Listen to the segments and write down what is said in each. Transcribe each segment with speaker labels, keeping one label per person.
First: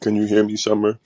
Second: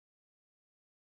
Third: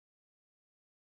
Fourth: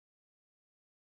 Speaker 1: Can you hear me, Summer?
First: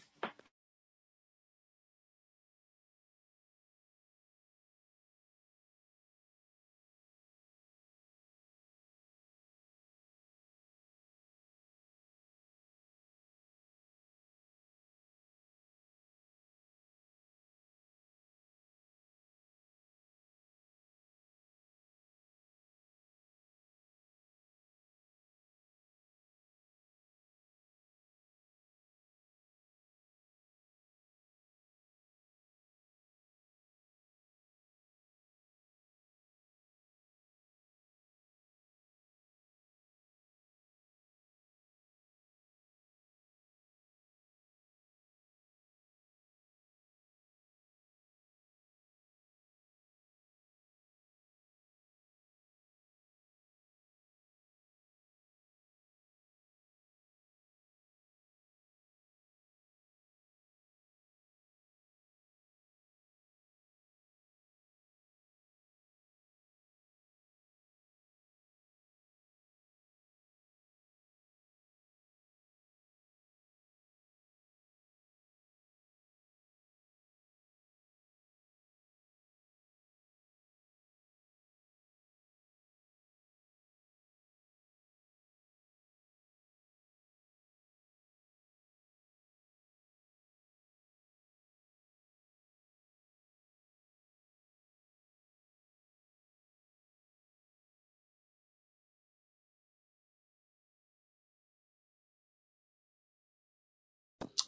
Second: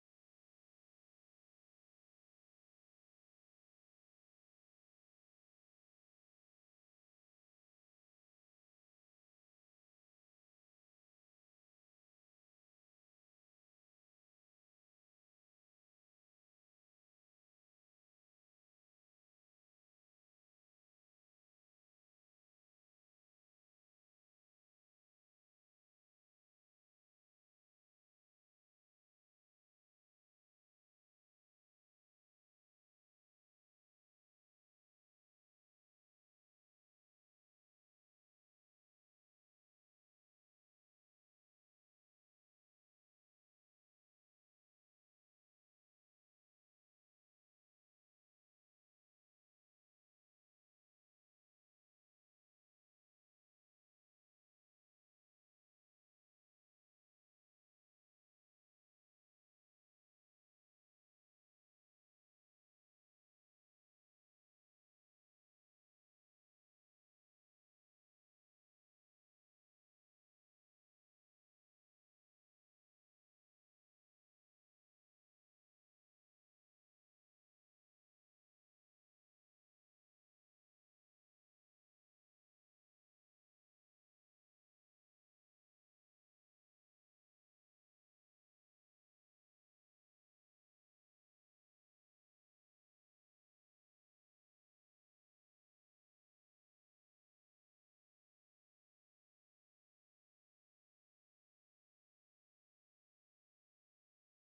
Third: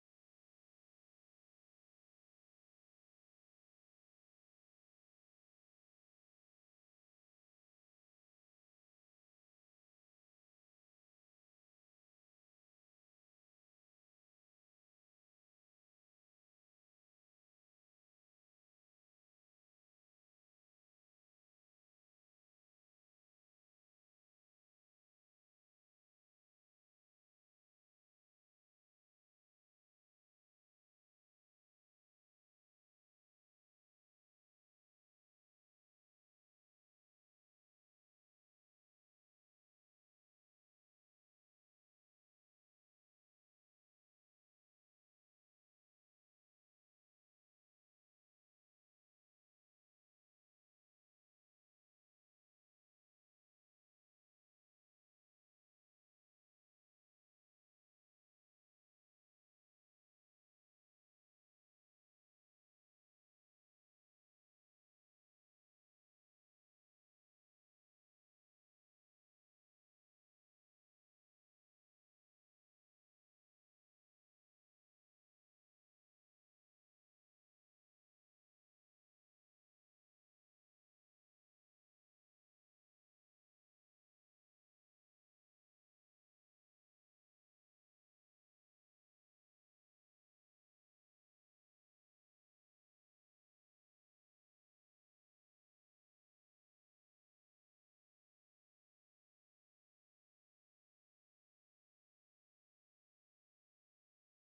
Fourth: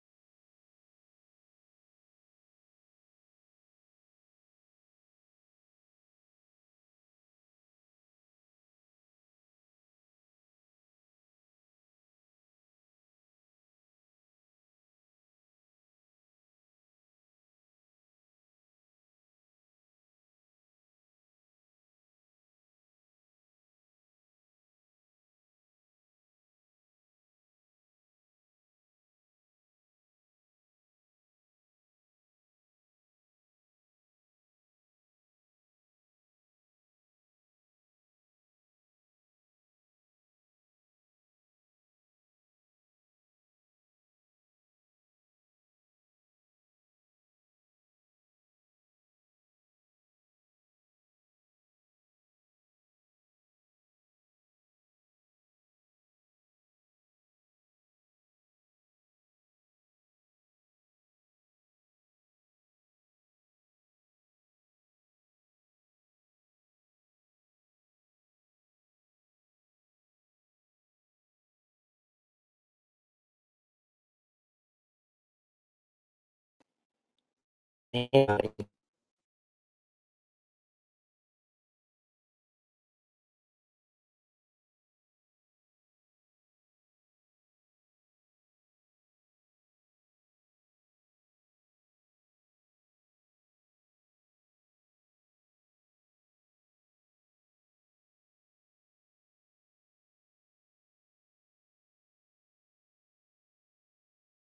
Speaker 2: Good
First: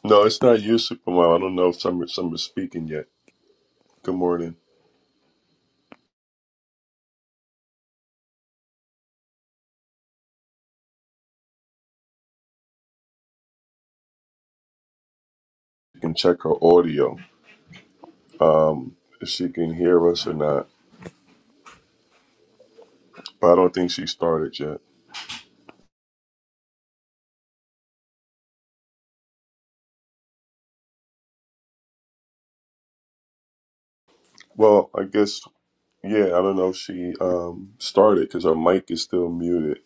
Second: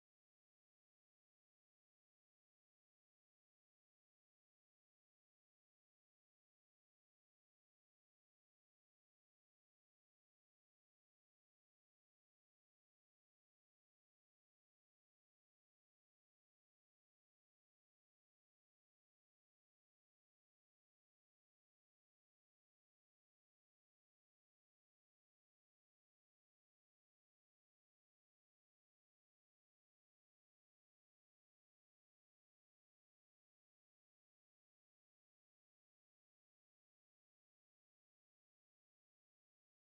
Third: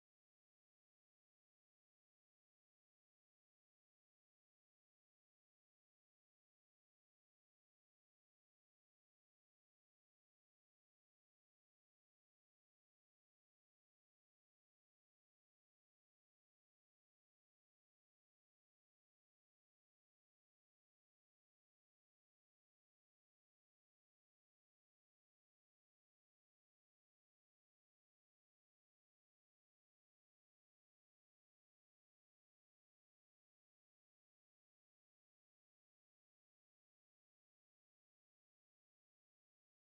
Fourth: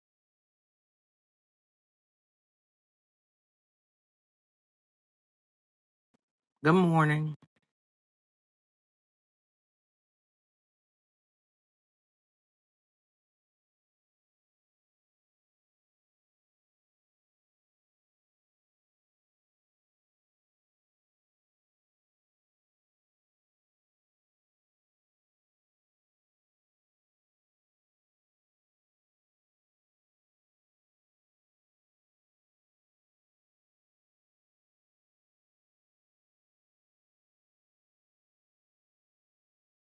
Speaker 1: No, it's not you, Supermom. I don't know if Summer Summer's speaking yet. Good morning.
Speaker 2: morning.
Speaker 1: You can check her audio if she can hear us or not. But I don't think she started yet. Well, I guess yeah. I don't know if she um started because her mic is still muted.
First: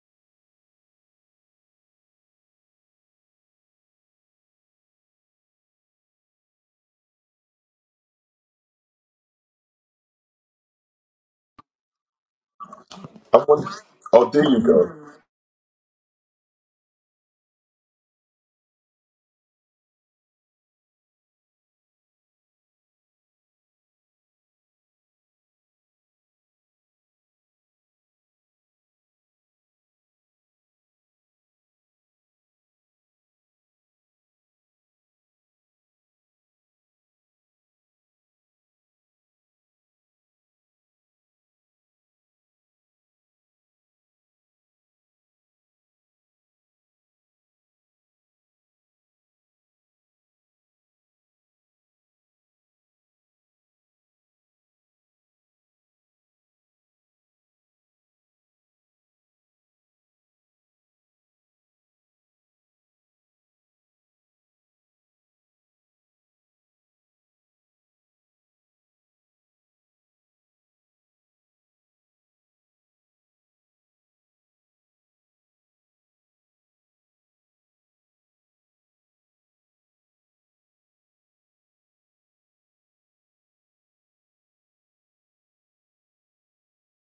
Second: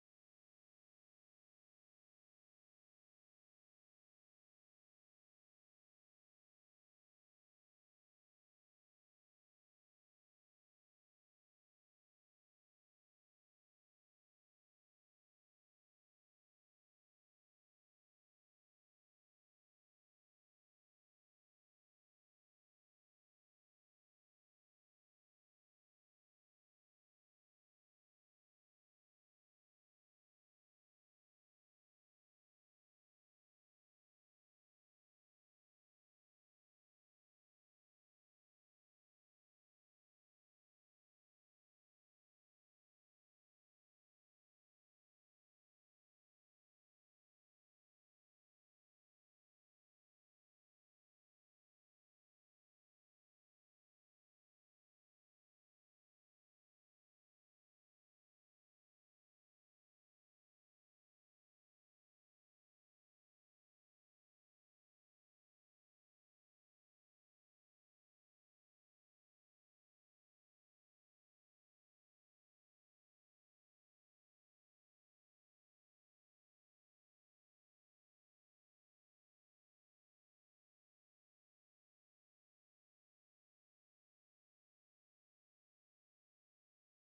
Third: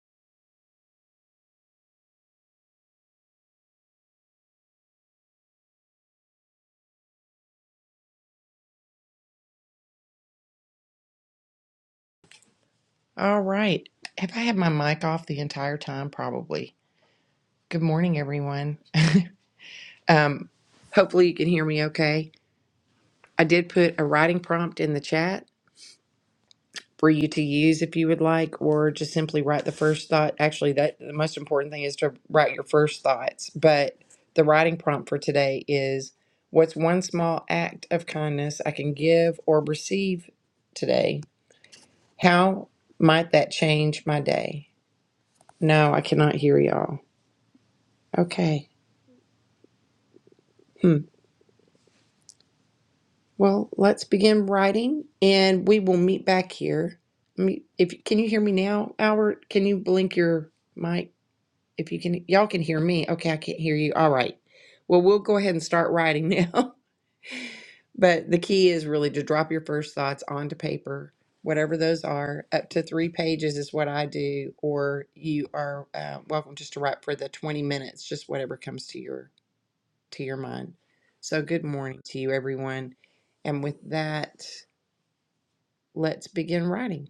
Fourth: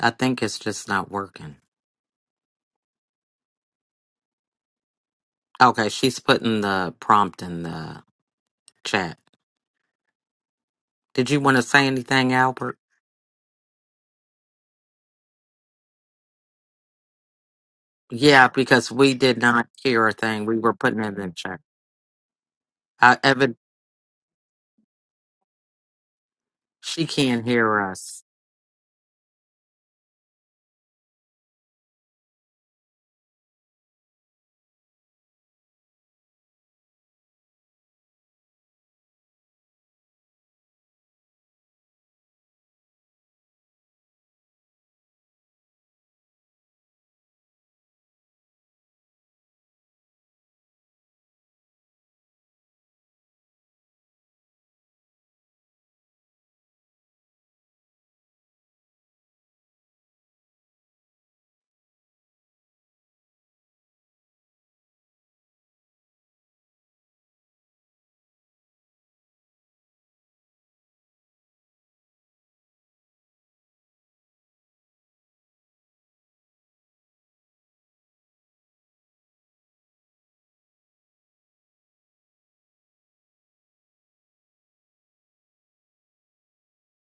Speaker 2: I think it's just not working. Okay, she's putting the prompt in the chat. Did you want to say anything, Albert?
Speaker 1: I
Speaker 3: All
Speaker 1: wonder,
Speaker 3: right.
Speaker 1: oh,
Speaker 3: Have I
Speaker 1: there
Speaker 3: had
Speaker 1: you
Speaker 3: my mic
Speaker 1: go.
Speaker 3: off the entire time? Probably. Good morning,
Speaker 2: Yeah,
Speaker 3: everyone.
Speaker 2: because we did not hear a thing.
Speaker 3: um,
Speaker 2: We were putting it
Speaker 3: hopefully,
Speaker 2: in
Speaker 3: you can
Speaker 2: chat.
Speaker 3: hear me okay.
Speaker 2: Uh,
Speaker 3: I
Speaker 2: Evan,
Speaker 3: did put a writing prompt in the chat
Speaker 2: she
Speaker 3: for you to
Speaker 2: can't hear
Speaker 3: use if you would
Speaker 2: us.
Speaker 3: like, or just simply write the first thought. Actually, that the most important thing is to write your first thoughts. But the writing prompt for today is What's one small act of kindness I can give or receive today? How might that change my day? No, I cannot hear y'all. Okay. Hmm. Well, let's begin writing and we will meet back here. Me- If can you hear me now, Albert? Can you blink your mic if you can y'all can hear me. Okay, I can't hear you. All right. Well, we'll go ahead and start writing now. But the key is really to drop your first thoughts onto paper, whatever those are. Up to three pages is what I do, or you are uh, welcome just to write for the 20 minutes, just whatever comes to your to your mind. So, good morning to you, everyone. And with that, let's begin writing.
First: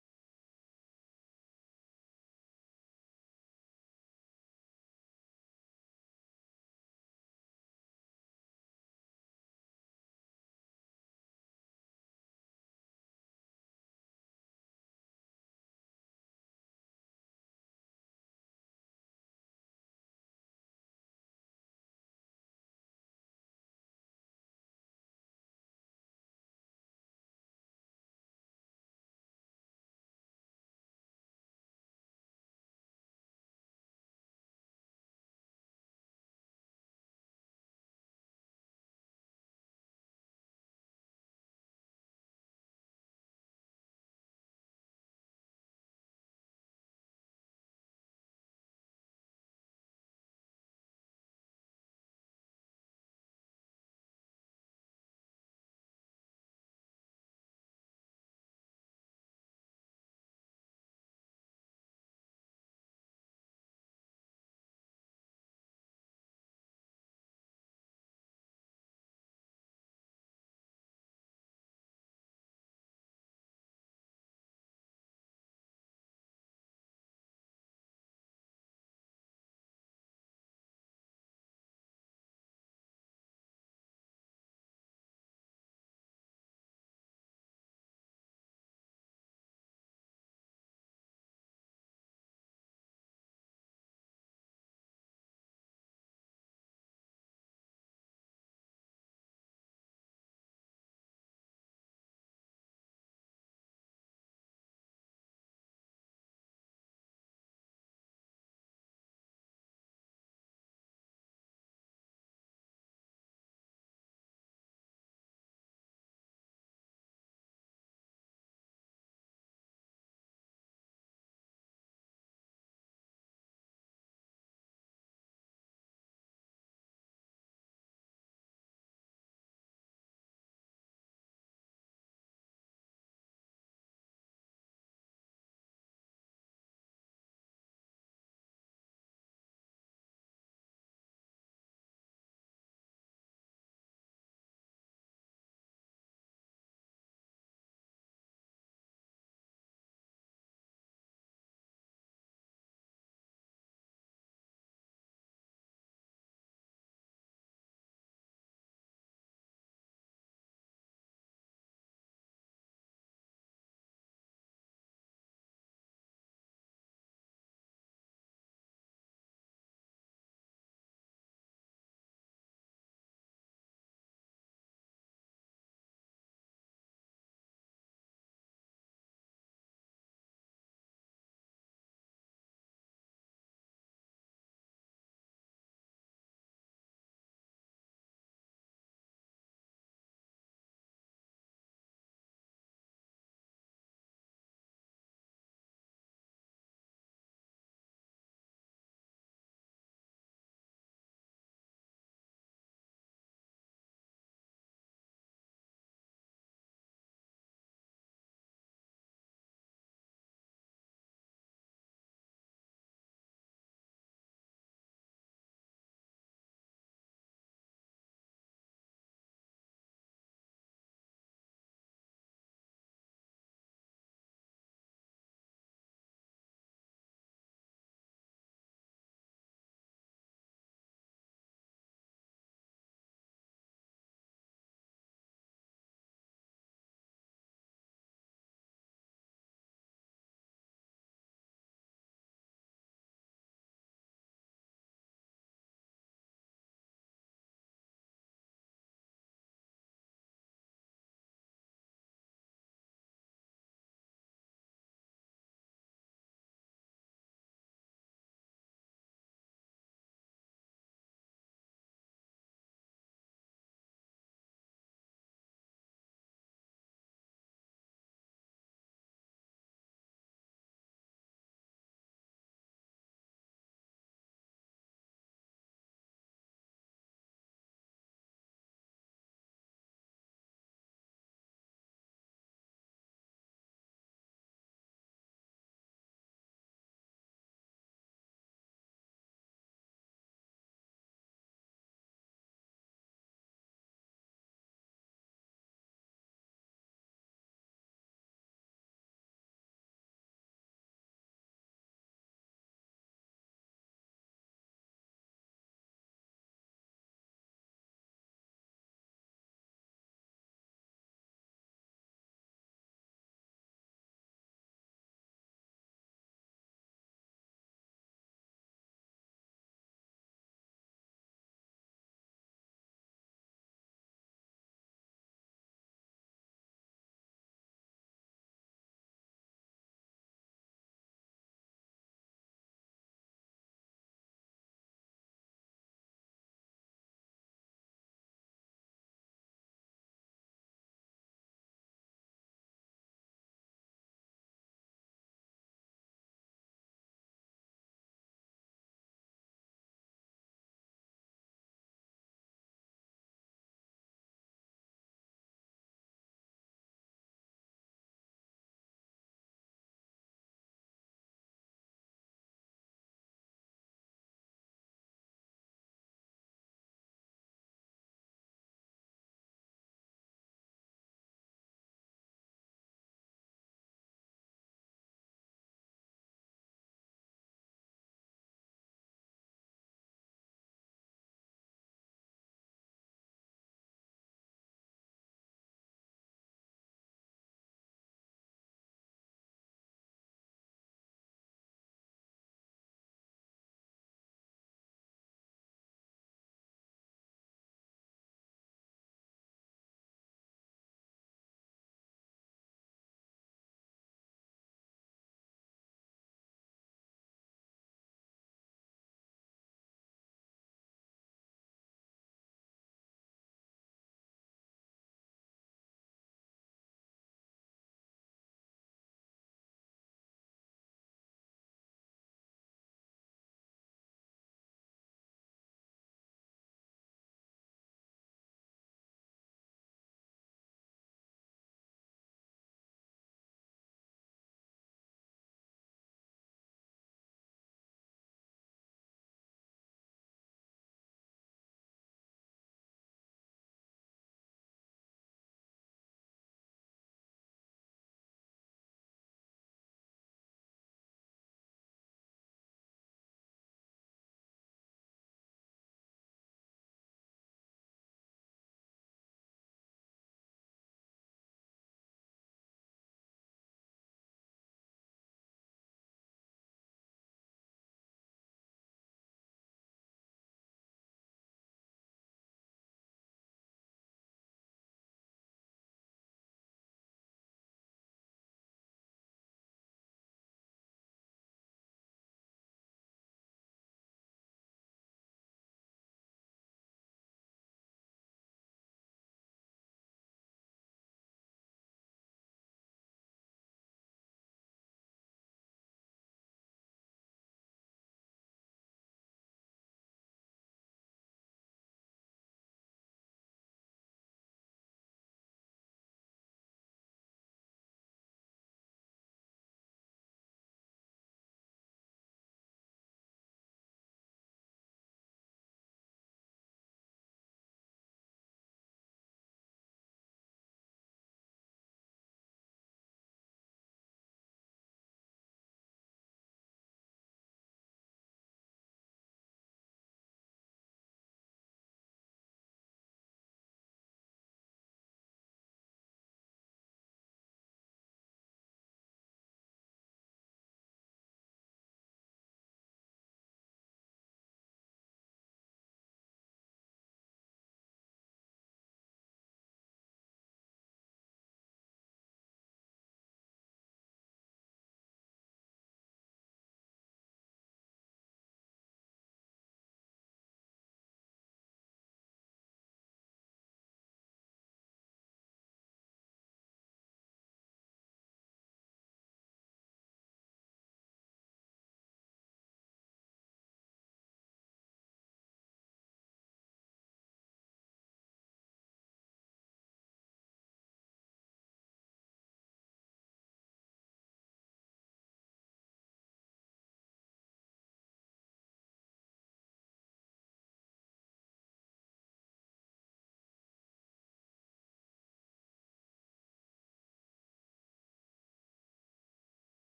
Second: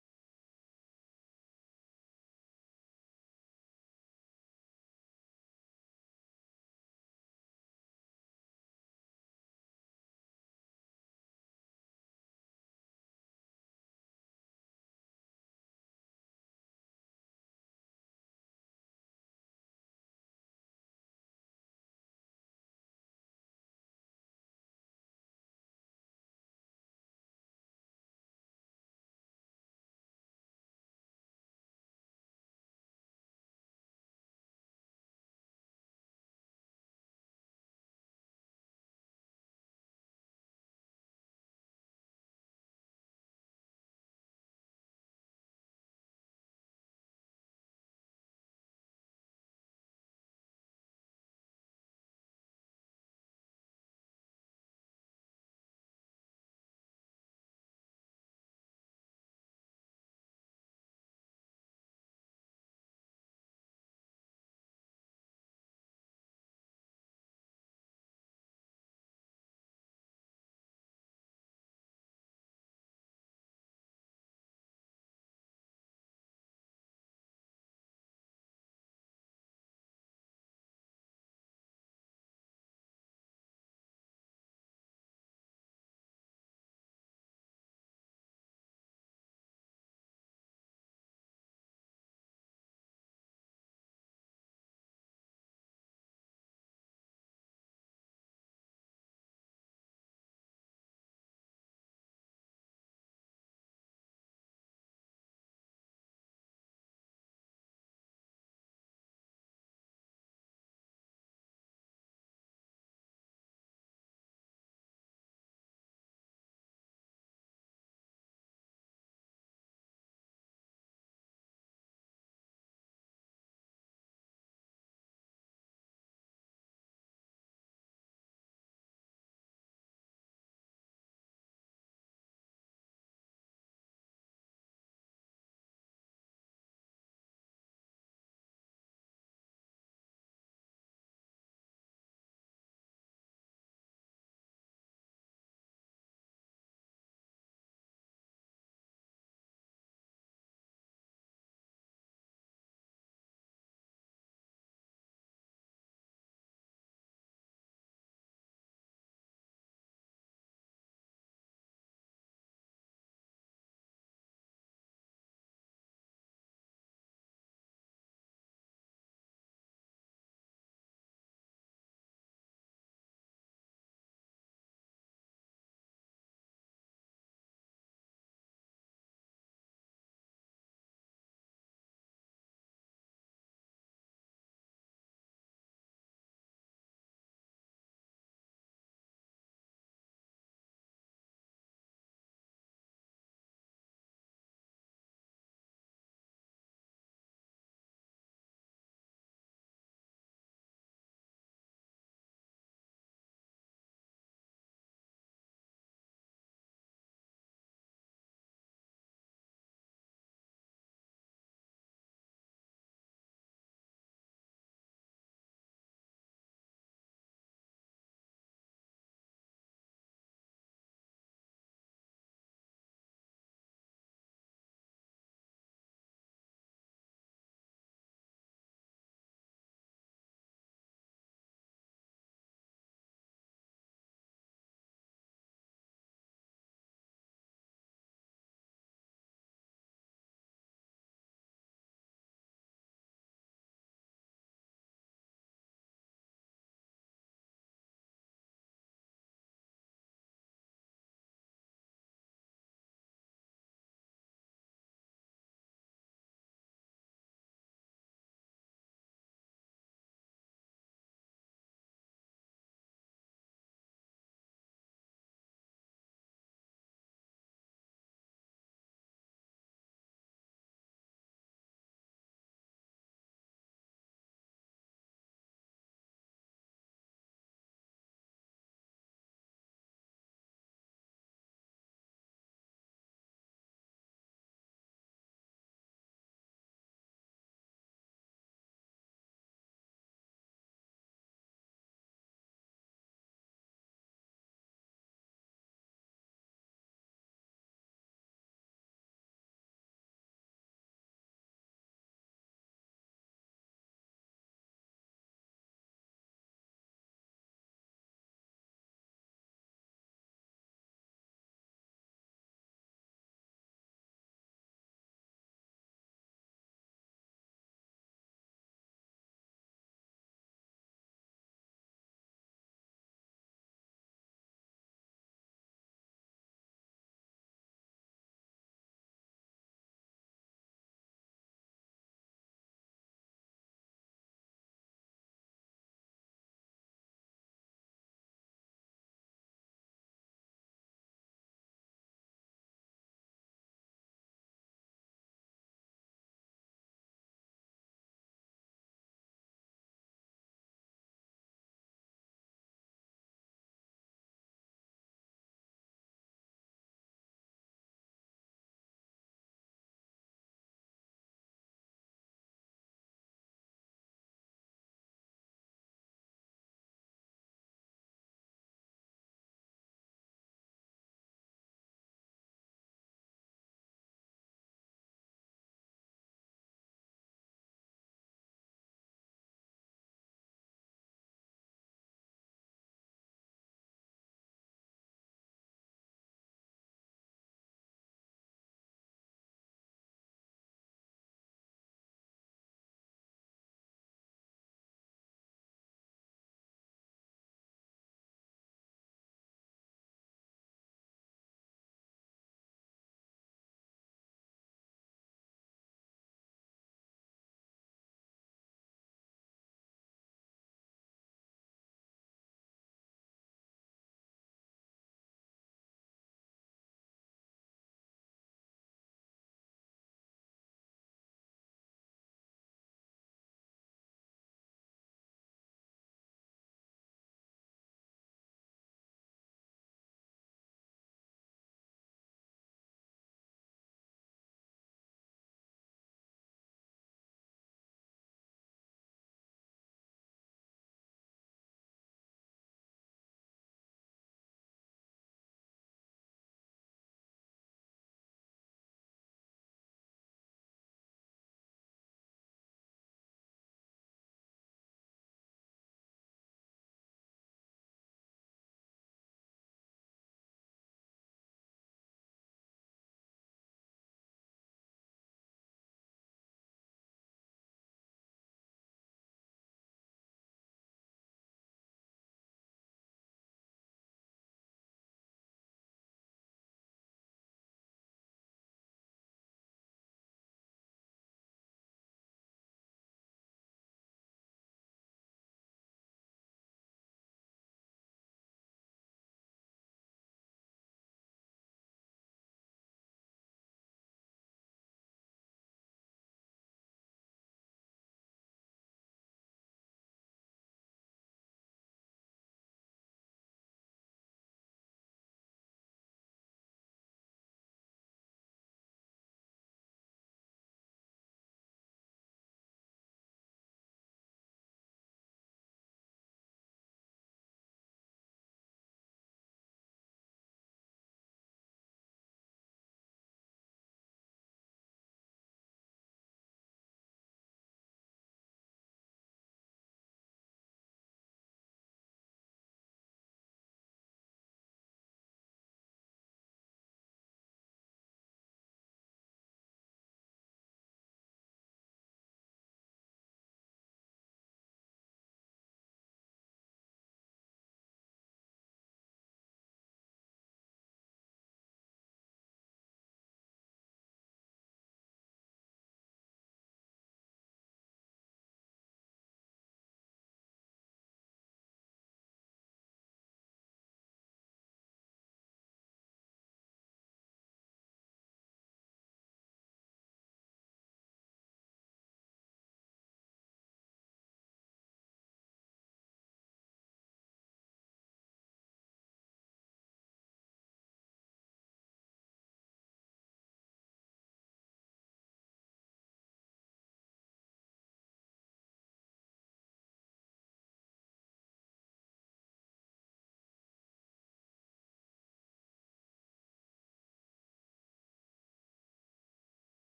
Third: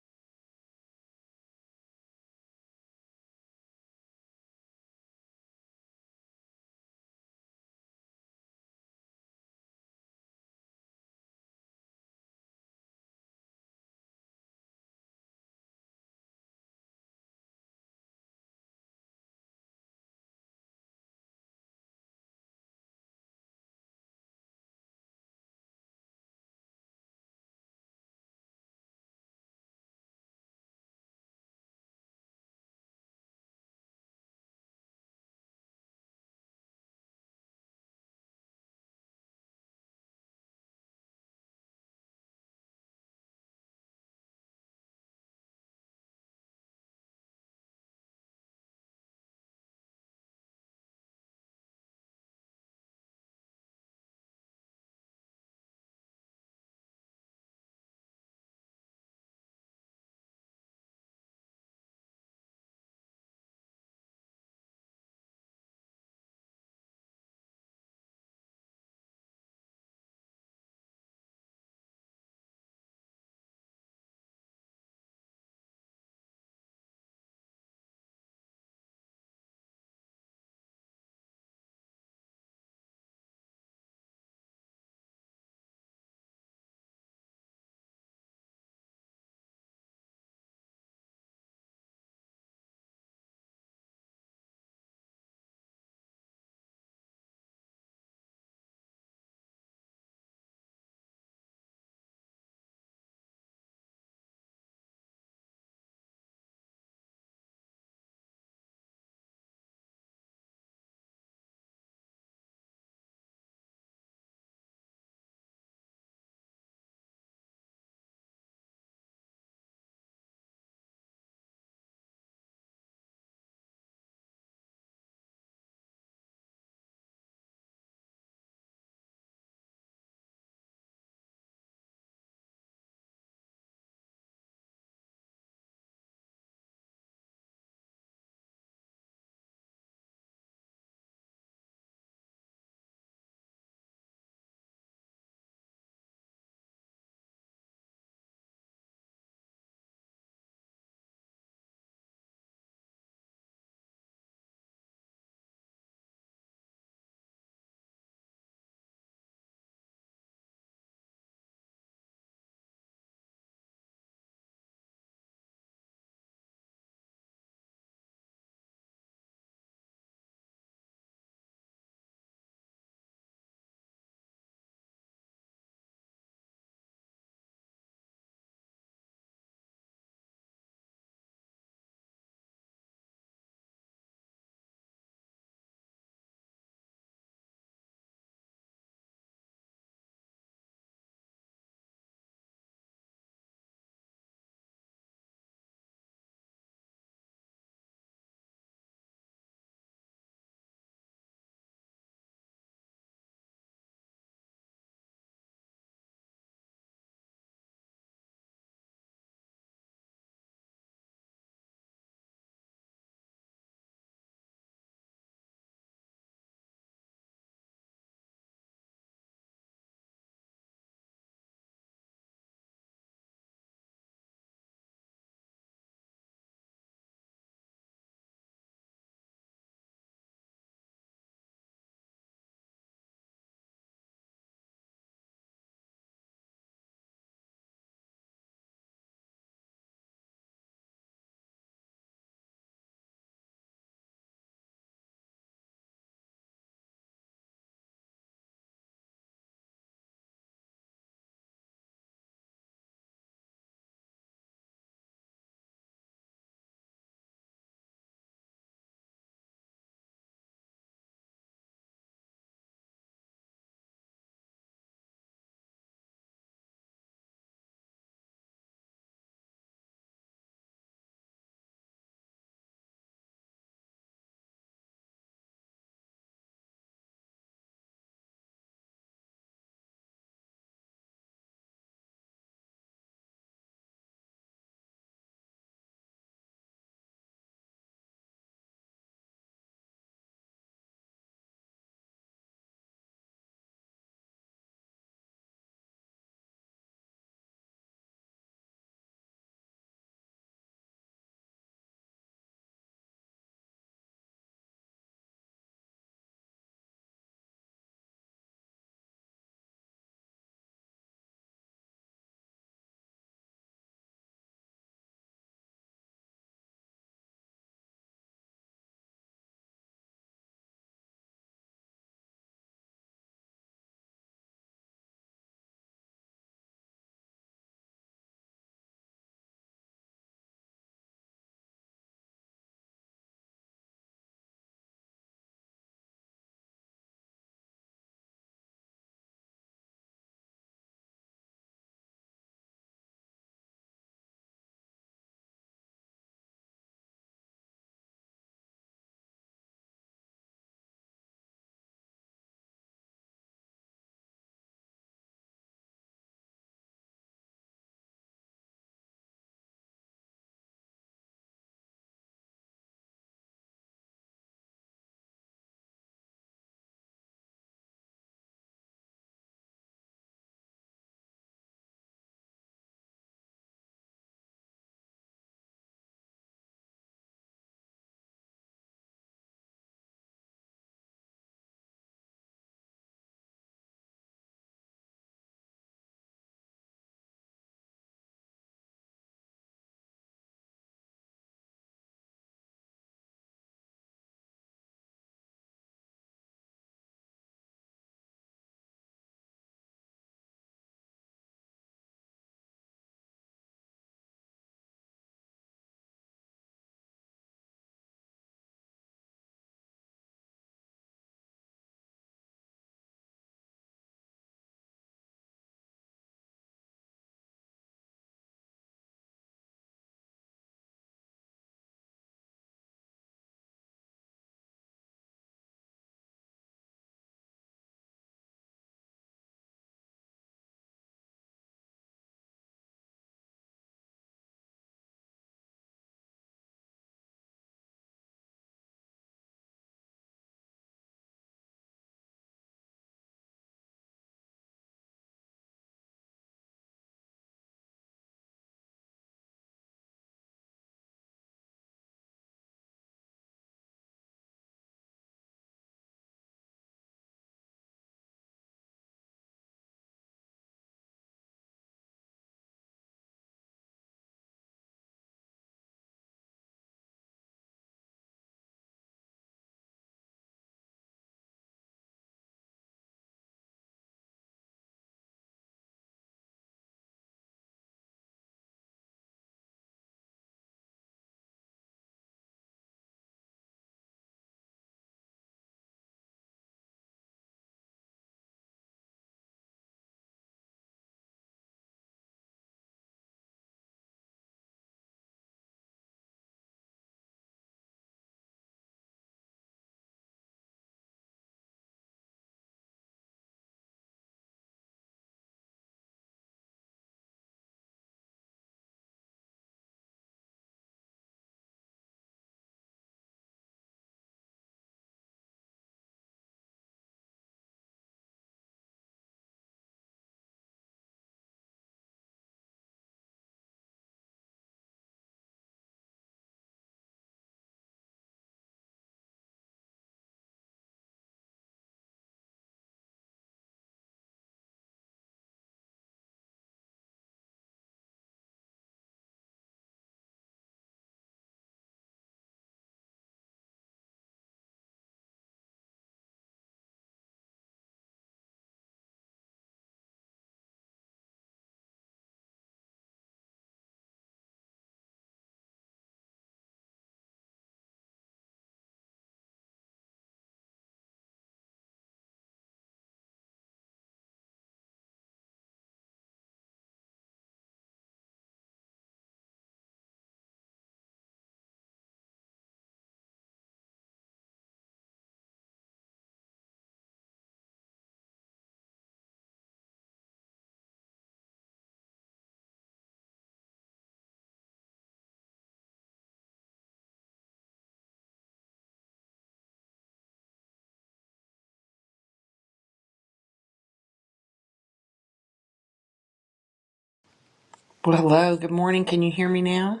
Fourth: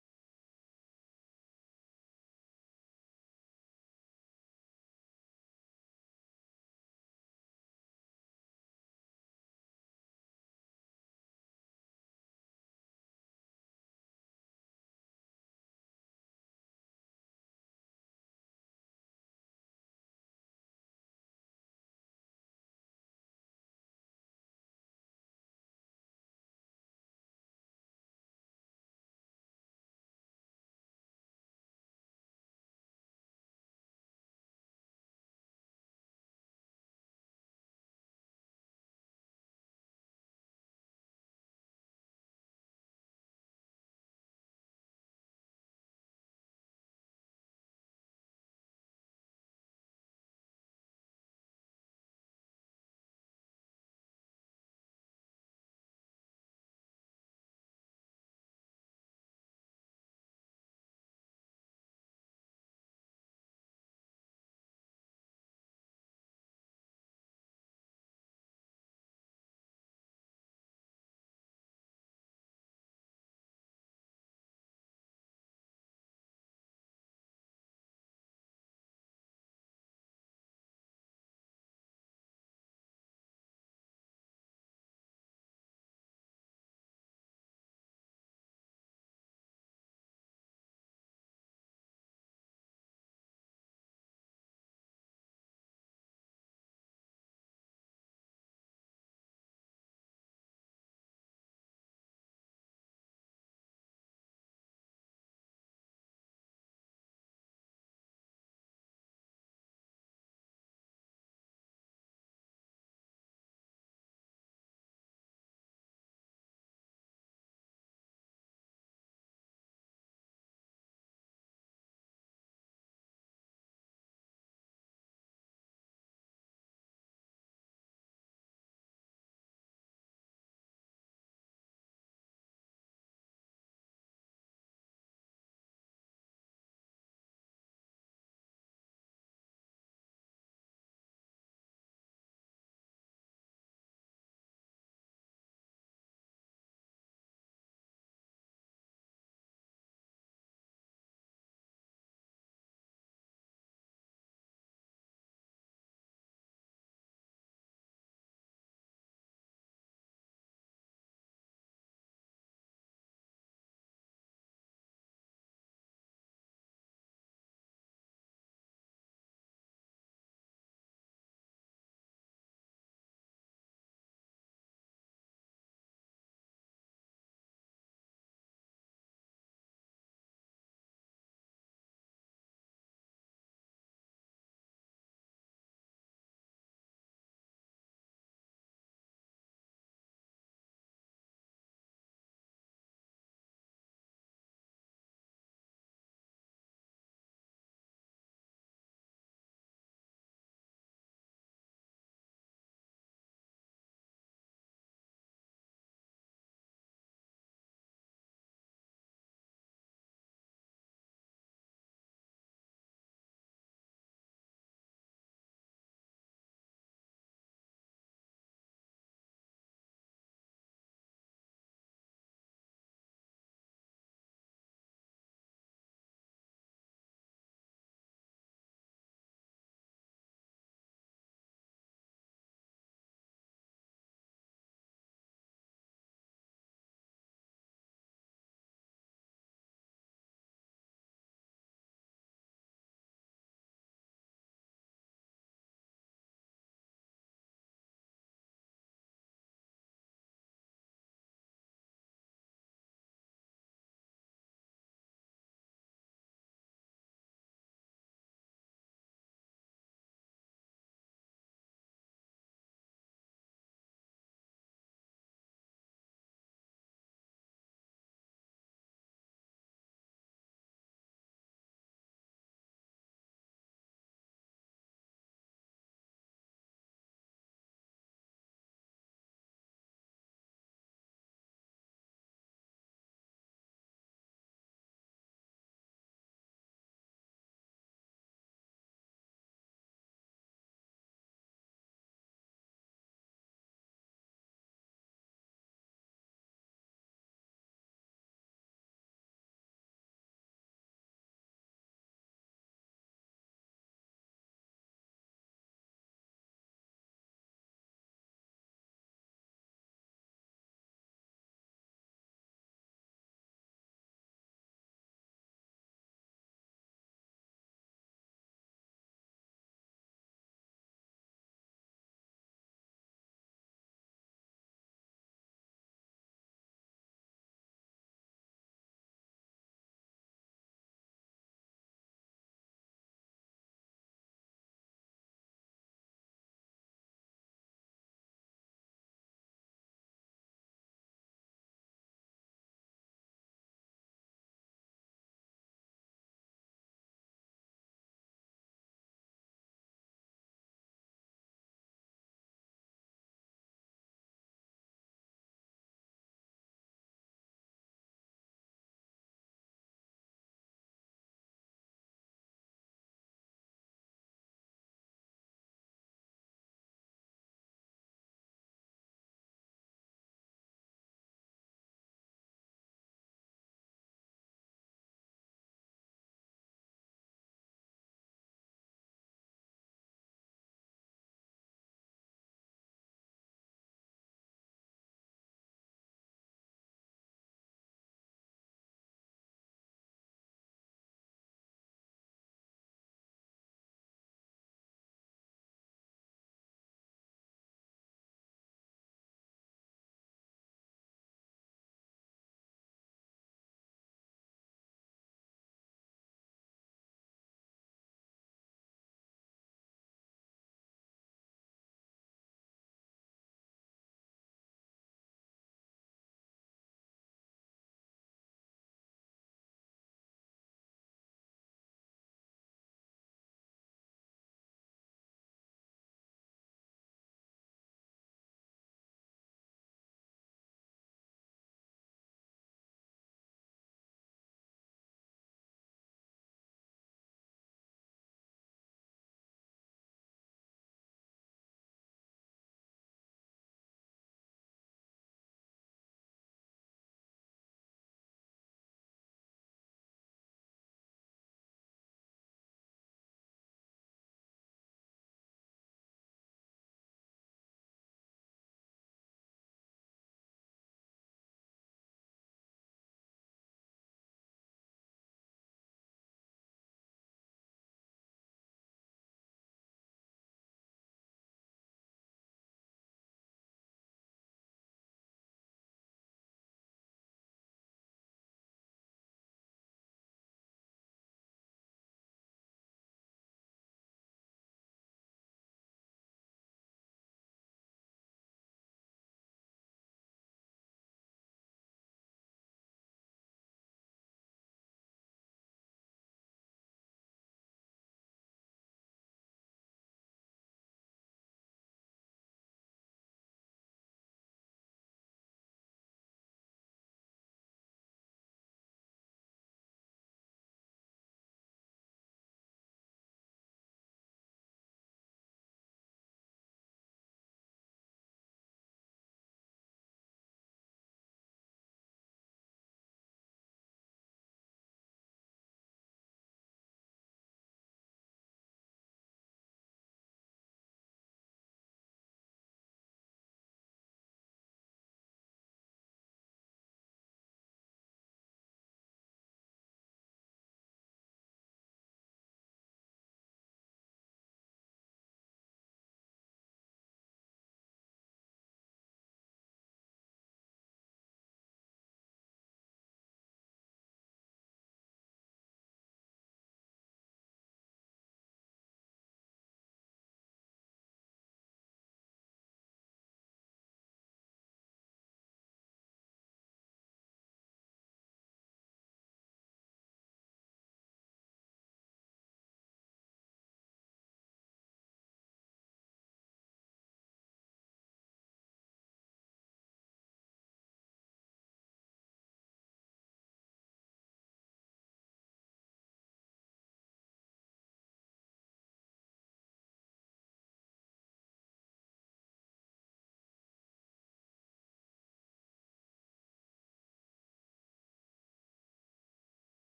Speaker 3: Well, hello. Good morning. Can you hear me now?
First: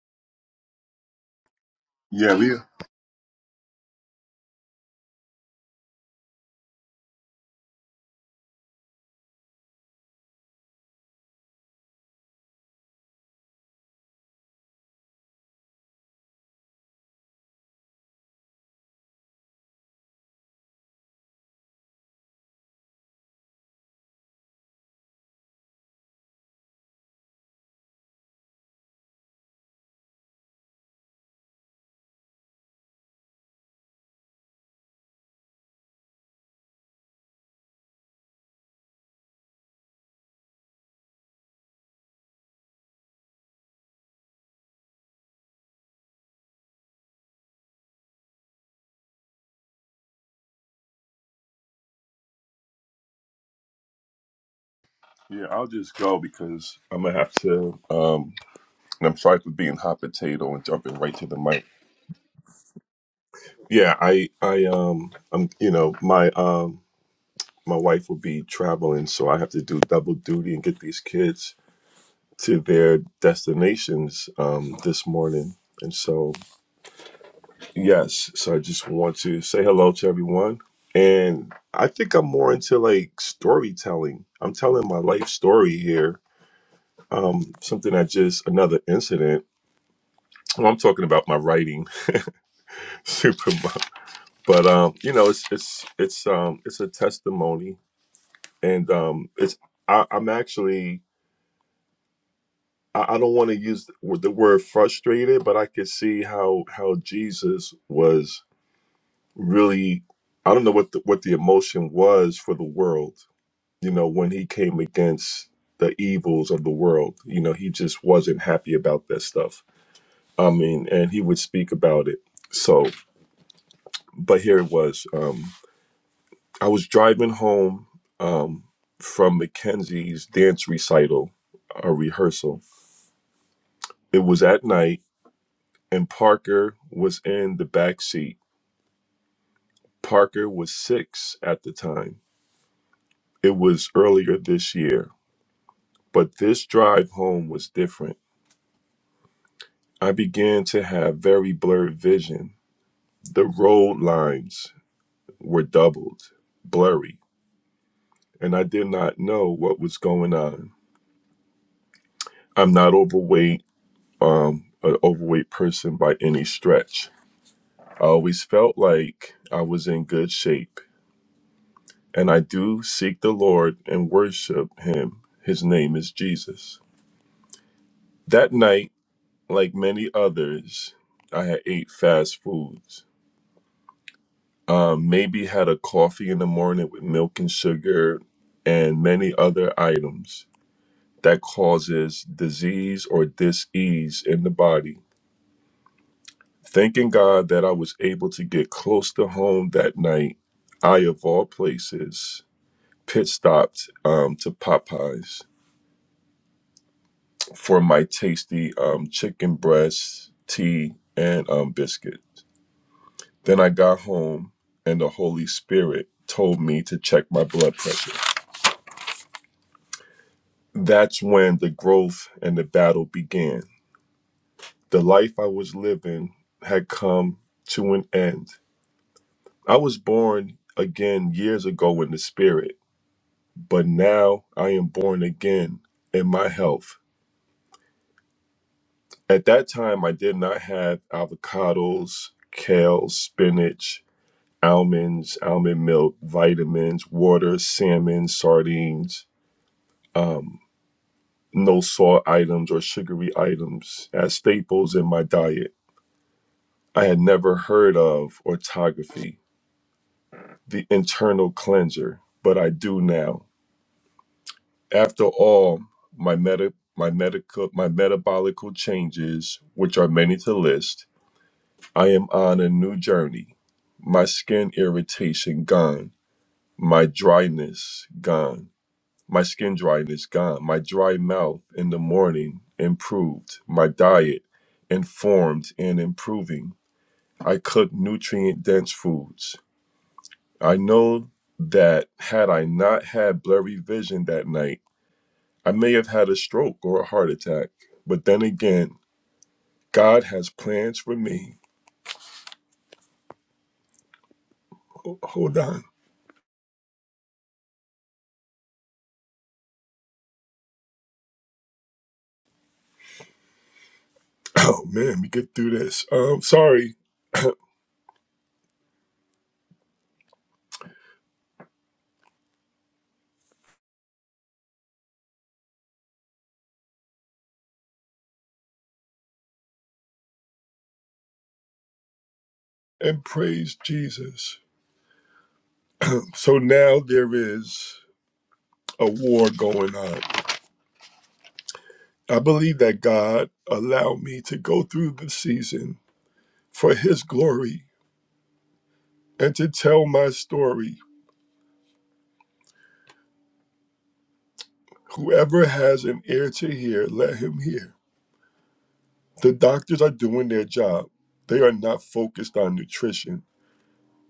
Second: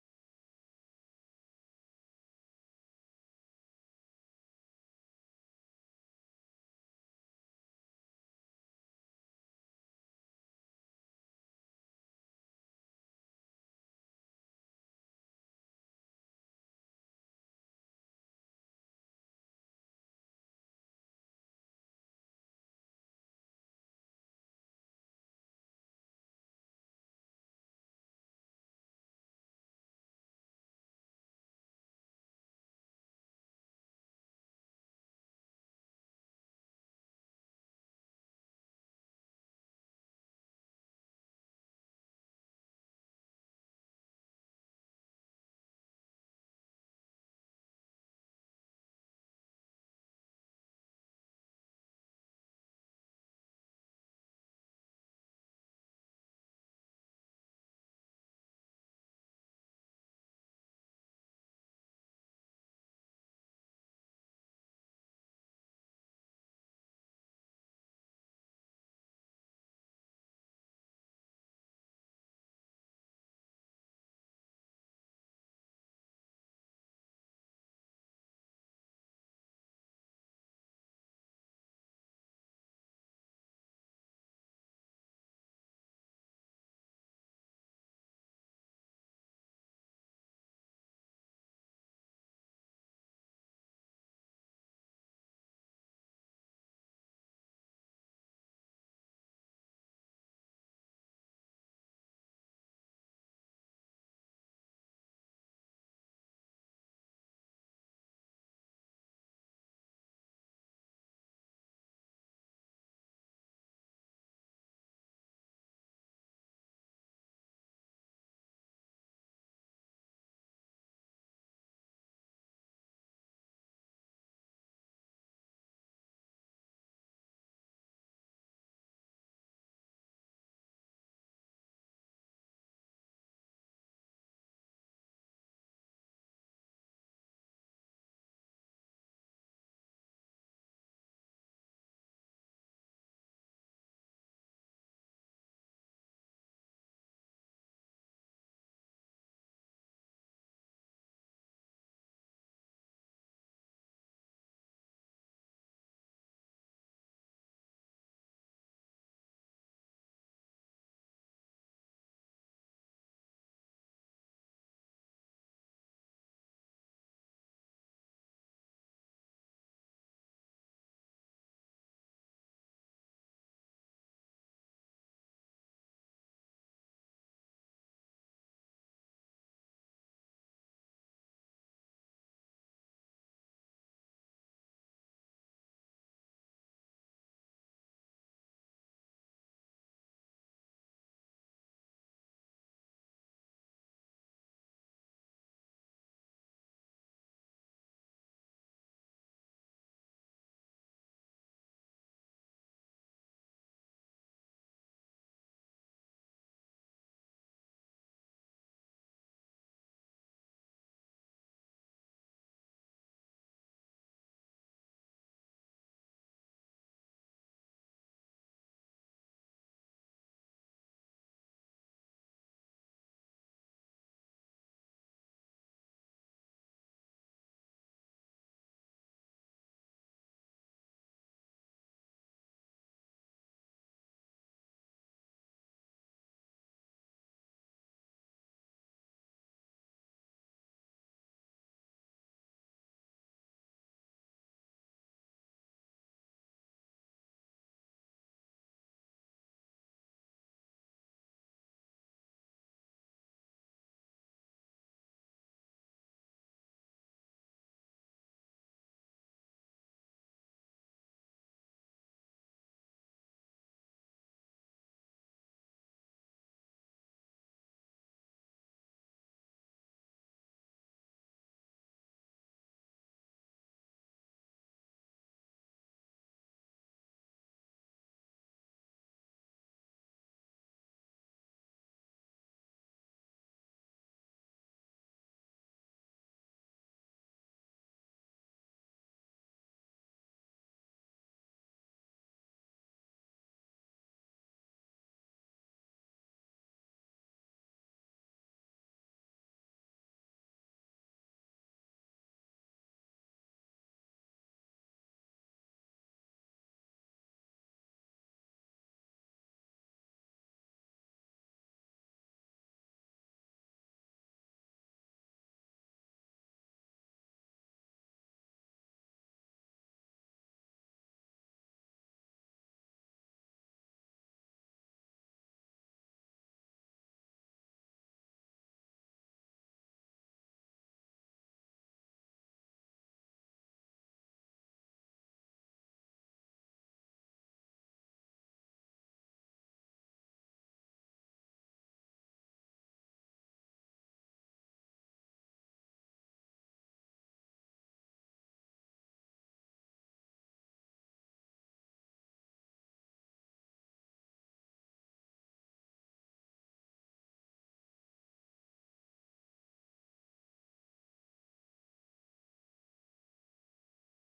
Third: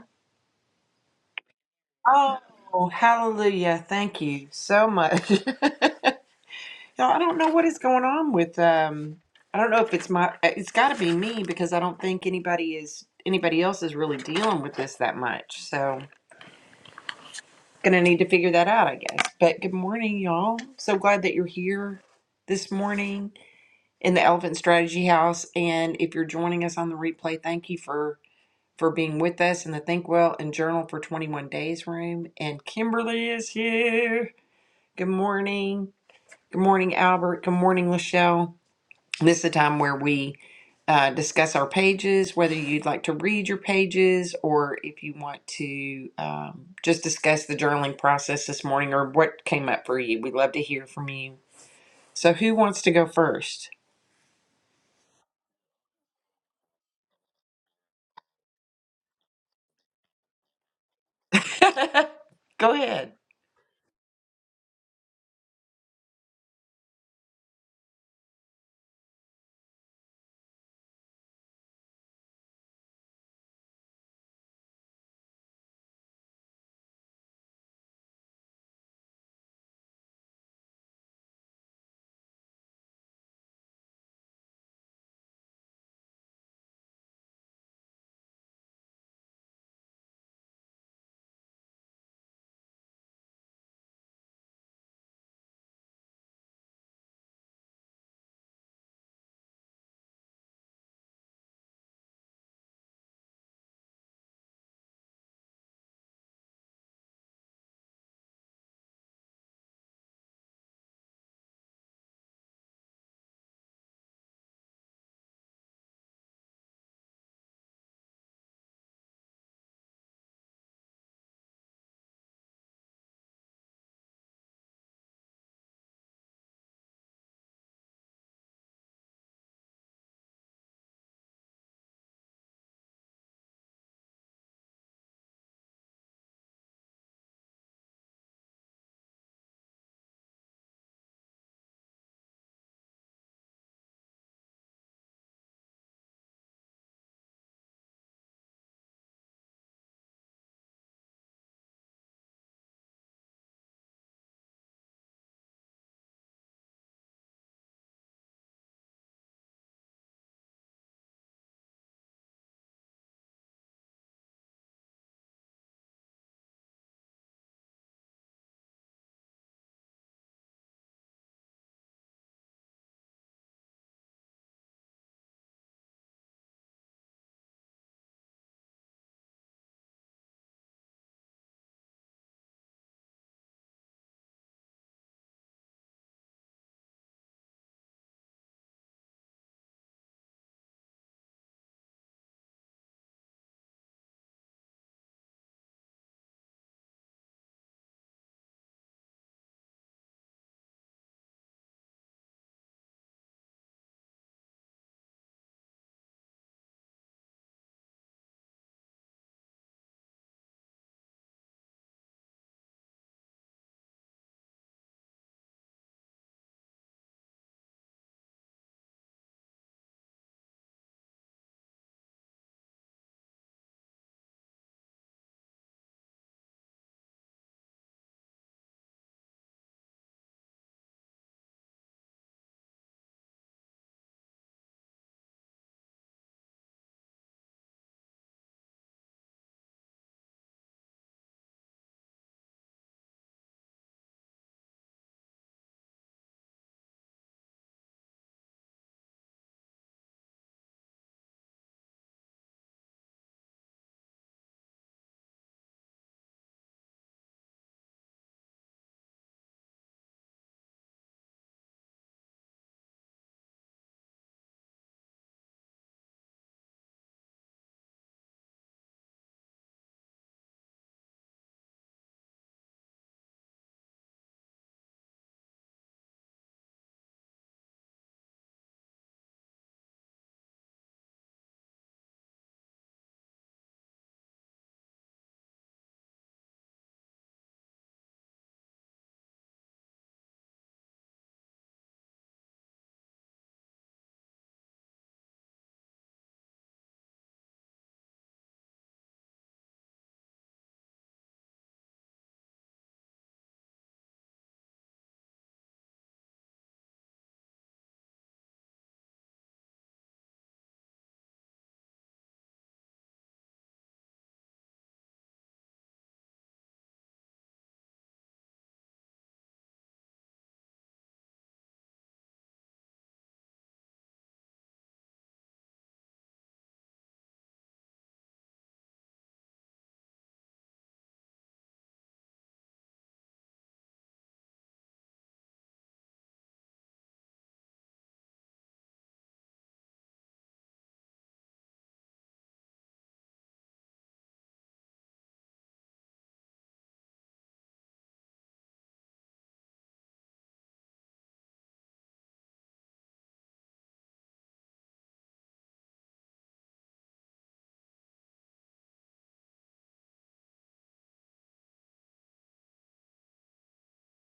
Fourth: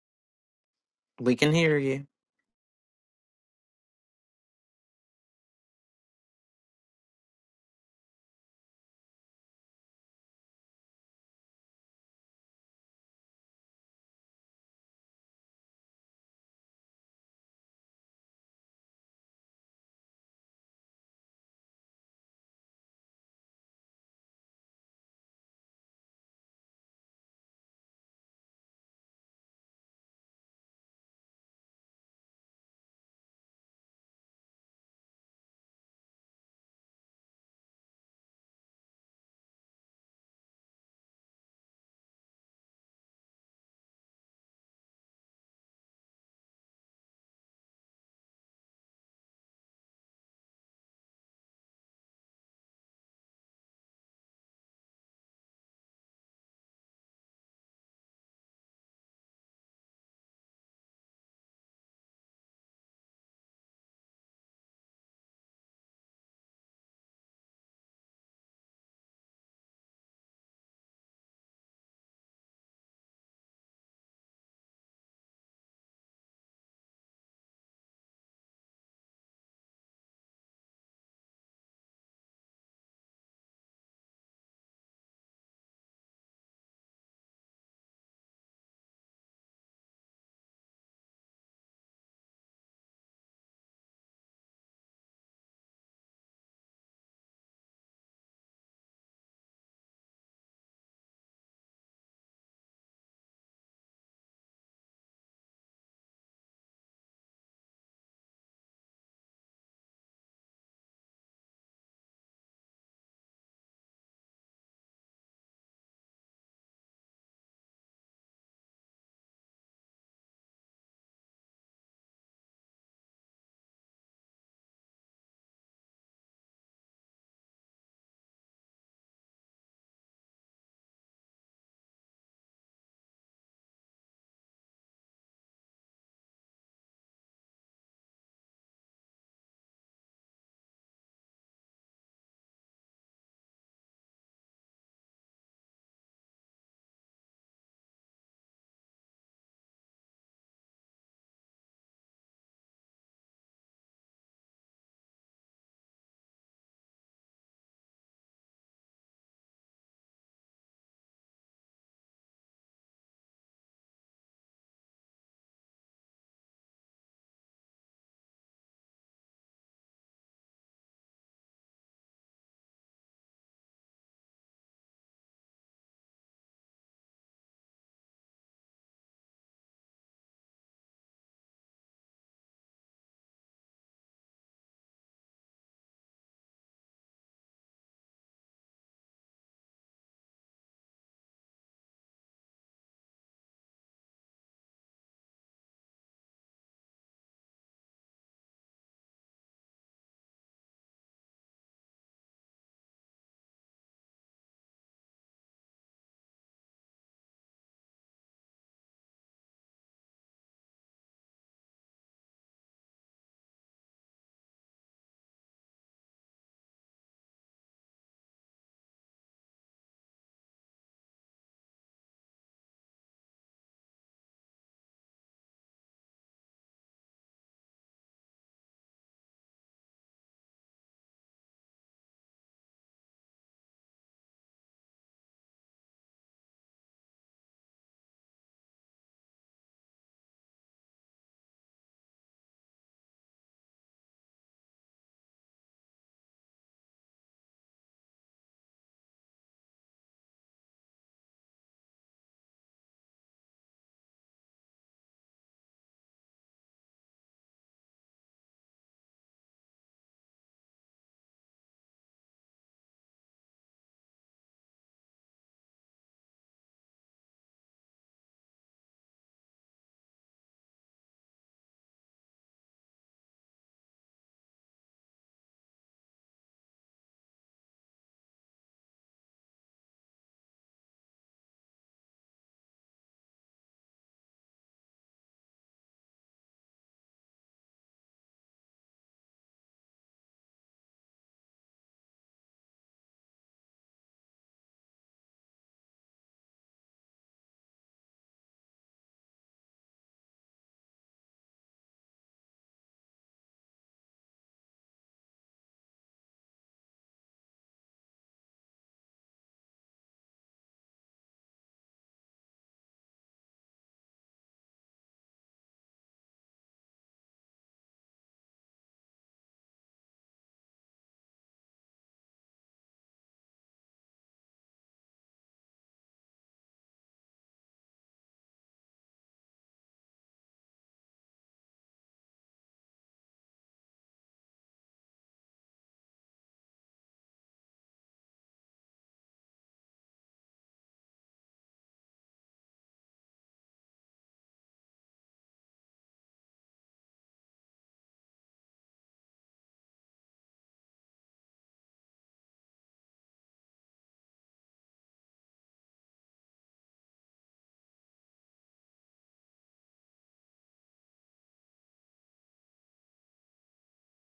Speaker 2: We can hear you.
Speaker 1: Yeah,
Speaker 3: Oh,
Speaker 1: Leah.
Speaker 3: hallelujah. Thank you so much. Y'all, I don't know what is going on with um I don't know if it's my uh, it's got to be me because I don't think anybody is anybody else is really dealing with this that much. So, going to need to figure that out, I guess. But good morning, y'all. So glad that you're here this morning. in the Elephant Strategy House. And if you're joining us on the replay, thank you for for being with us in the Think Well and Journal for 21 Days room. And Kimberly is here. Good morning. Good morning, Albert. Good morning, Lachelle. This is the time where we uh, discuss our pages, whether you'd like to read your pages or if you want to um, just discuss the journaling process this morning or what came up for you. We'd love to hear from you. So, who wants to go first?
Speaker 1: Yeah, I'll just go because I'm gonna have to. Um, and I'm sorry for being hot potato and jumping right to the mic.
Speaker 3: go ahead.
Speaker 1: Yeah, I, I, um, I'm, you know, my, um. my wife will be traveling, so I have to do double duty and get these kids to their destinations um, this morning. And so, yes, so I just want to say hello to everyone. And I think I'm more into like storytelling. I'm telling my life story here. Um, something that just another incident. Well, I'm talking about my writing, super. But um, you know, it's it's it's um it's a testimony, and um, it's I, I'm actually I, I don't want to use the word frustrated, but I could see how how Jesus was really. I don't know what the, what the emotion was for the world. You know, when he came against the evils of the world, you know, he just wasn't happy about that stuff. I mean, and he would speak about it. So, but here it was. Um, I was driving home um, from Mackenzie's dance recital, a rehearsal. It was at night and Parker was in the back seat. Parker was six at the time. It was earlier this year, but this drive home was different. I began to have very blurred vision. The road lines were doubled, blurry, and I did not know what was going on. I'm not overweight, um, an overweight person by any stretch. I always felt like I was in good shape and I do seek the Lord and worship him. His name is Jesus. That night, like many others, I had ate fast foods. Um, maybe had a coffee in the morning with milk and sugar and many other items that causes disease or dis-ease in the body. Thanking God that I was able to get close to home that night, I of all places pit stopped um, to Popeyes for my tasty um, chicken breast, tea, and um, biscuit. Then I got home, and the Holy Spirit told me to check my blood pressure. That's when the growth and the battle began. The life I was living had come to an end. I was born again years ago in the spirit, but now I am born again in my health. At that time, I did not have avocados, kale, spinach, almonds, almond milk, vitamins, water, salmon, sardines, um, no salt items or sugary items as staples in my diet. I had never heard of autography, the internal cleanser, but I do now. After all, my meta my medical my metabolical changes, which are many to list, I am on a new journey. My skin irritation gone, my dryness gone My skin dryness gone. My dry mouth in the morning improved. My diet informed and improving. I cook nutrient dense foods. I know that had I not had blurry vision that night, I may have had a stroke or a heart attack. But then again, God has plans for me. Ho- Hold on. Oh man, let me get through this. Um, sorry. And praise Jesus. So now there is a war going on I believe that God allowed me to go through the season for His glory and to tell my story. Whoever has an ear to hear, let him hear. The doctors are doing their job. They are not focused on nutrition.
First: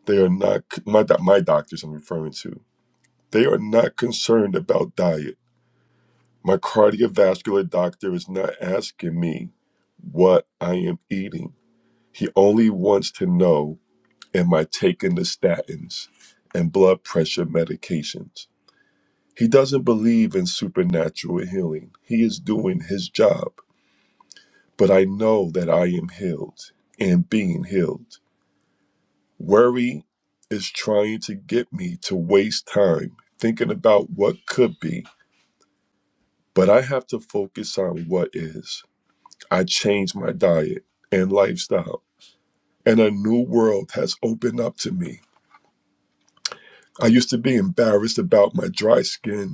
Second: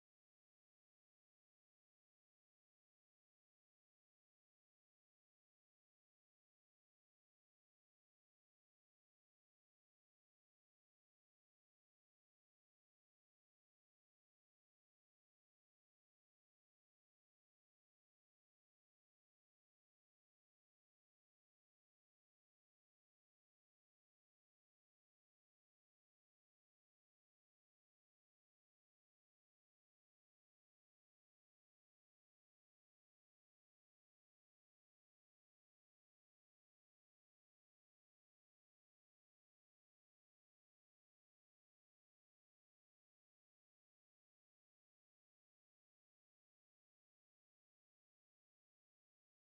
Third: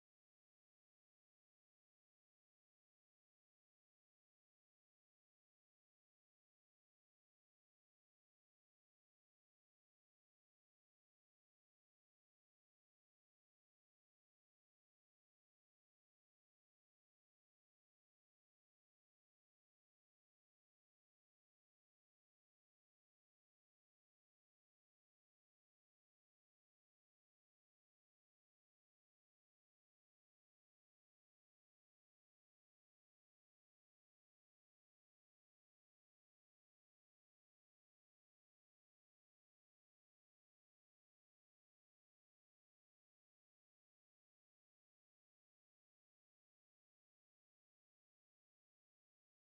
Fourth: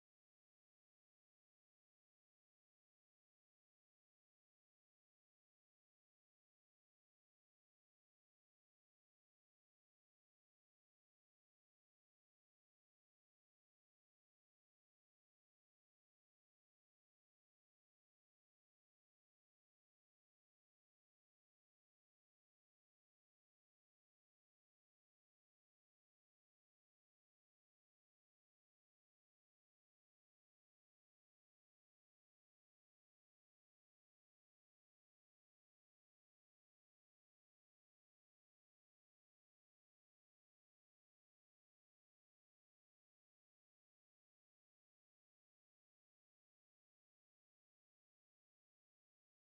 Speaker 1: They are not, my, doc- my doctors I'm referring to, they are not concerned about diet. My cardiovascular doctor is not asking me what I am eating. He only wants to know Am I taking the statins and blood pressure medications? He doesn't believe in supernatural healing. He is doing his job. But I know that I am healed and being healed. Worry is trying to get me to waste time thinking about what could be, but I have to focus on what is. I changed my diet and lifestyle, and a new world has opened up to me. I used to be embarrassed about my dry skin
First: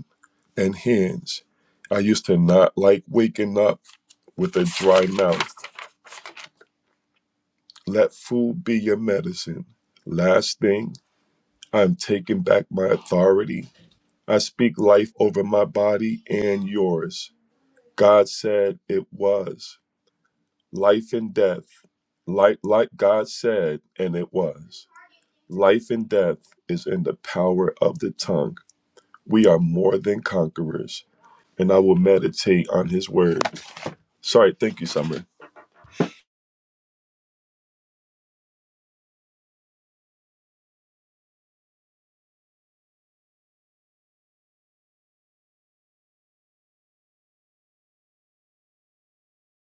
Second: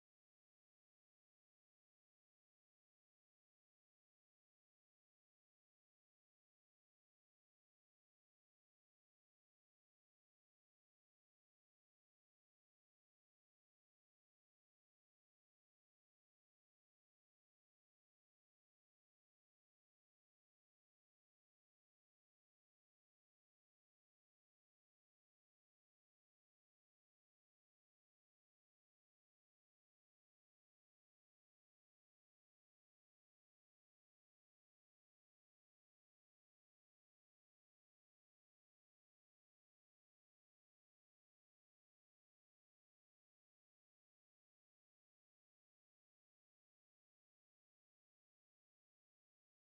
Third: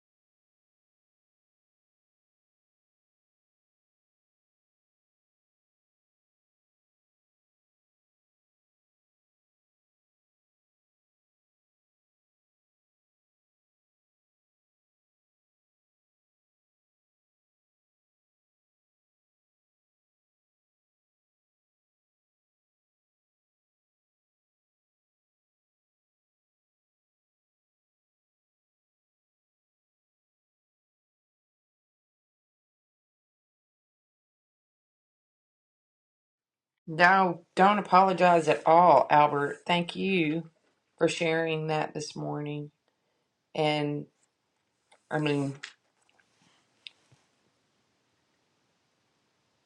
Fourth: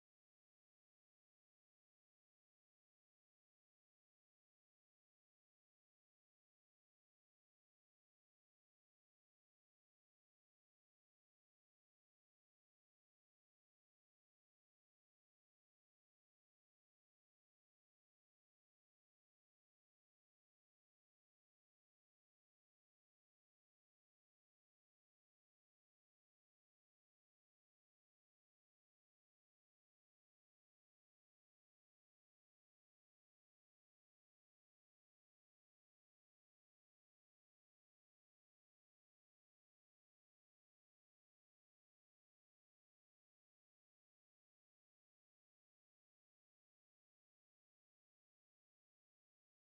Speaker 1: and hands. I used to not like waking up with a dry mouth. Let food be your medicine. Last thing, I'm taking back my authority. I speak life over my body and yours. God said it was. Life and death, like, like God said, and it was. Life and death is in the power of the tongue. We are more than conquerors, and I will meditate on his word. Sorry, thank you, Summer.
Speaker 3: No, don't apologize at all, Albert. Thank you for sharing that this morning. And I mean,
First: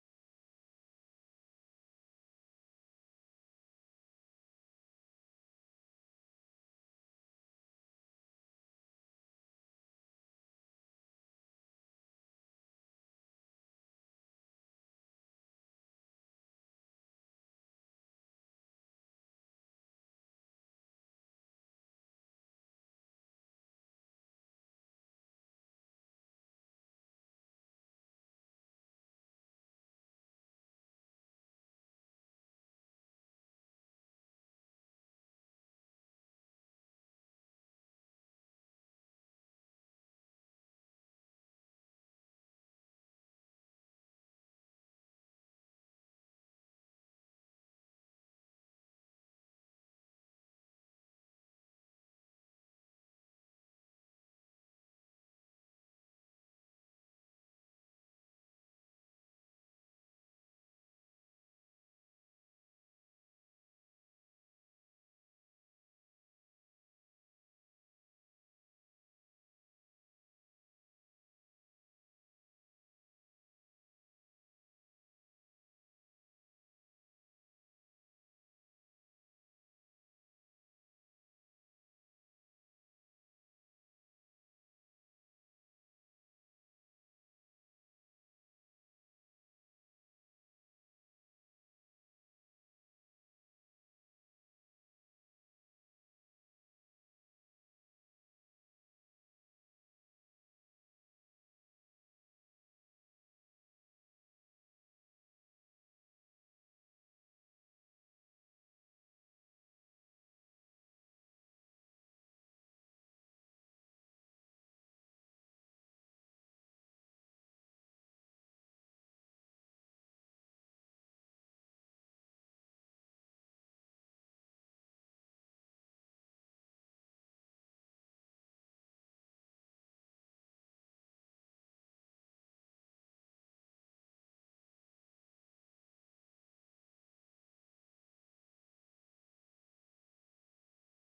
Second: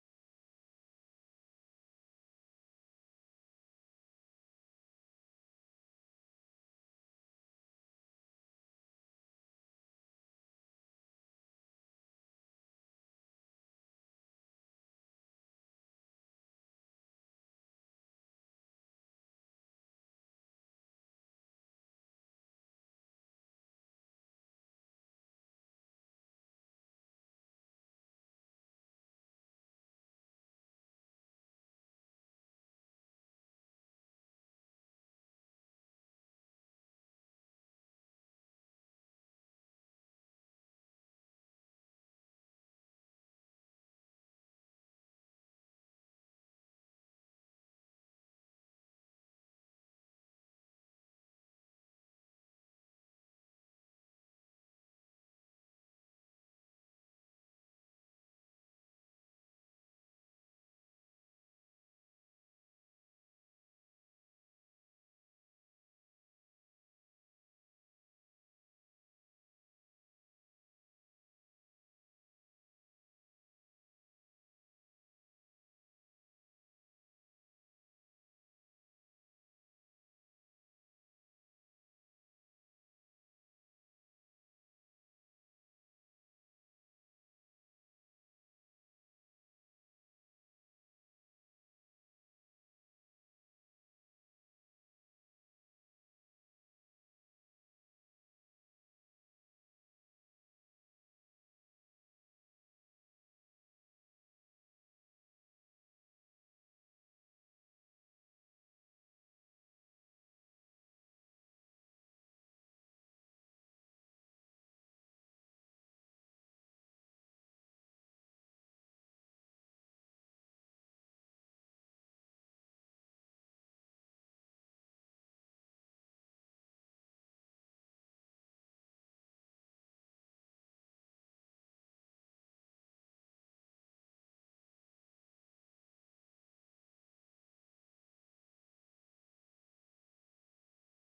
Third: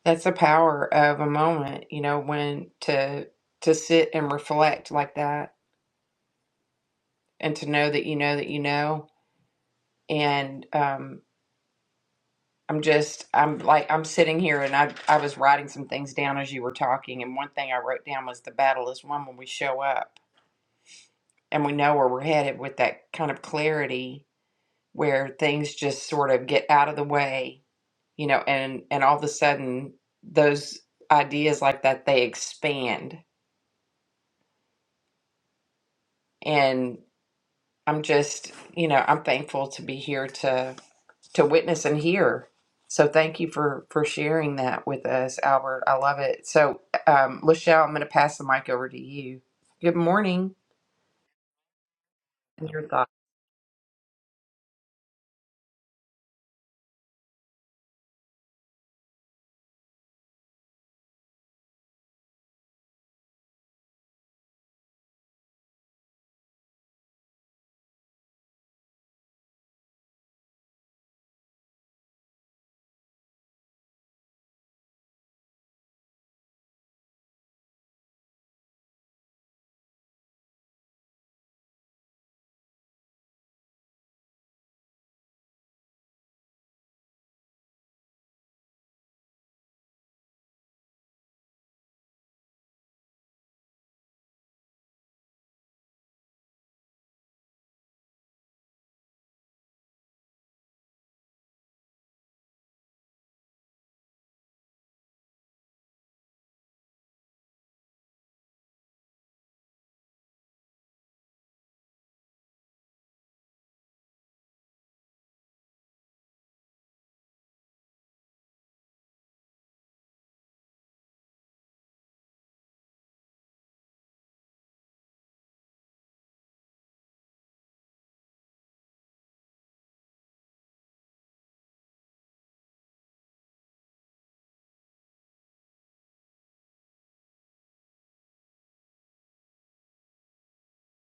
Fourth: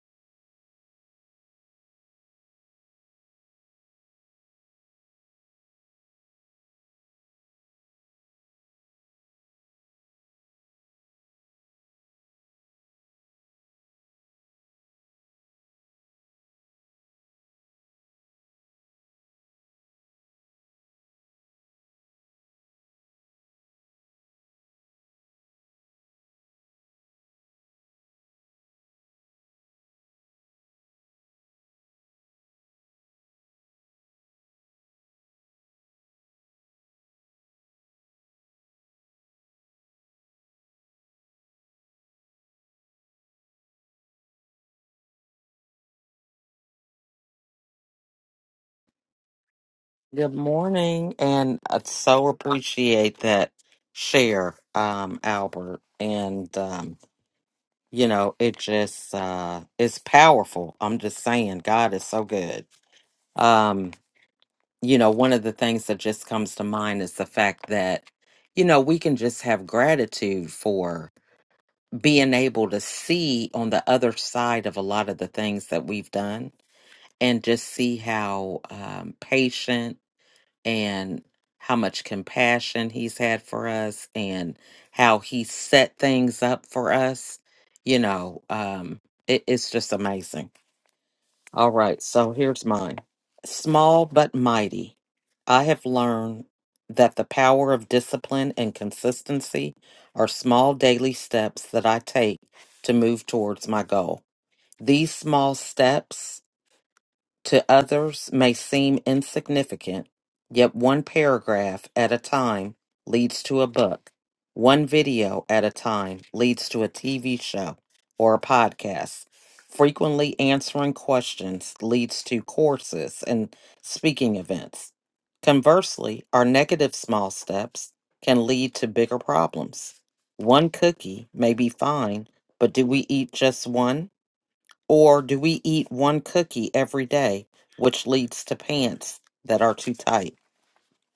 Speaker 3: that's the power of a moment, you know, when to to sit and reflect like that and to know that you know that you know. And um I'm just I'm like I'm sitting here and I I was writing some things down as you were talking and one thing I wrote down was the battle is won when we show up and we know where we're headed with that kind of clarity where things just sort of get out of the way, you know, and and all of a sudden those ideas like that they expand. And I'm just, you know, I'm thankful to be here to to witness and hear. So thank you for for sharing that with us, Albert. I love it. So, um, Lachelle, I'm going to pass the mic over to you. Good
Speaker 2: Good
Speaker 3: morning.
Speaker 2: morning, and I so
Speaker 3: And your thoughts.
Speaker 2: appreciate that share, um, Albert. And um, you know, it just uh, it's powerful. I'm just saying, God is so good. Um, you know, one of the things that just comes to mind is the fact that, you know, we can just have gratitude for being able to see on the other side of a lot of the things that we've done and just see how um, patient and how much compassion he's had for us and how he set things up for us. You know, um, it, it's just amazing. All right, so here's mine. Small but mighty. I have learned that the power of discipline and consistency are small daily steps that I take to move towards my goal. These small steps to others may seem insignificant, yet one paragraph at a time leads to a book. One video at a time leads to a TV show or a podcast. Frequently answering questions leads to courses and speaking events. Conversely, our negative small steps can lead to bigger problems. One cookie may be fine, but do we eat just one? Or do we eat one cookie every day, which leads to pants that are too tight?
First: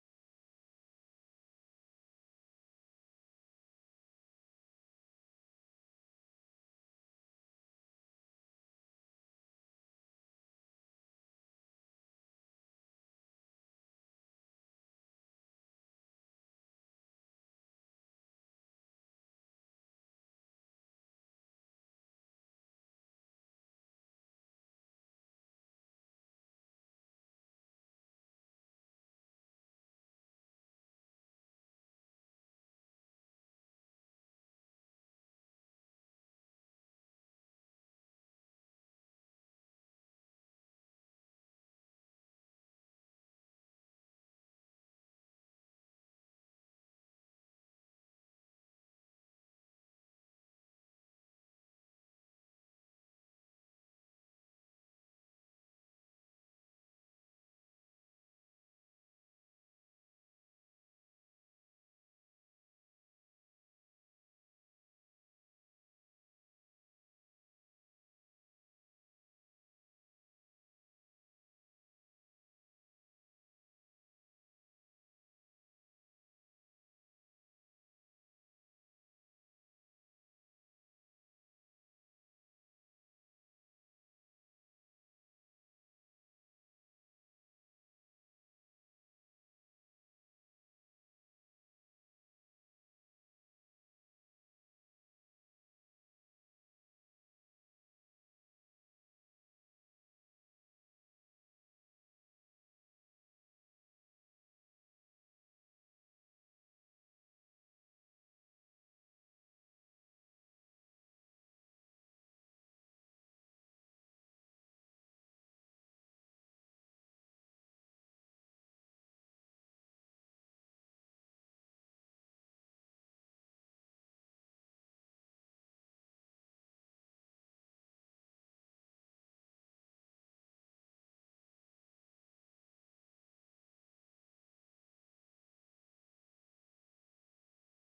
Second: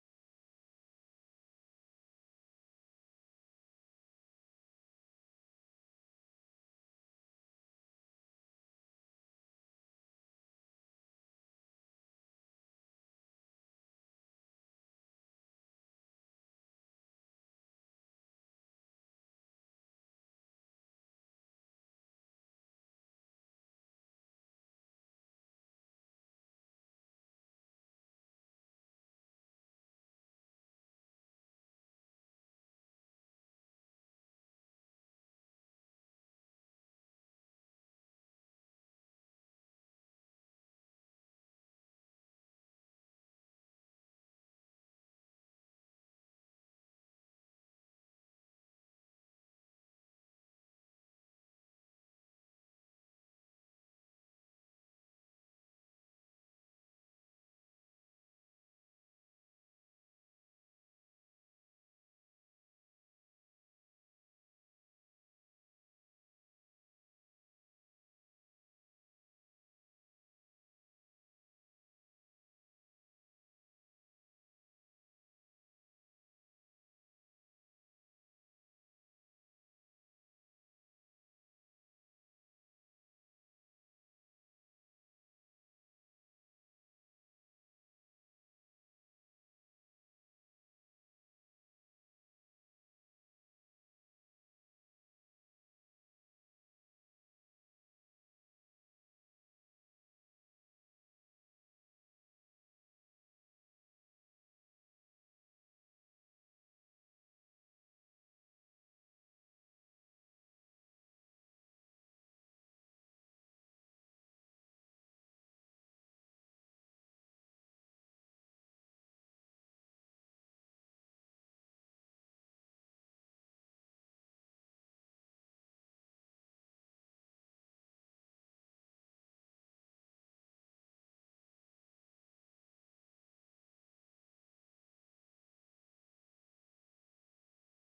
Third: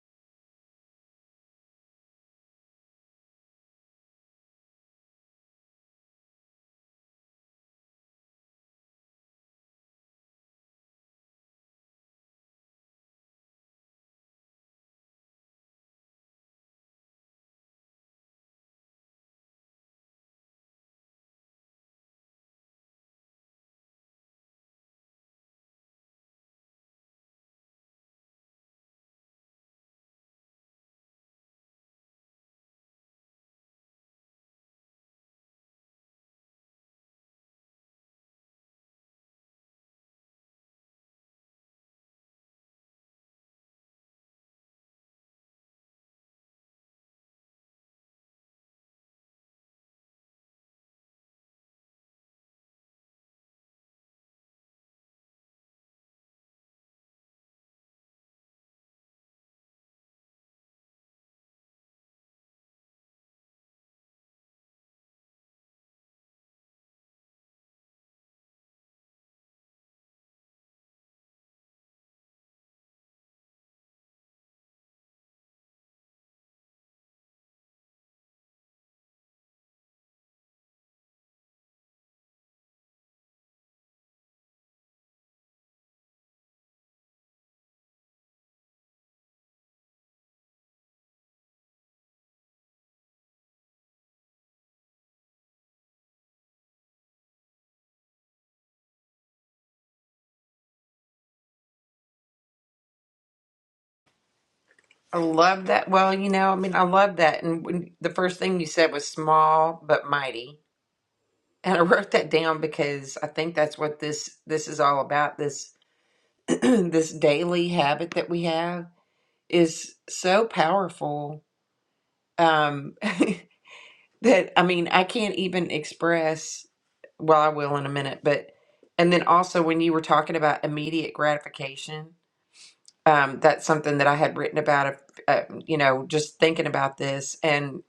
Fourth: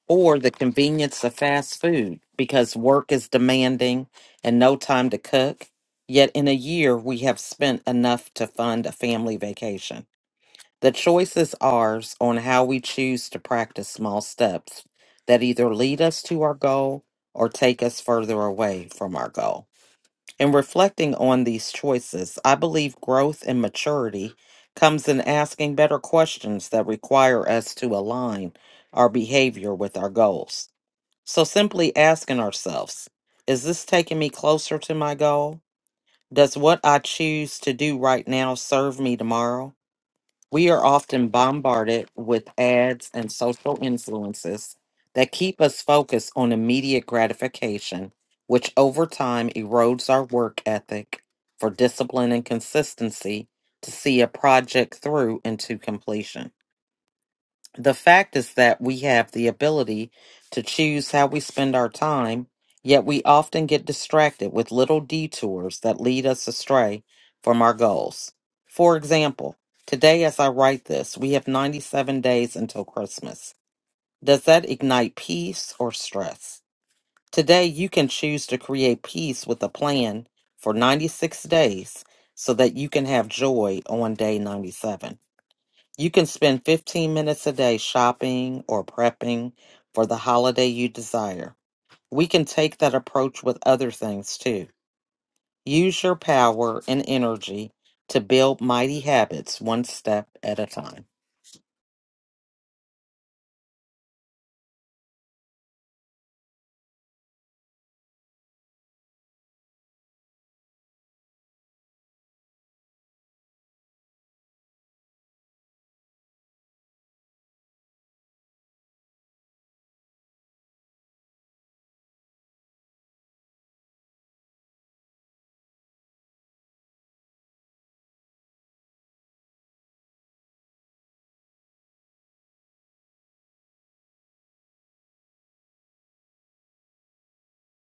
Speaker 2: Or the convenience of fast food because work is demanding and no time to cook? Yet in a year, we have spent enough to fund a family vacation. The choice is ours on how we choose to practice small steps that either lead us to our goal or take us further away from our goal. In reflecting on these choices, I believe growth and maturity comes in asking better questions that require us to align our behavior with our goals. So, simply asking ourselves, is this taking me closer to my goal? Does what I choose to do right now serve me tomorrow? We are often bombarded with ads and social influences that keep us focused on immediate gratification, which over time erodes our work ethic for discipline and consistency to see a project through into completion. The fact is that we have the ability to choose how we spend our time, yet we often get distracted with little detours that lead us astray from our goals. For example, today as I write this, we have 97 days until Christmas. Does that ignite peace or stress? Today, you can choose to create peace with a plan for 96 days so that you can have joy on day 97. You can spend 15 minutes a day shopping or prepping for the holiday you desire. We can take that approach with other things too. Use your power and energy to build mighty habits one step at a time.
Speaker 3: I love that. Well, you know, I mean, I love that. And when, the first thing you said was small but mighty And I wrote that down because I think that's what this this is all about. This this daily habit that we have is so powerful um, that I mean I can't even express. Well, I will in a minute, but and then also when you were talking about immediate gratification, um, that's something that I had written about. Uh, you know, just thinking about this, and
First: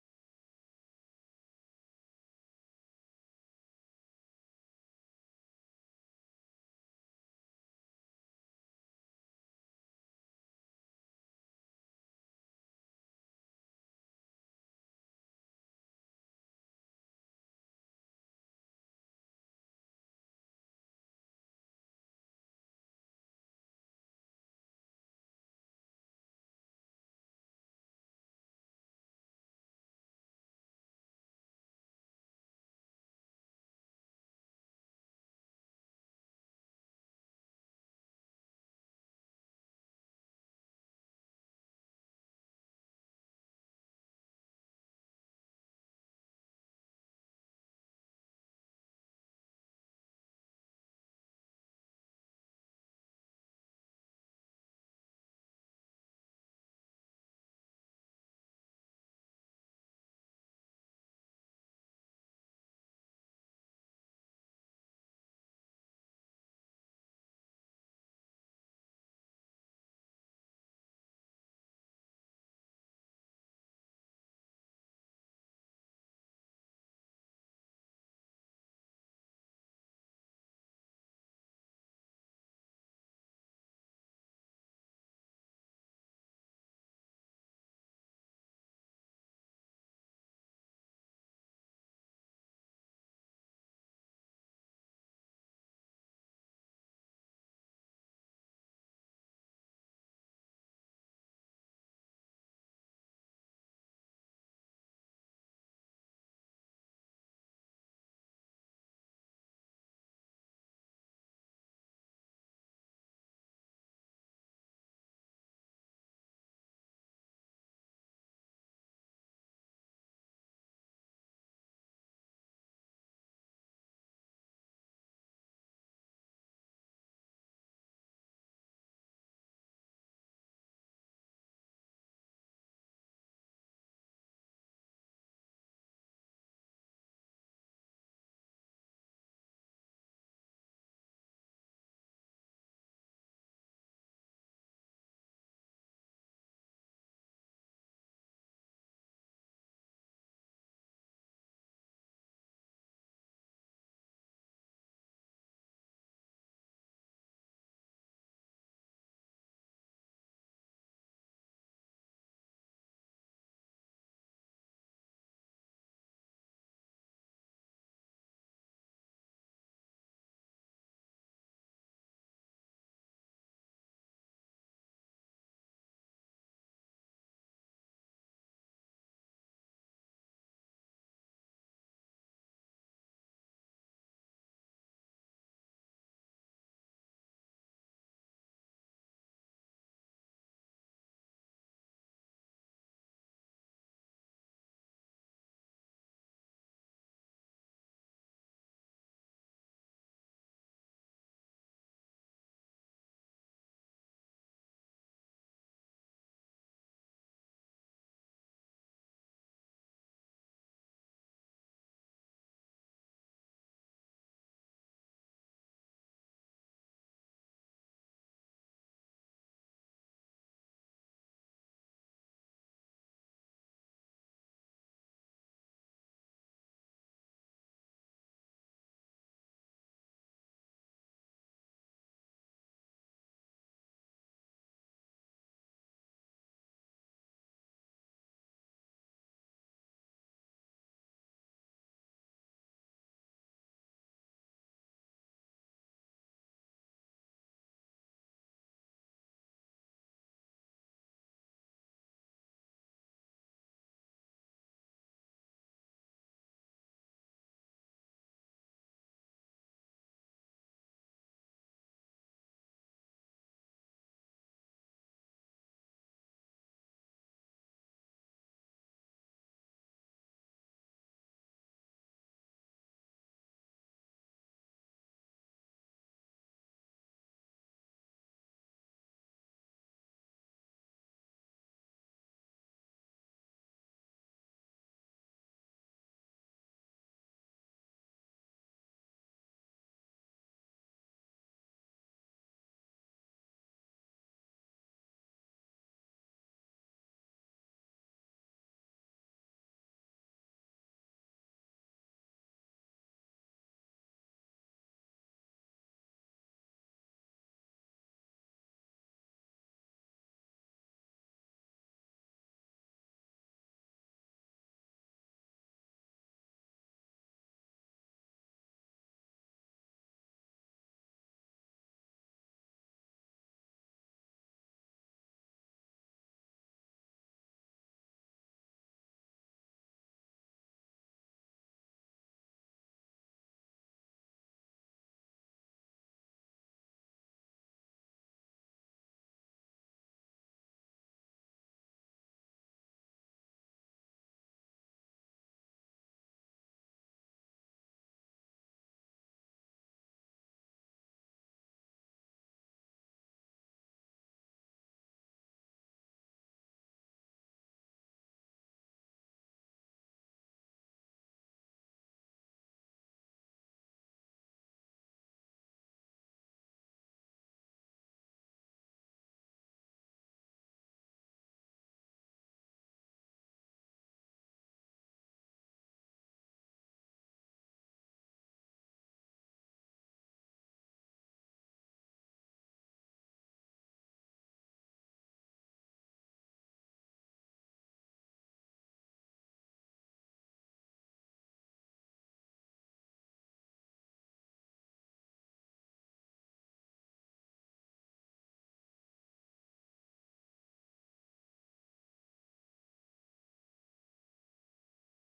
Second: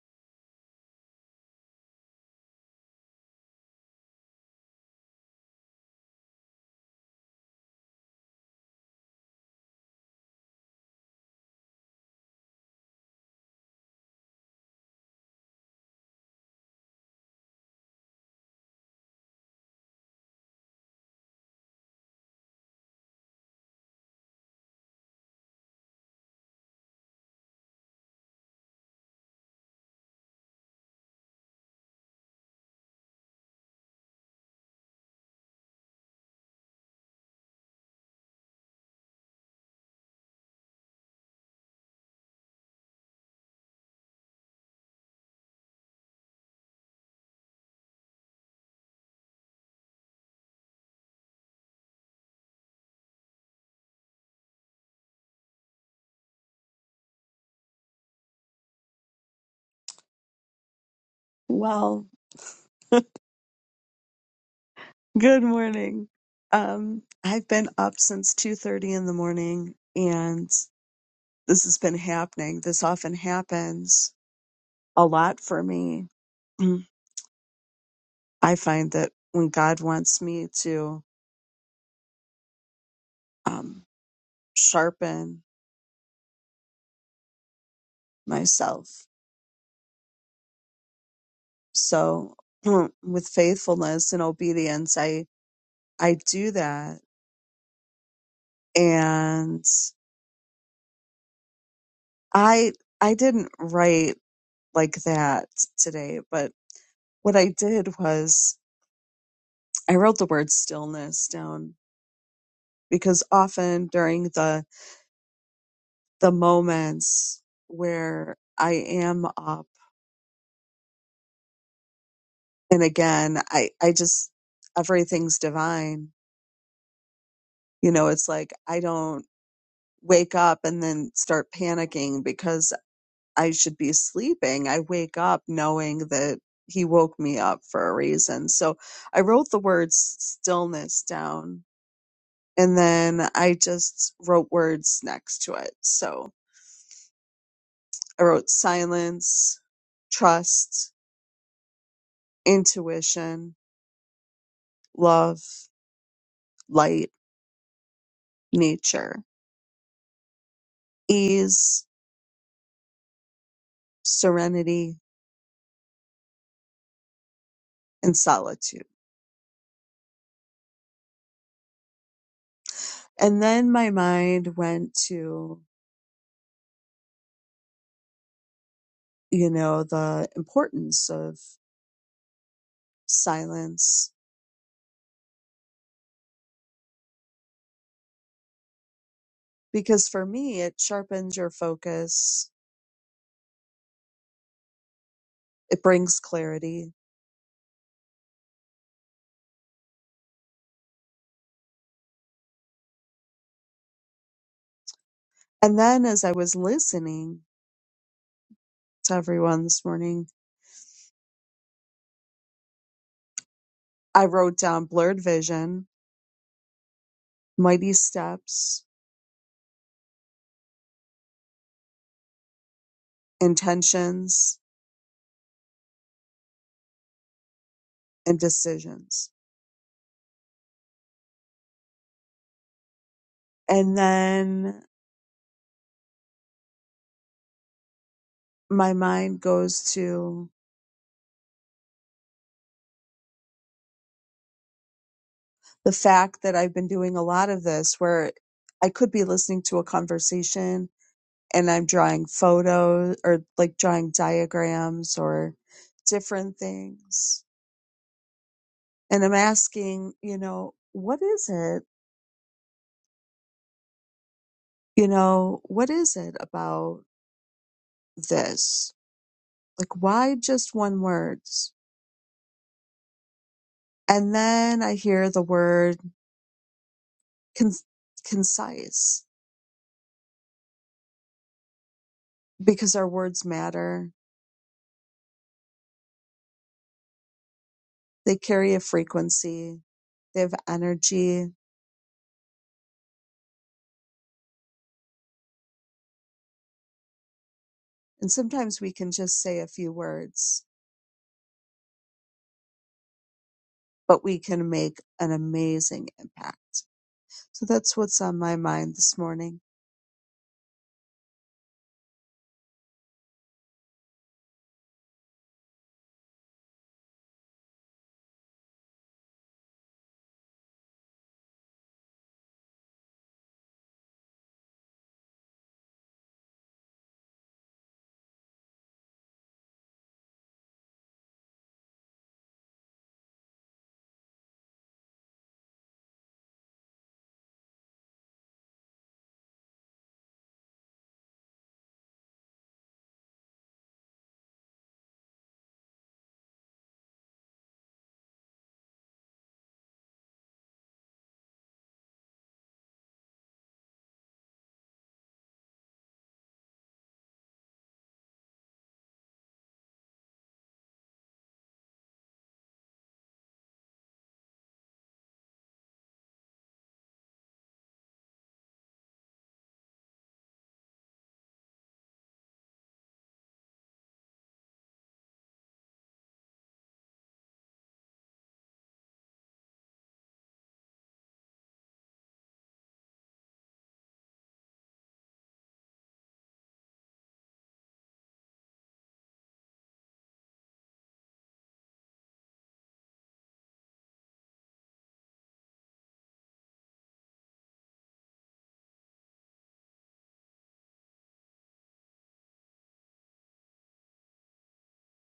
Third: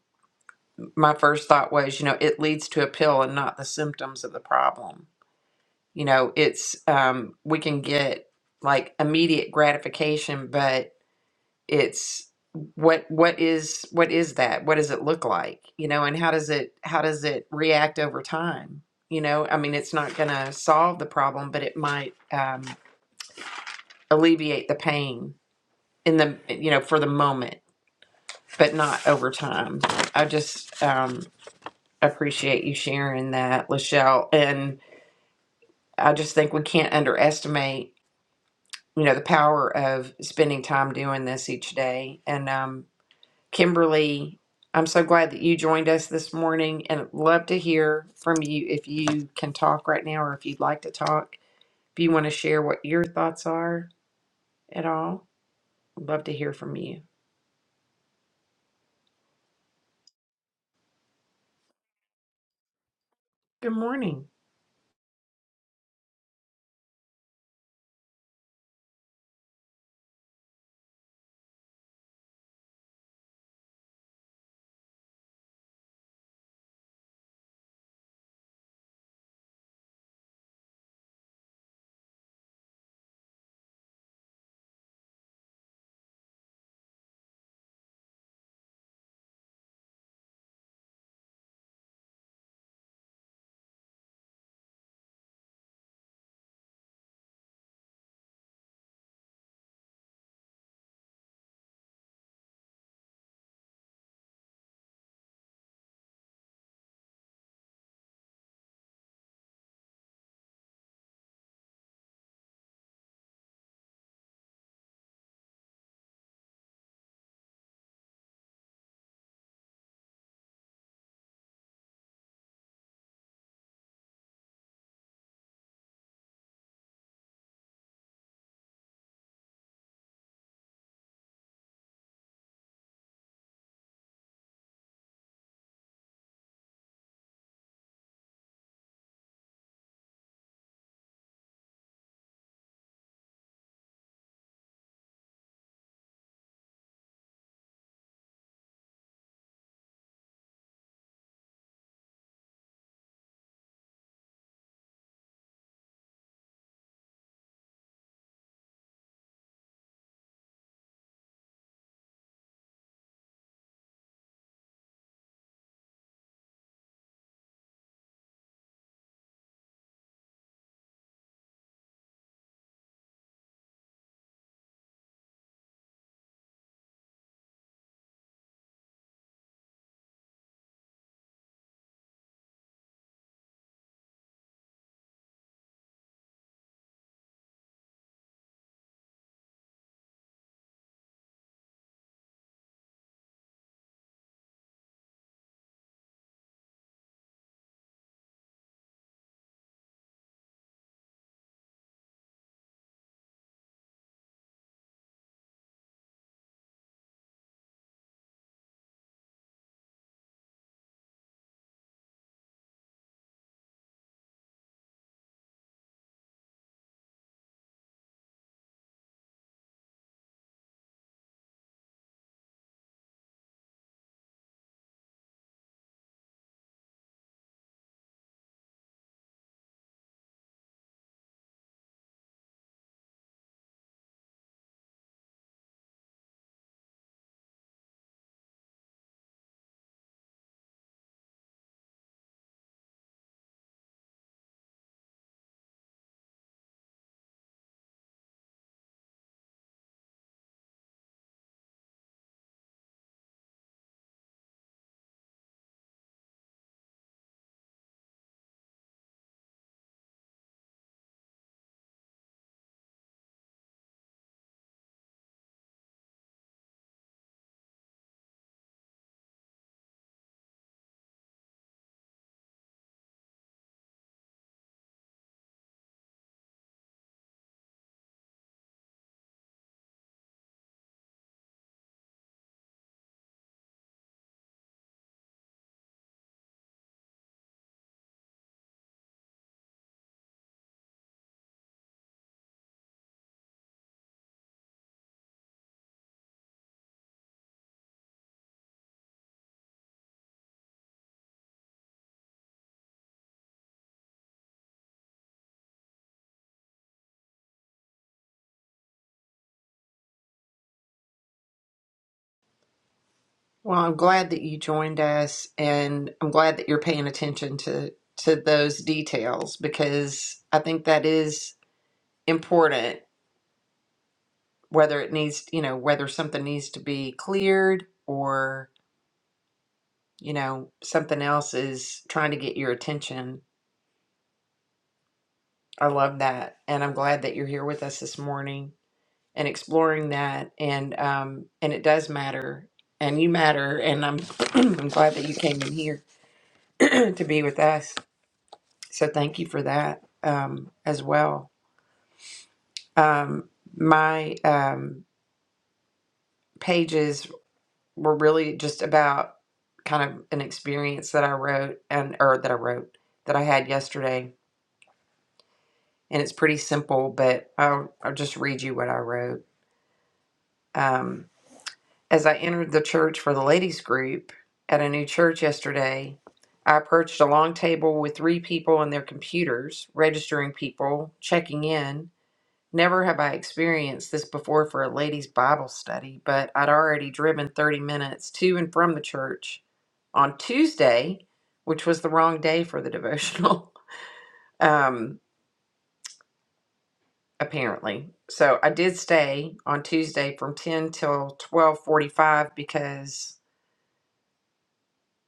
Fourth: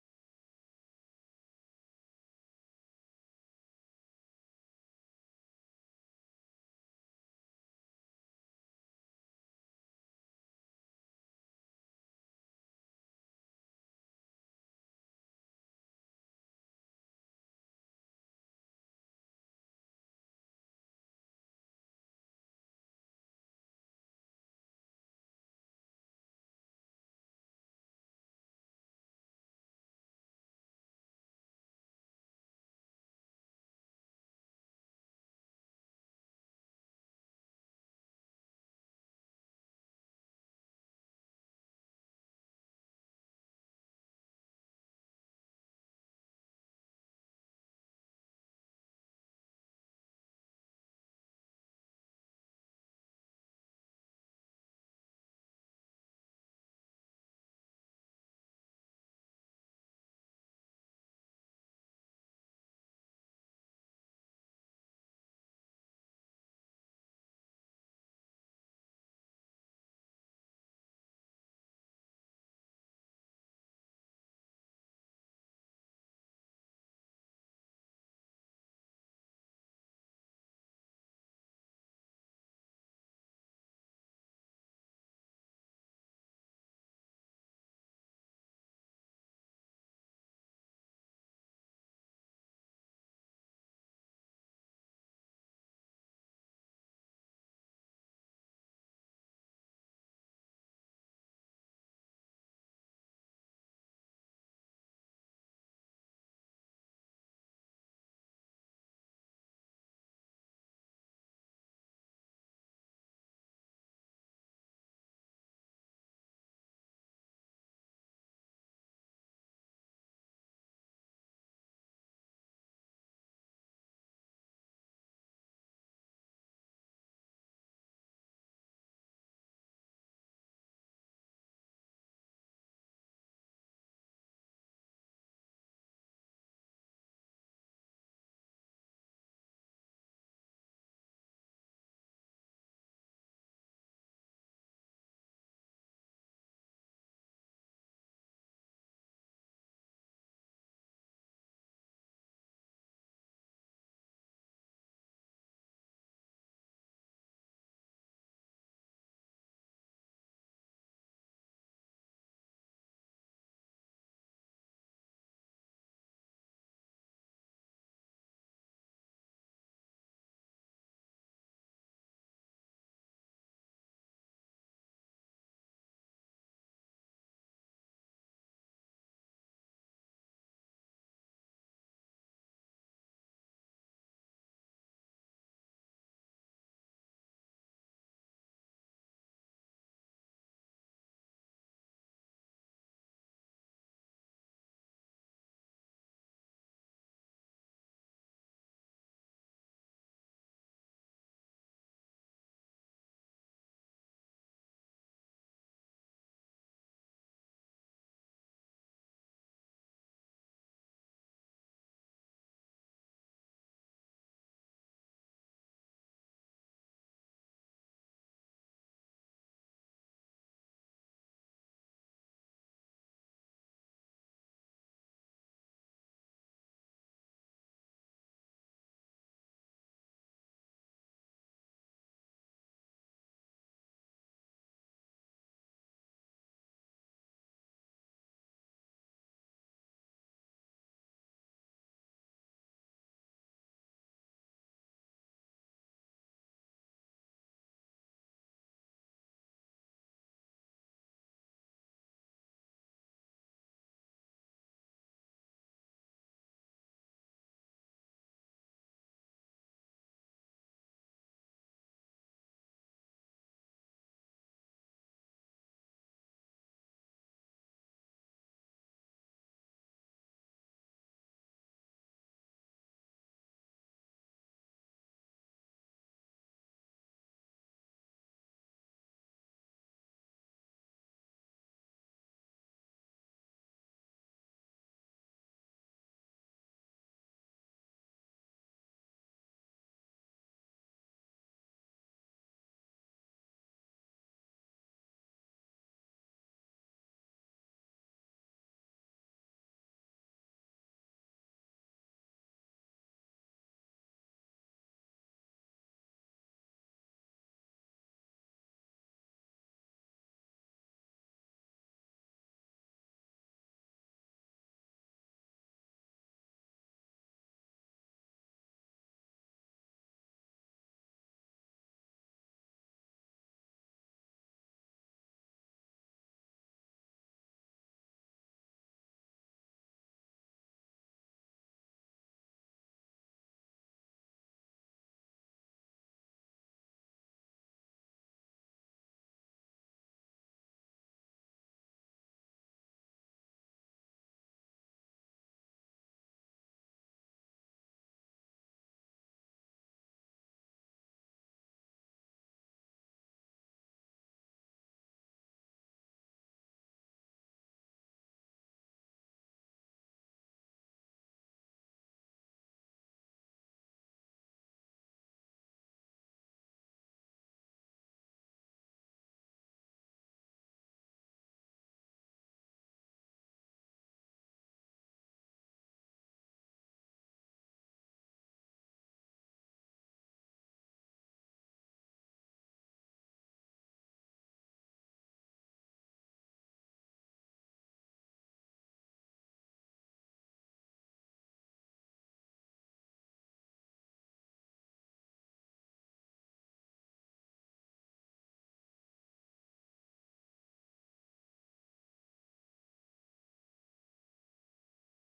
Speaker 3: my first thought was, you know, it leads to a pill and not the symptoms of the problem You know, it's um, we can get like immediate gratification, but it's what what is what is that? What does it look like? You know, and how does it how does it react over time? You know, I mean, it's not going to solve the problem, but it might um, alleviate the pain in the you know for the moment, but not over time. I just um, appreciate you sharing that, Lachelle, and I just think we can't underestimate you know the power of spending time doing this each day and um kimberly i'm so glad that you joined us this morning and I'd love to hear from you if you can talk right now or if you'd like to talk if you want to share what your thoughts are at all I'd love to hear from you
Speaker 4: Well,
Speaker 3: good morning
Speaker 4: good morning. Um, I've been up since 2:30 in the morning and this has been happening. This often happens a lot for me. Mm. I find that when God wants me to um, sharpen myself, so mm, with faithfulness and obedience, I I do that. And I I didn't write like that today, but what I did was I wrote the word stillness down because often during the the moments where I am up and again I I just everything's divine. You know, it's like I don't wake up and then start panicking because I should be sleeping. I wake up knowing that he woke me up for a reason. So I wrote the words stillness down and then I just wrote words next to it. So I wrote silence, trust, intuition, love, light, nature, ease, serenity, and solitude. And then my mind went to, you know, the importance of silence because for me, it sharpens your focus, it brings clarity. And then as I was listening to everyone this morning, I wrote down blurred vision, mighty steps, intentions and decisions. And then my mind goes to the fact that I've been doing a lot of this where I could be listening to a conversation and I'm drawing photos or like drawing diagrams or different things. And I'm asking, you know, what is it? You know, what is it about this? Like, why just one word? And then I hear the word con- concise because our words matter. They carry a frequency, they have energy. And sometimes we can just say a few words, but we can make an amazing impact. So that's what's on my mind this morning.
Speaker 3: well i'm glad that you joined us and i'm glad that you're paying attention to to those details because i think that is important whether it needs, you know, whether something needs to be cleared or, you know, something else is trying to get your attention. I love that. And I'm glad that you're here with us this morning and exploring that. And, um, and it does matter and you matter. And I'm, I'm glad that you came in here to be with us. So thank you for that, um, as well. Um, my, um, pages were really just about kind of an experience that I wrote and or that I wrote that I had yesterday. And it's pretty simple, but I'll, I'll just read you what I wrote. Um, as I entered the church for the ladies' group at a new church yesterday, I approached a long table with three people and their computers, registering people, checking in, Never have I experienced this before for a ladies' Bible study, but I'd already driven 30 minutes to and from the church on Tuesday, which was the wrong day for the devotional, um, apparently. So I did stay on Tuesday from 10 till 12:45 because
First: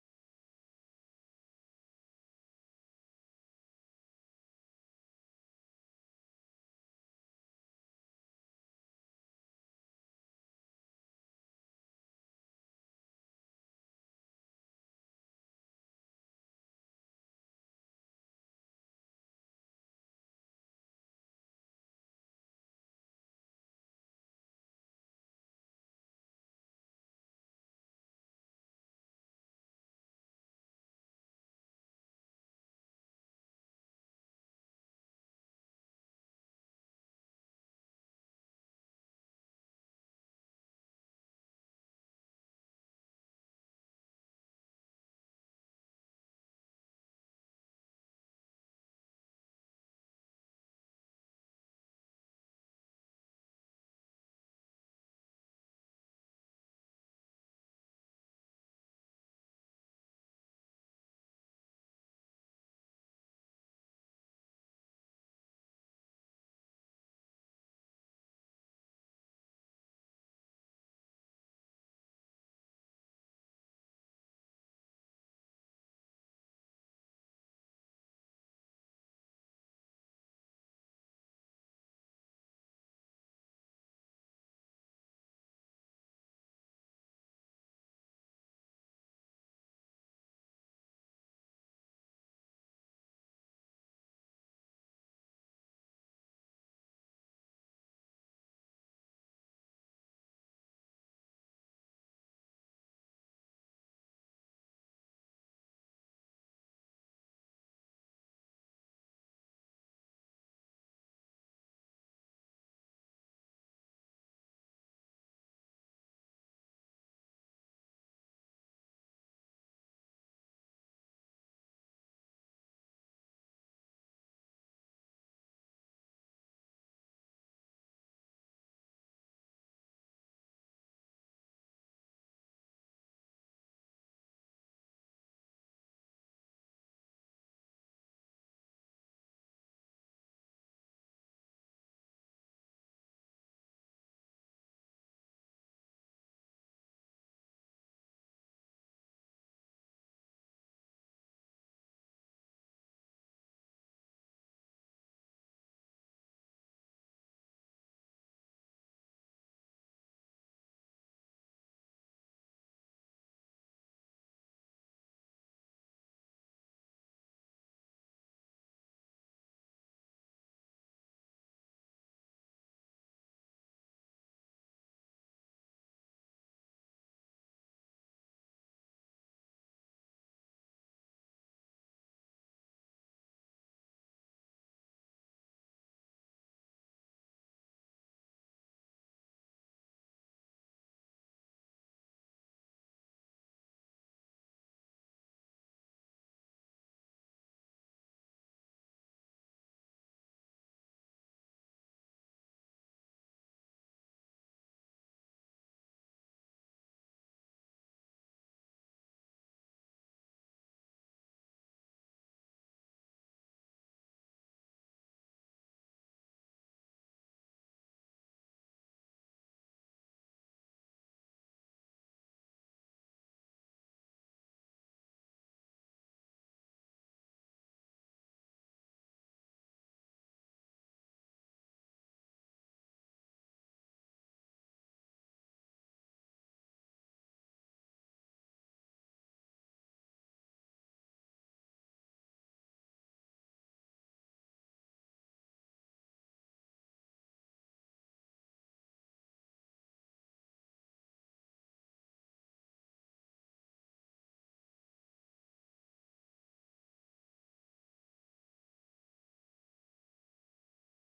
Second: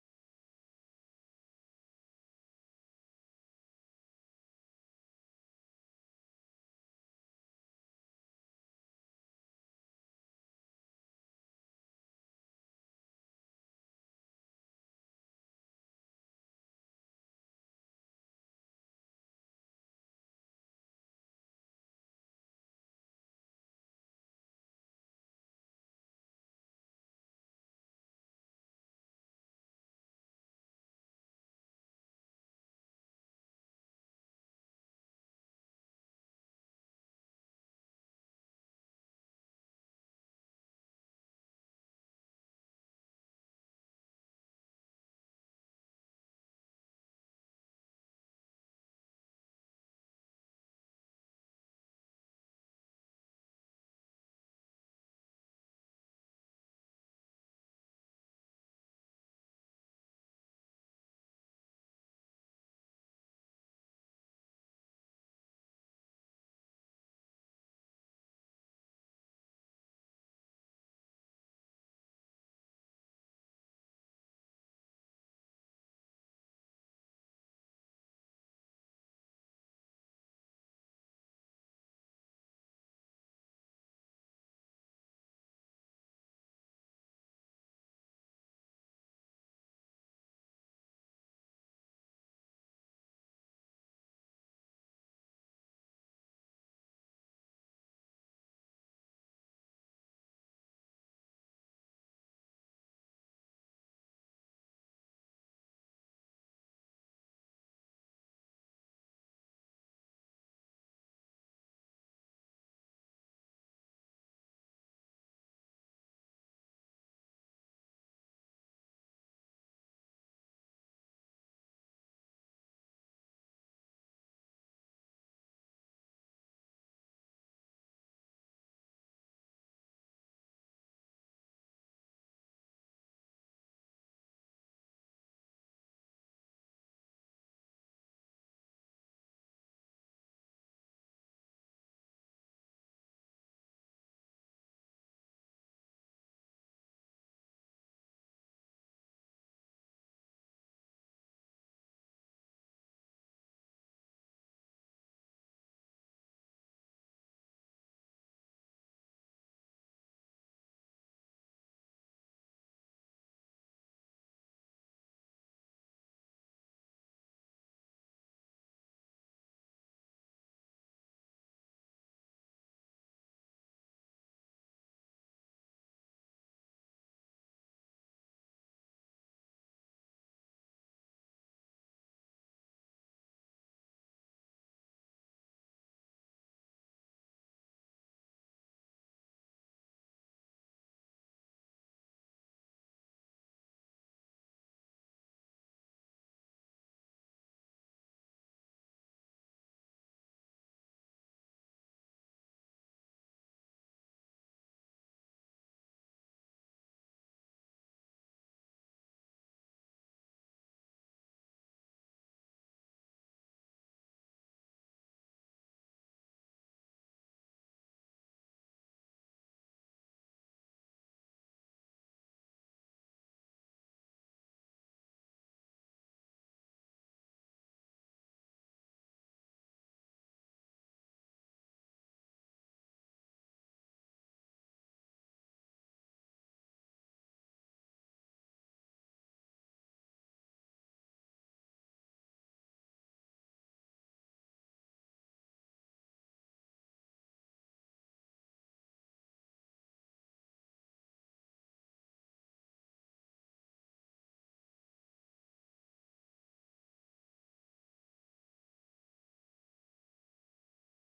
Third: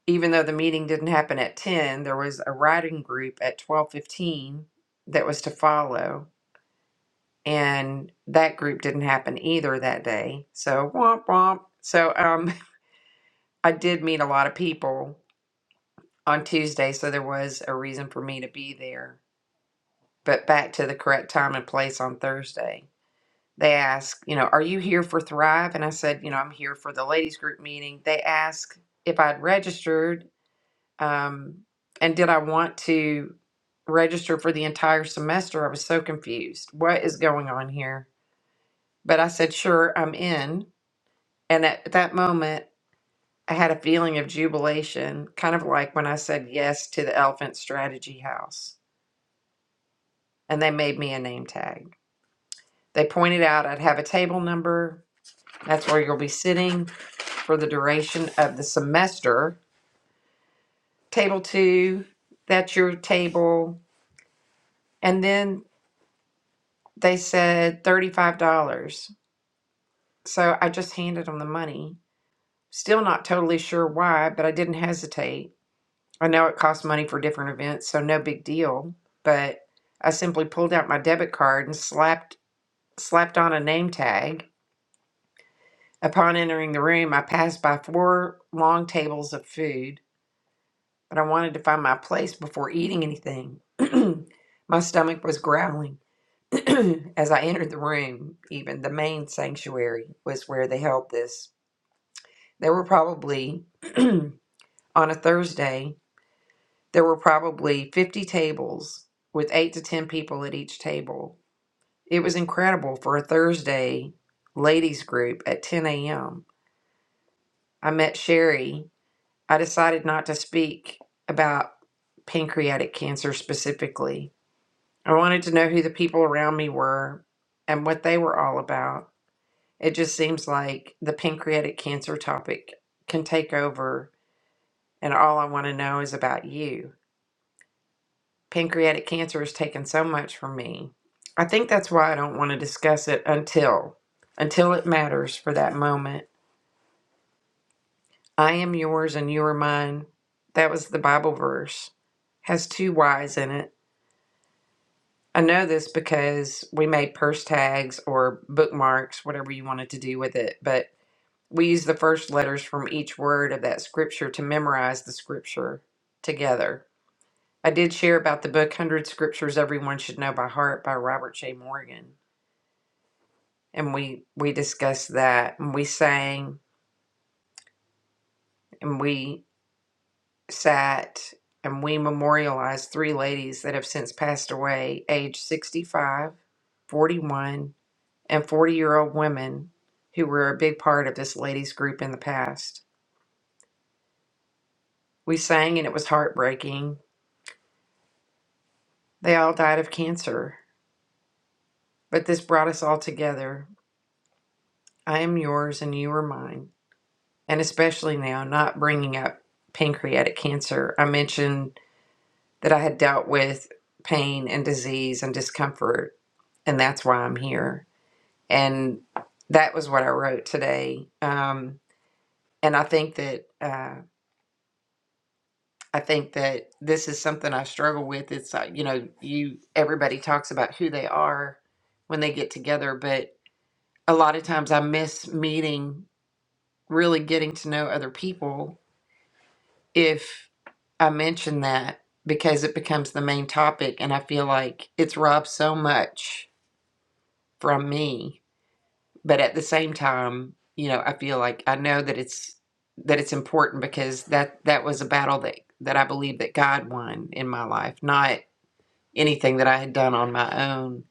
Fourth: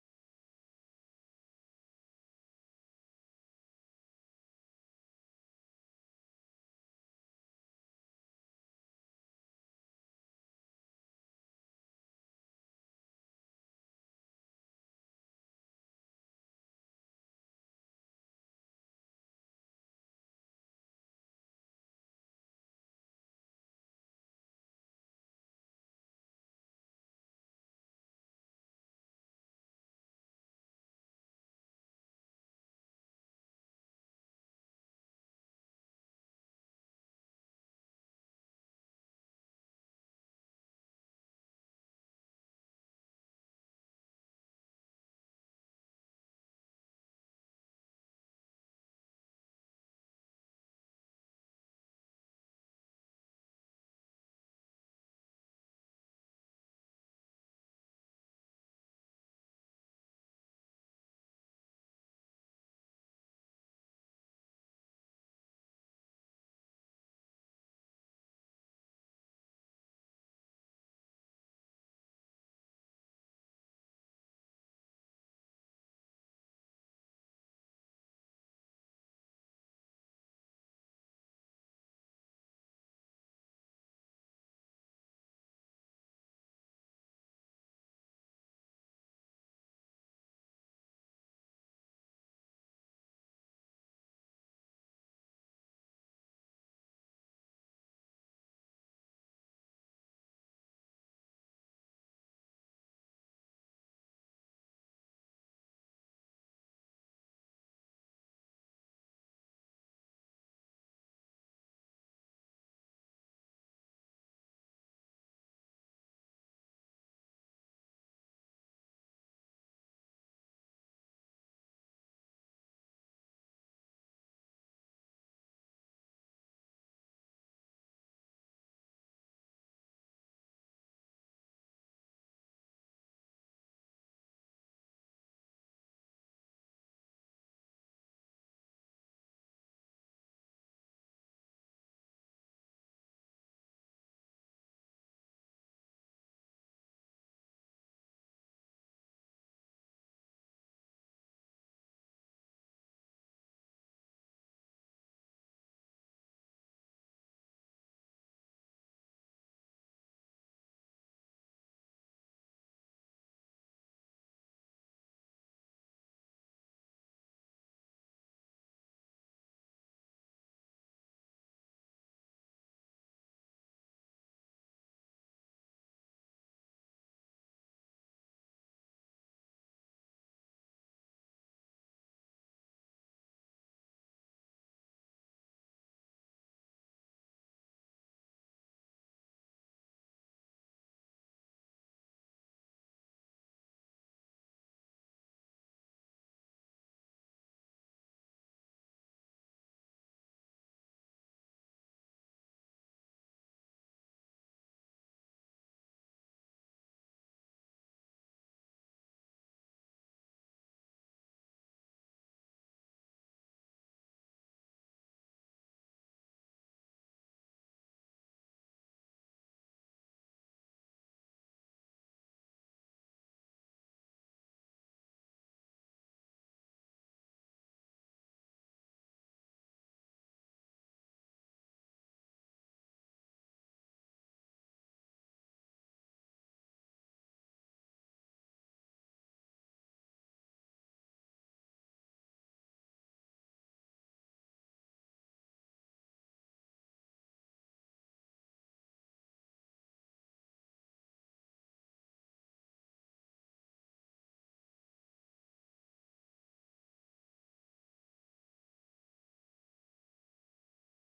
Speaker 3: even though the meeting didn't happen at 10, there was a writing group at 12:15 that was to follow and that group didn't happen either that day. So womp womp. So um, I did meet a lot of people on Tuesday, so there was a reason for me to be there. But back to the correct time and place on Thursday. They asked, you know, are you here for Thrive? And I said, you know, I'm here for the ladies group meeting. They asked if I'd registered um, and did I want to register for the entire semester. I was so confused. What is going on here? But I said, sure, I'm in. And at that moment, I had a feeling of jubilation, kind of like when I said yes to the Elephant Strategy House, and they made me a name tag. They pointed out I'd have a table number. That's where you'll be sitting for the duration of the semester. Table two, that's your table. And then they said $35. So I just handed them the money. Still not totally sure why, but I didn't hesitate. I know it costs money for different events, so no big deal. But I simply pulled out my debit card and slapped slapped on a name tag. Upon entering the room, I passed by four long tables of food, but I wanted to find my place before eating anything. my stomach was growling as I entered the room. Even the main sanctuary was where they held this. They were probably on a Thursday There were probably 50 tables with eight to 10 people at each table. It was incredible for a Thursday ladies group at 10 a.m. I met Sherry. I decided not to speak about pancreatic cancer specifically. I wanted to know who the people around me were and what they were all about. It just seems like the pancreatic cancer topic can take over, and all I want to know is about you. Pancreatic cancer has taken so much from me. I think that's why I don't want to discuss it until until it matters for that moment. I am yours and you are mine. That was the Bible verse. Has two Y's in it. I know this because we made purse tags or bookmarks, whatever you wanted to do with it, but we use the first letters from each word of that scripture to memorize the scripture together. I did share about the book 100 Scriptures Everyone Should Know by Heart by Robert J. Morgan. and we we discussed that and we sang and we sat and we memorialized three ladies that have since passed away age 65, 41, and 40 year old women who were a big part of this ladies group in the past we sang and it was heartbreaking they all died of cancer but this brought us all together i am yours and you are mine and especially now not bringing up pancreatic cancer i mentioned that I had dealt with pain and disease and discomfort, and that's why I'm here. And that was what I wrote today. Um, and I think that uh, I think that this is something I struggle with. It's like you know, you everybody talks about who they are when they get together, but a lot of times I miss meeting, really getting to know other people if I mention that because it becomes the main topic, and I feel like it's robbed so much from me but at the same time you know i feel like i know that it's that it's important because that that was a battle that that i believe that god won in my life not anything that i had done on my own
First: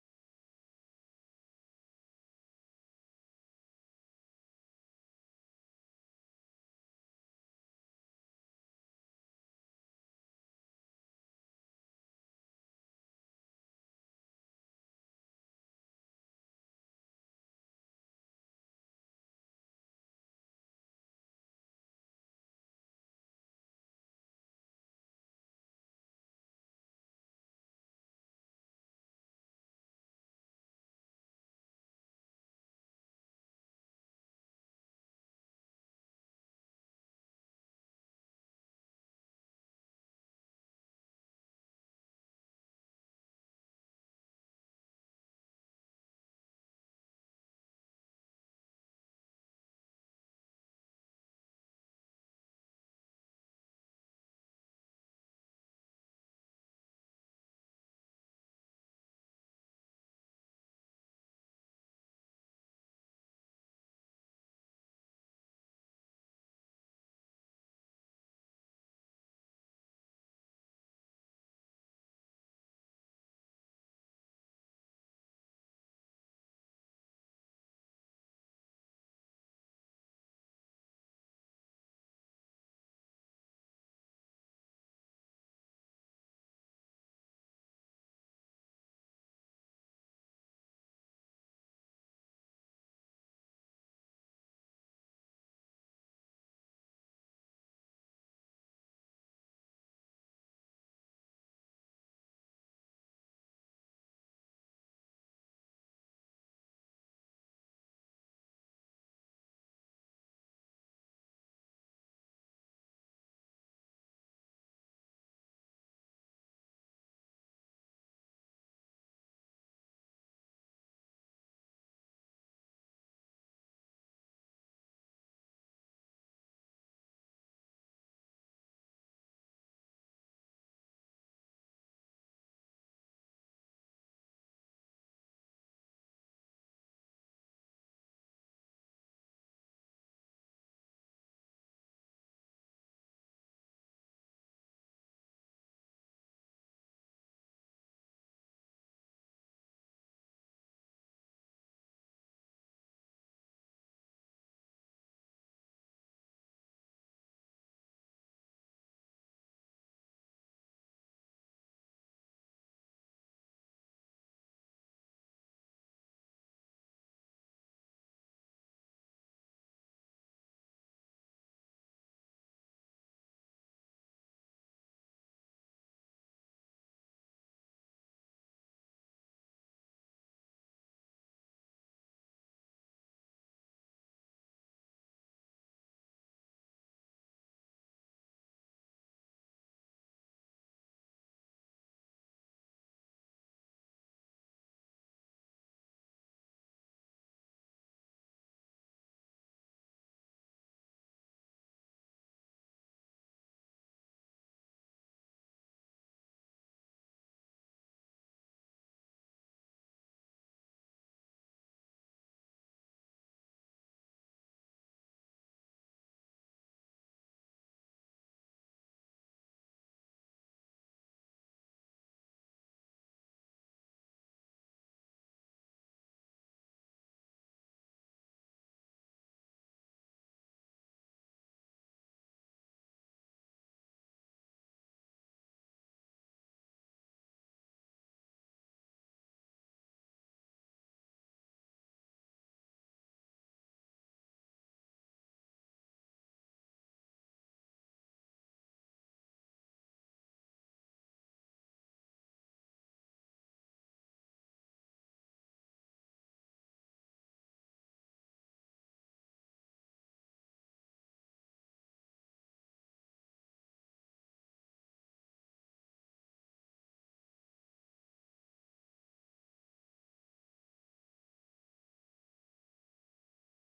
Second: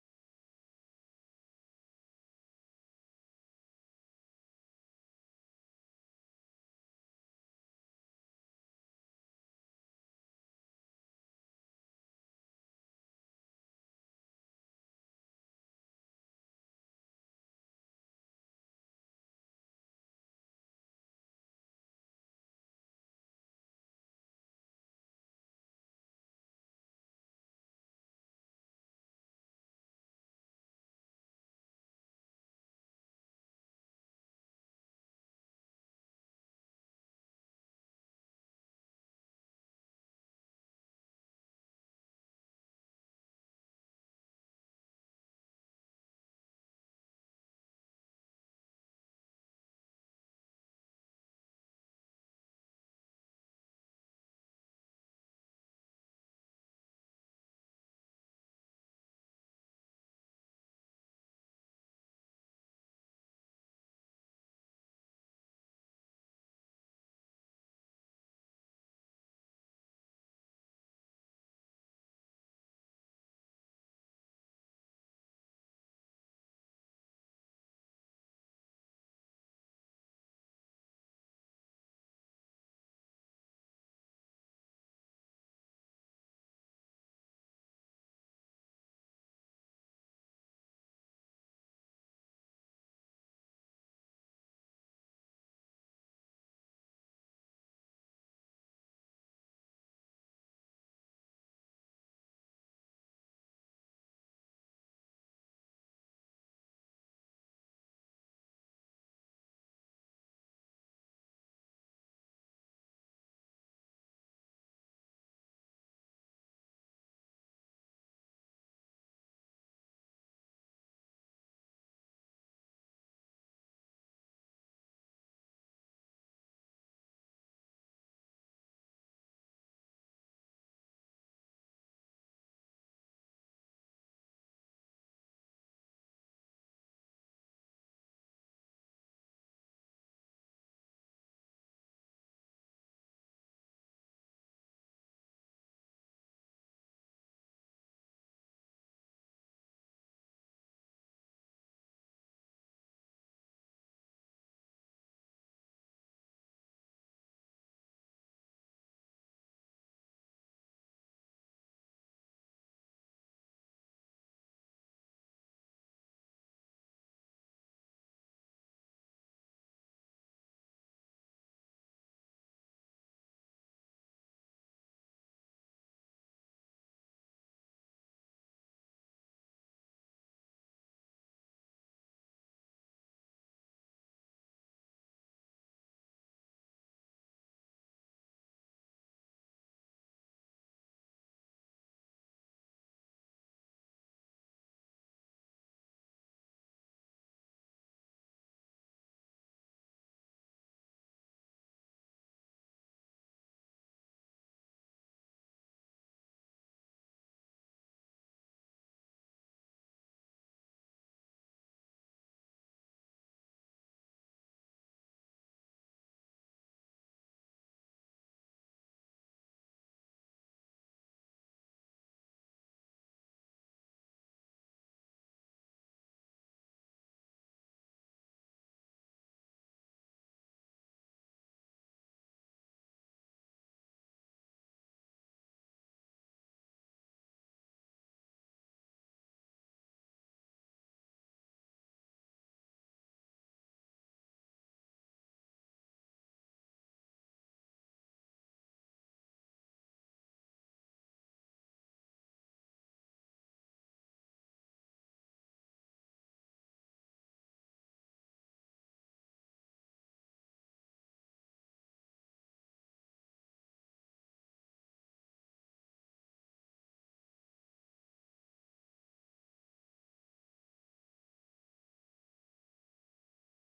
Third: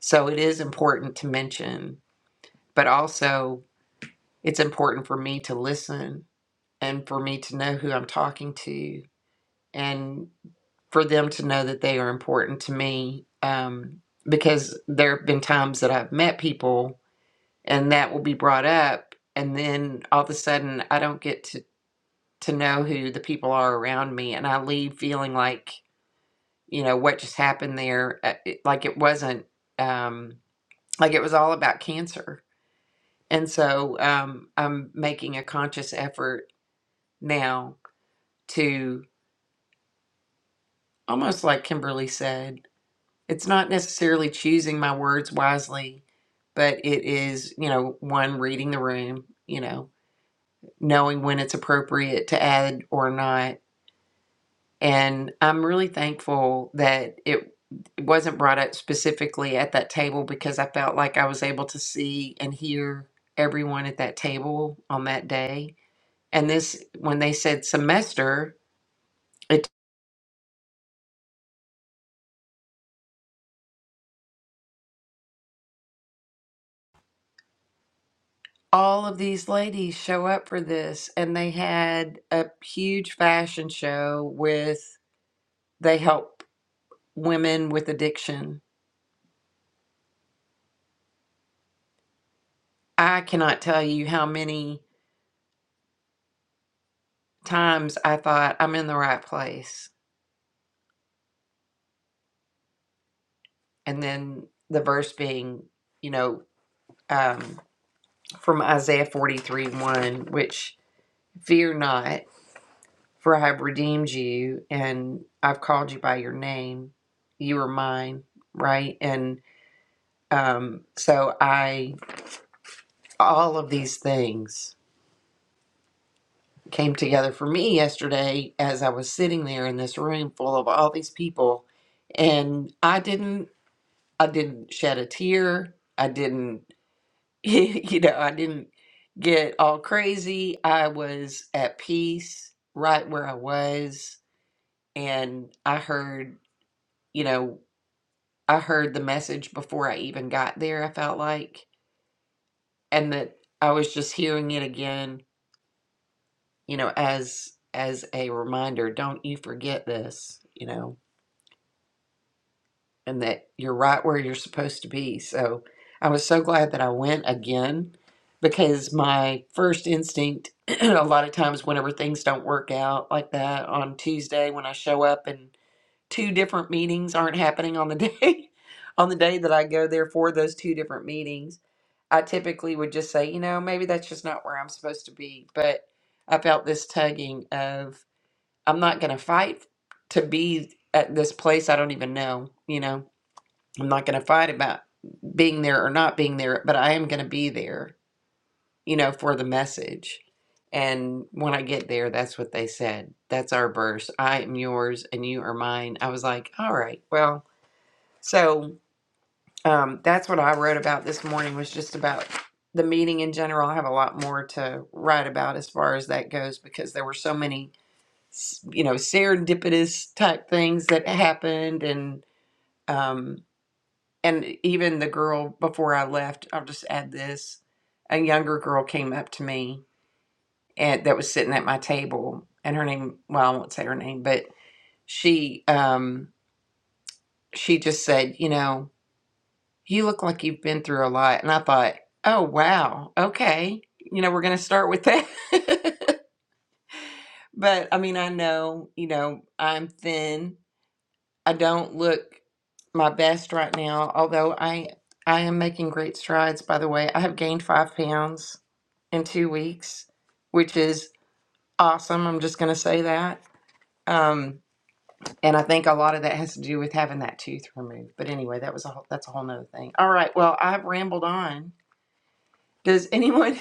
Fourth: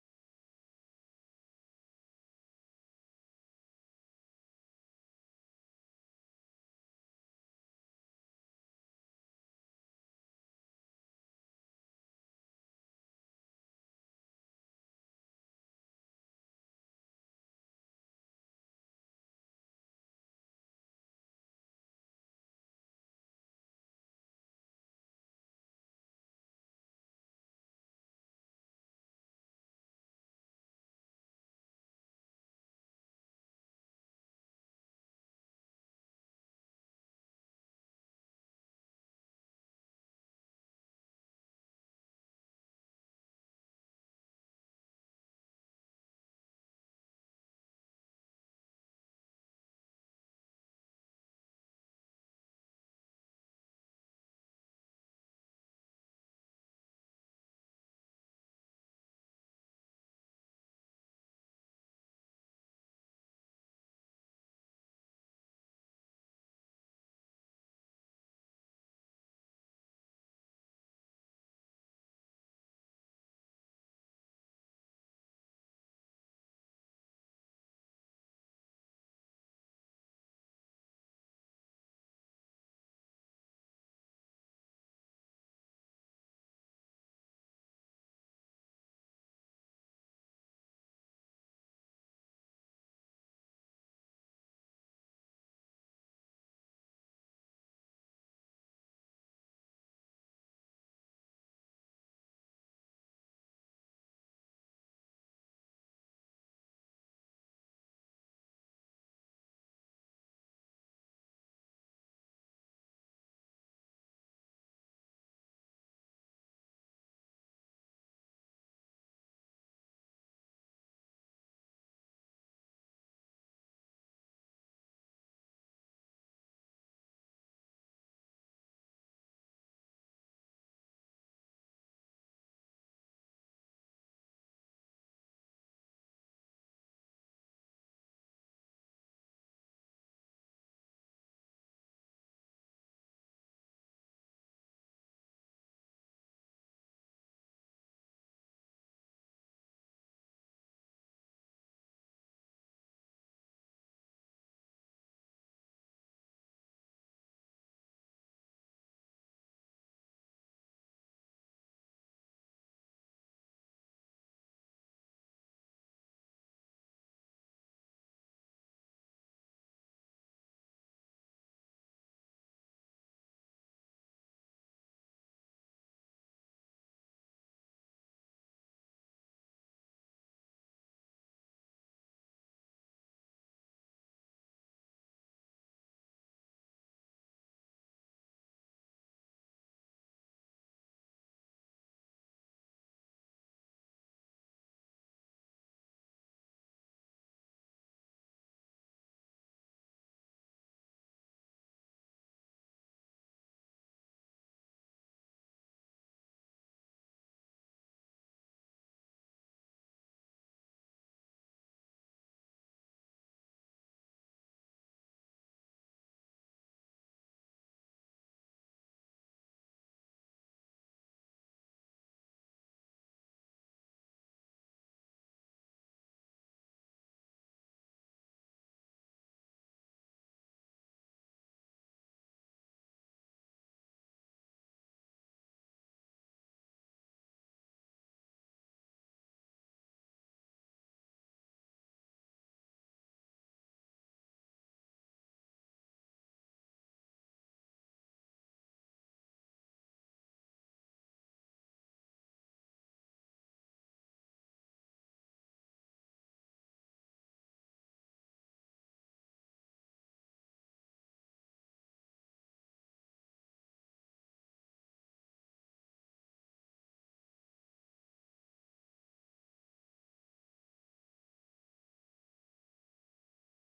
Speaker 3: so it is important to mention but also it's important for me to listen and for me to know who i'm talking to and for them to know that they are important to me um, because there have been times that i've met people and that will be brought up and then all of a sudden i don't get to to know who the people are around me and i leave feeling like you know what just happened there uh, it, like it wasn't um like it was all about cancer and so um i'm making a conscious effort now to almost like kimberly said it's not necessarily choosing my words wisely but it is you know one reading the room you know knowing when it's appropriate to add or not. And I'm really thankful that it it wasn't brought up specifically at that table because I felt like I was able to see and hear everyone at that table on that day. And this, when they said semester, it all of these ladies show up for this, and they had a huge fashion show with they help women with addiction. I cannot tell you how many times I thought I'm in the right place. And then the verse being, you know, um, from Isaiah 43 1, which fear not, for I have redeemed you and I've called you by your name. You are mine, right? And um, so I, all of these things came together for me yesterday as I was sitting there in this room full of all these people. And I didn't, I didn't shed a tear. I didn't you know, I didn't get all crazy. I was at peace right where I was. And I heard, you know, I heard the message before I even got there, I felt like, and that I was just hearing it again, you know, as as a reminder, don't you forget this, you know. and that you're right where you're supposed to be. So I was so glad that I went again because my first instinct, a lot of times, whenever things don't work out like that on Tuesday, when I show up and two different meetings aren't happening on the day, on the day that I go there for those two different meetings, I typically would just say, you know, maybe that's just not where I'm supposed to be. But I felt this tugging of, I'm not going to fight to be at this place I don't even know, you know? I'm not going to fight about being there or not being there, but I am going to be there, you know, for the message. And when I get there, that's what they said. That's our verse. I am yours and you are mine. I was like, all right, well, so um, that's what I wrote about this morning was just about the meeting in general. I have a lot more to write about as far as that goes because there were so many, you know, serendipitous type things that happened and, um, and even the girl before I left, I'll just add this. A younger girl came up to me and that was sitting at my table and her name well, I won't say her name, but she um she just said, you know, you look like you've been through a lot and I thought, Oh wow, okay. You know, we're gonna start with that. but I mean I know, you know, I'm thin I don't look my best right now, although I I am making great strides, by the way. I have gained five pounds in two weeks, which is awesome. I'm just gonna say that. Um, and I think a lot of that has to do with having that tooth removed. But anyway, that was a whole, that's a whole nother thing. All right, well, I've rambled on. Does anyone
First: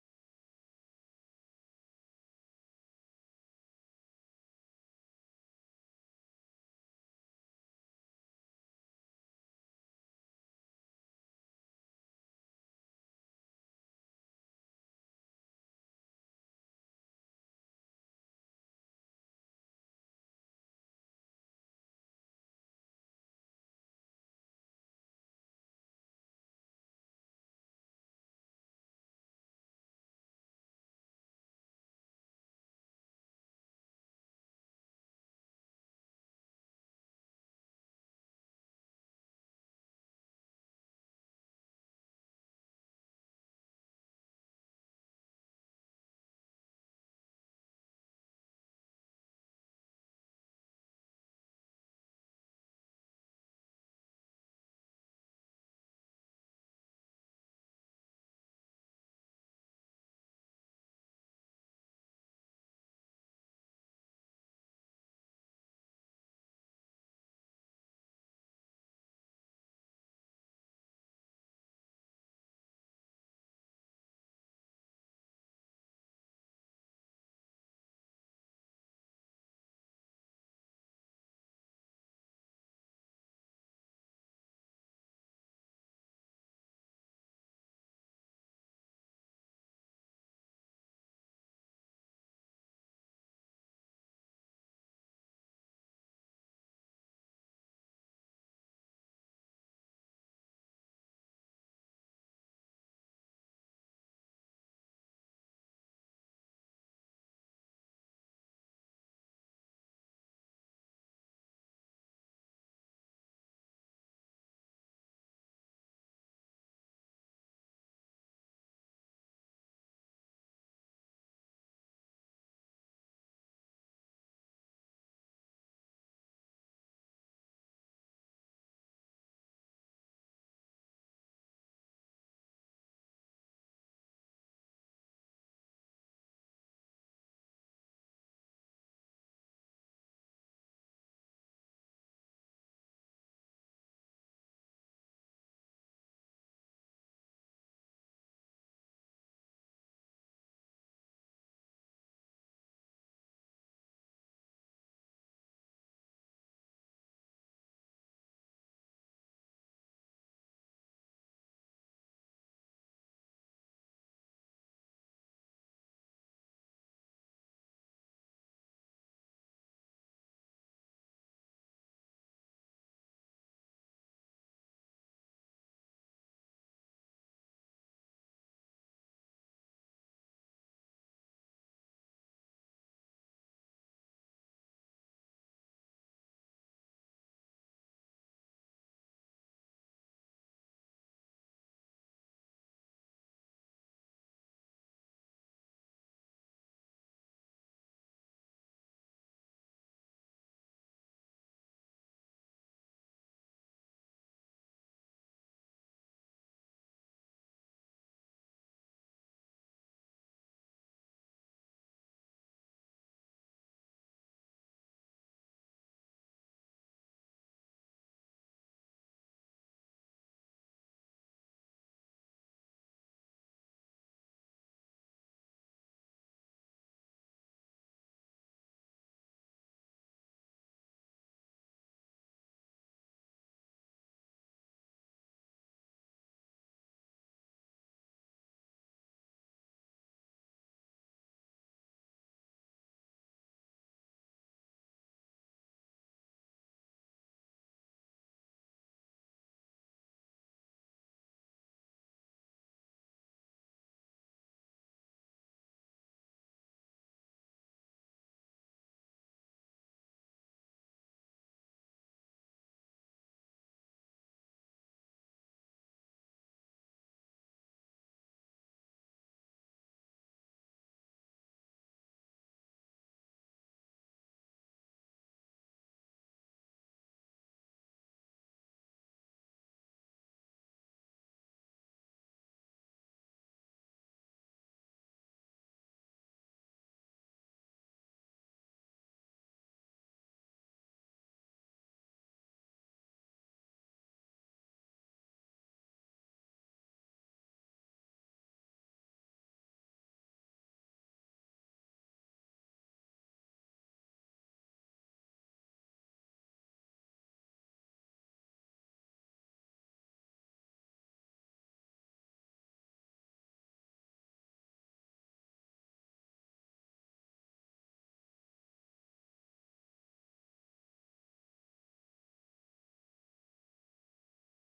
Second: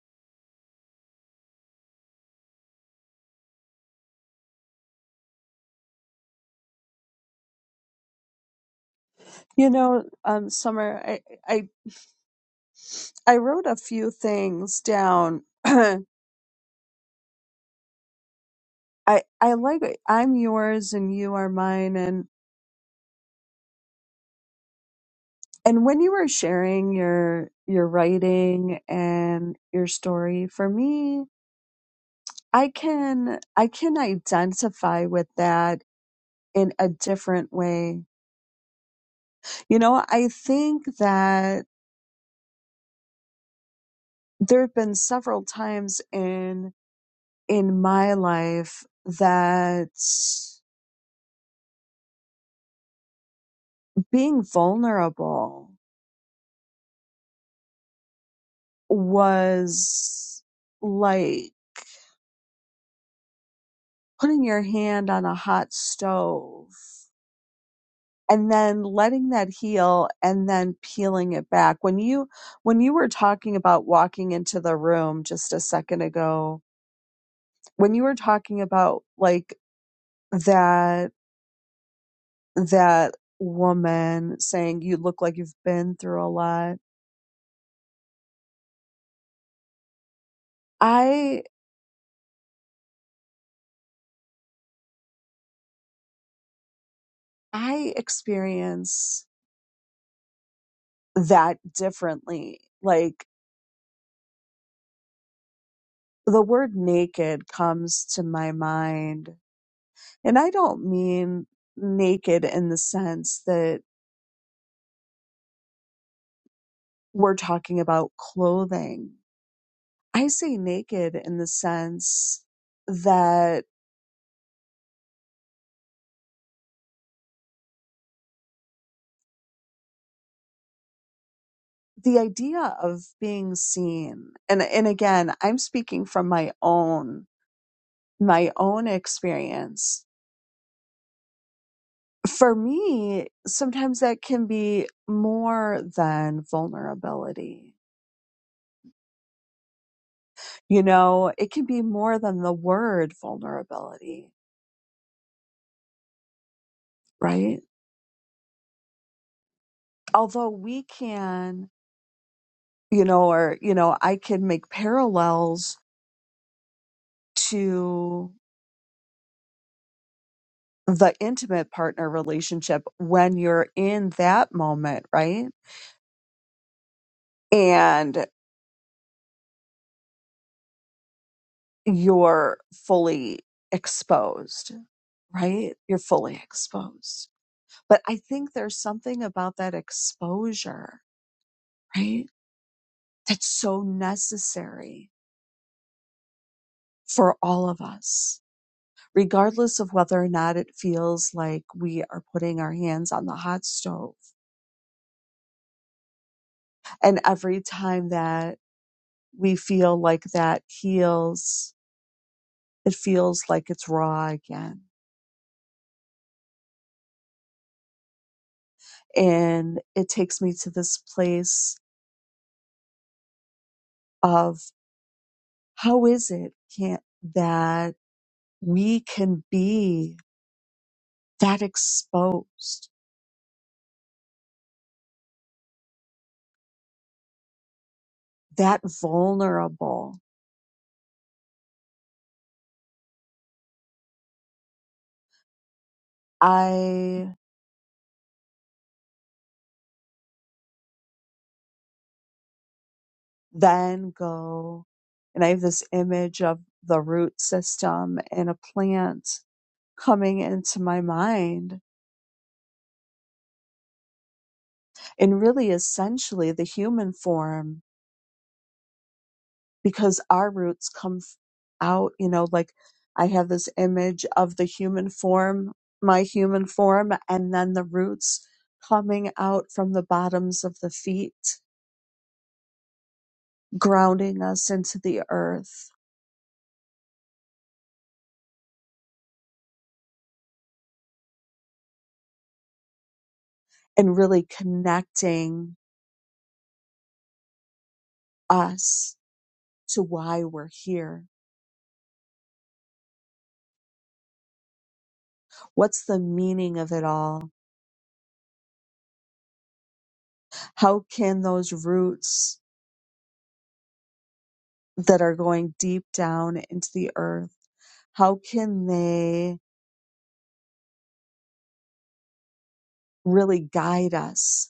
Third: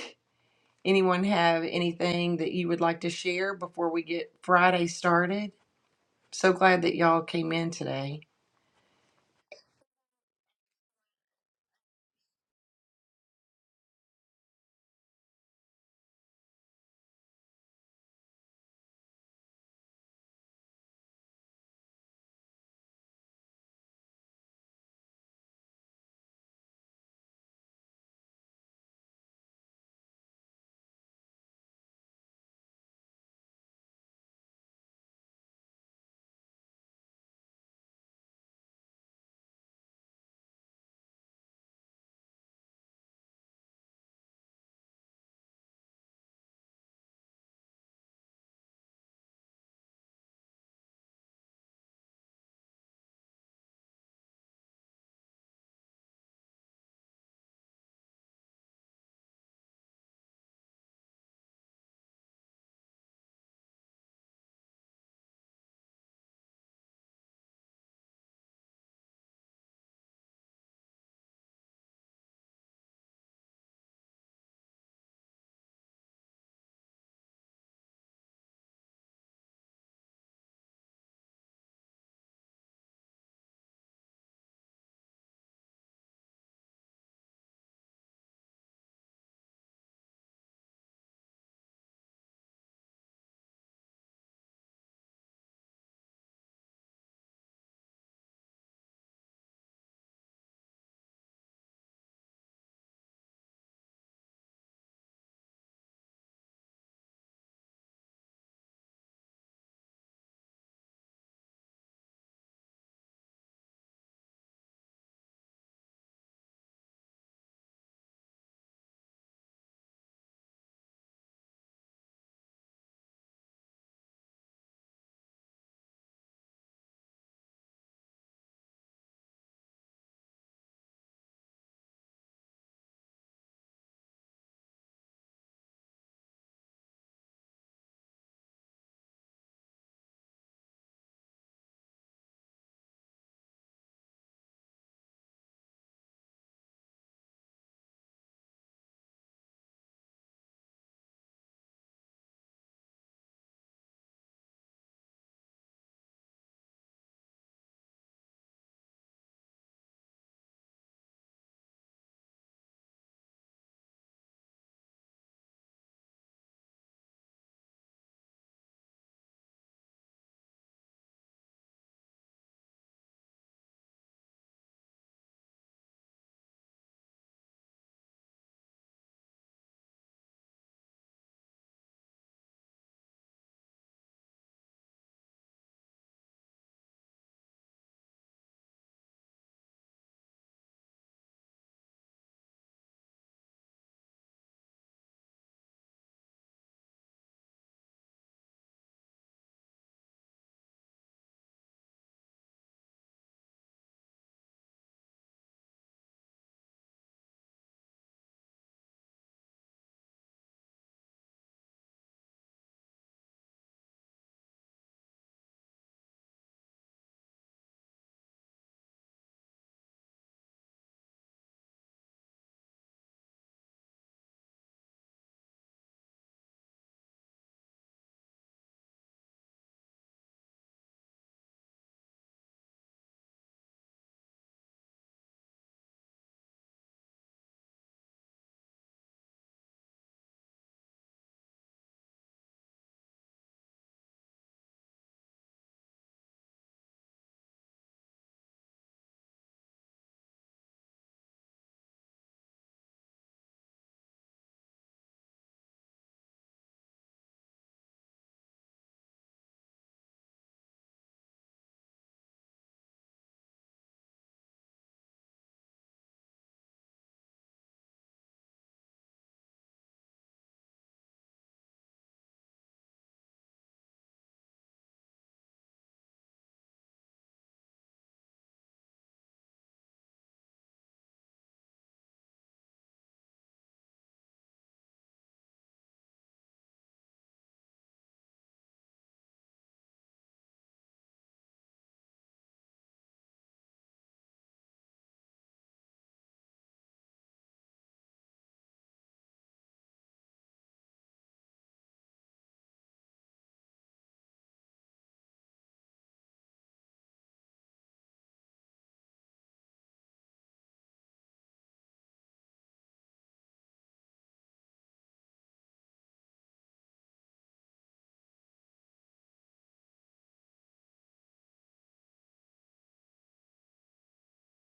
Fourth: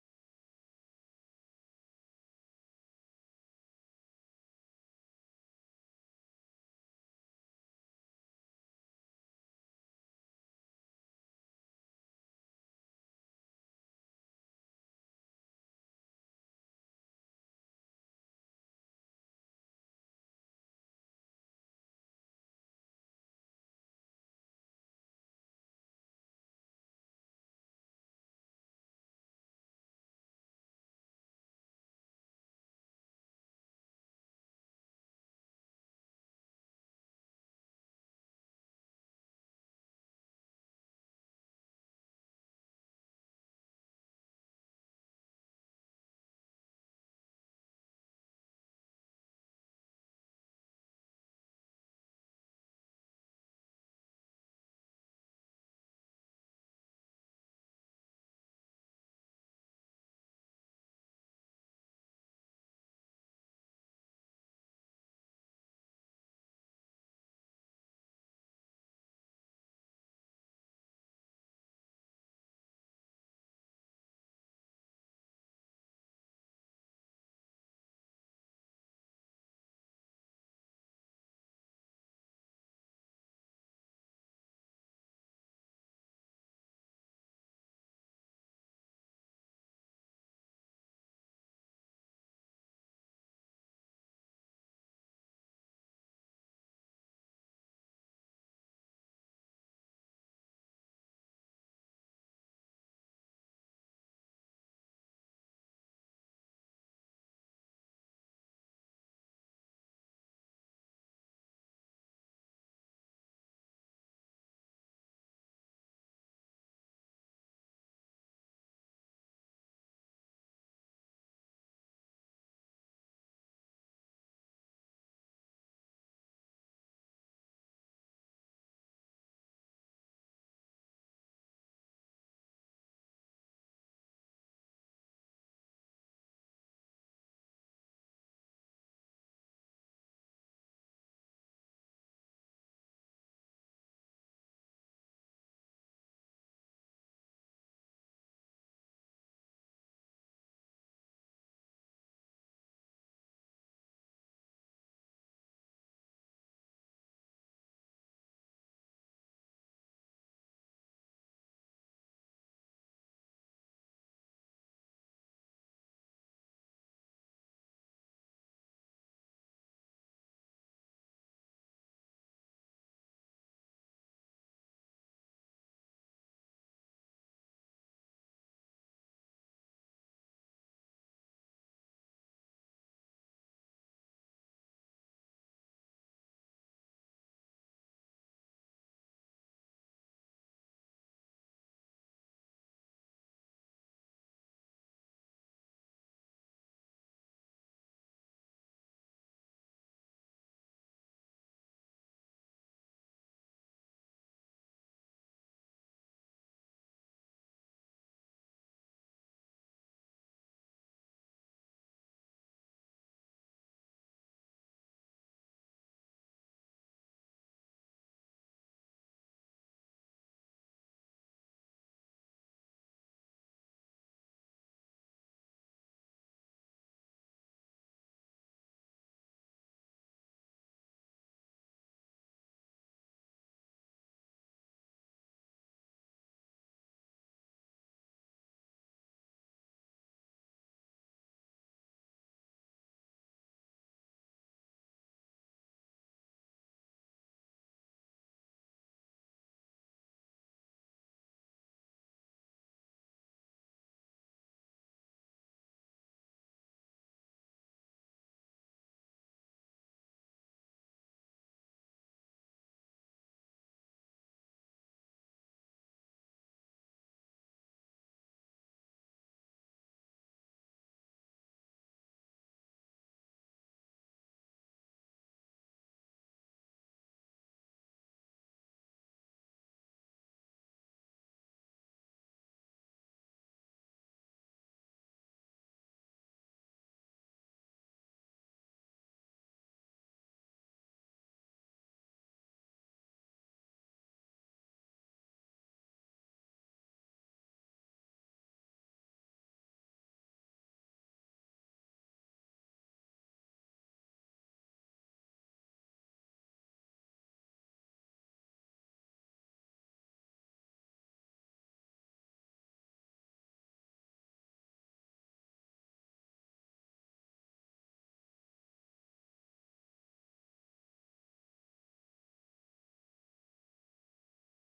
Speaker 3: anyone have anything that you would like to share before we get Friday started? So glad that y'all came in today.
Speaker 4: You know, um, Summer, I, I, I wrote a few things down. I, I like it. I'm yours and you are mine. and. And when you were sharing your your writing and your story, for me, I can I can identify with that in a different way. You know, I think that there have been several times in in my life that being vulnerable was like putting your hand on a hot stove and then letting that heal and then peeling it back when you when you were talking about walking into the room just a second ago when you were talking about like that that woman saying you look like you've been through a lot i i experience that differently like the word naked comes to my mind and i don't mean naked in the sense that we're talking about clothing. I say naked in the sense that the idea of being seen, and, and again, I'm speaking from my own, my own experience. For me, sometimes that can be more than vulnerability. You know, it can be more than the word vulnerability, right? Although we can, you know, or, you know, I can make parallels to the intimate partner relationship when you're in that moment, right? And you're fully exposed, right? You're fully exposed. But I think there's something about that exposure, right? That's so necessary for all of us, regardless of whether or not it feels like we are putting our hands on the hot stove. And every time that we feel like that heals. It feels like it's raw again. And it takes me to this place of how is it can that we can be that exposed, that vulnerable? I then go and I have this image of the root system in a plant coming into my mind and really essentially the human form because our roots come f- out, you know, like I have this image of the human form, my human form, and then the roots coming out from the bottoms of the feet, grounding us into the earth and really connecting us to why we're here. What's the meaning of it all? How can those roots that are going deep down into the earth, how can they really guide us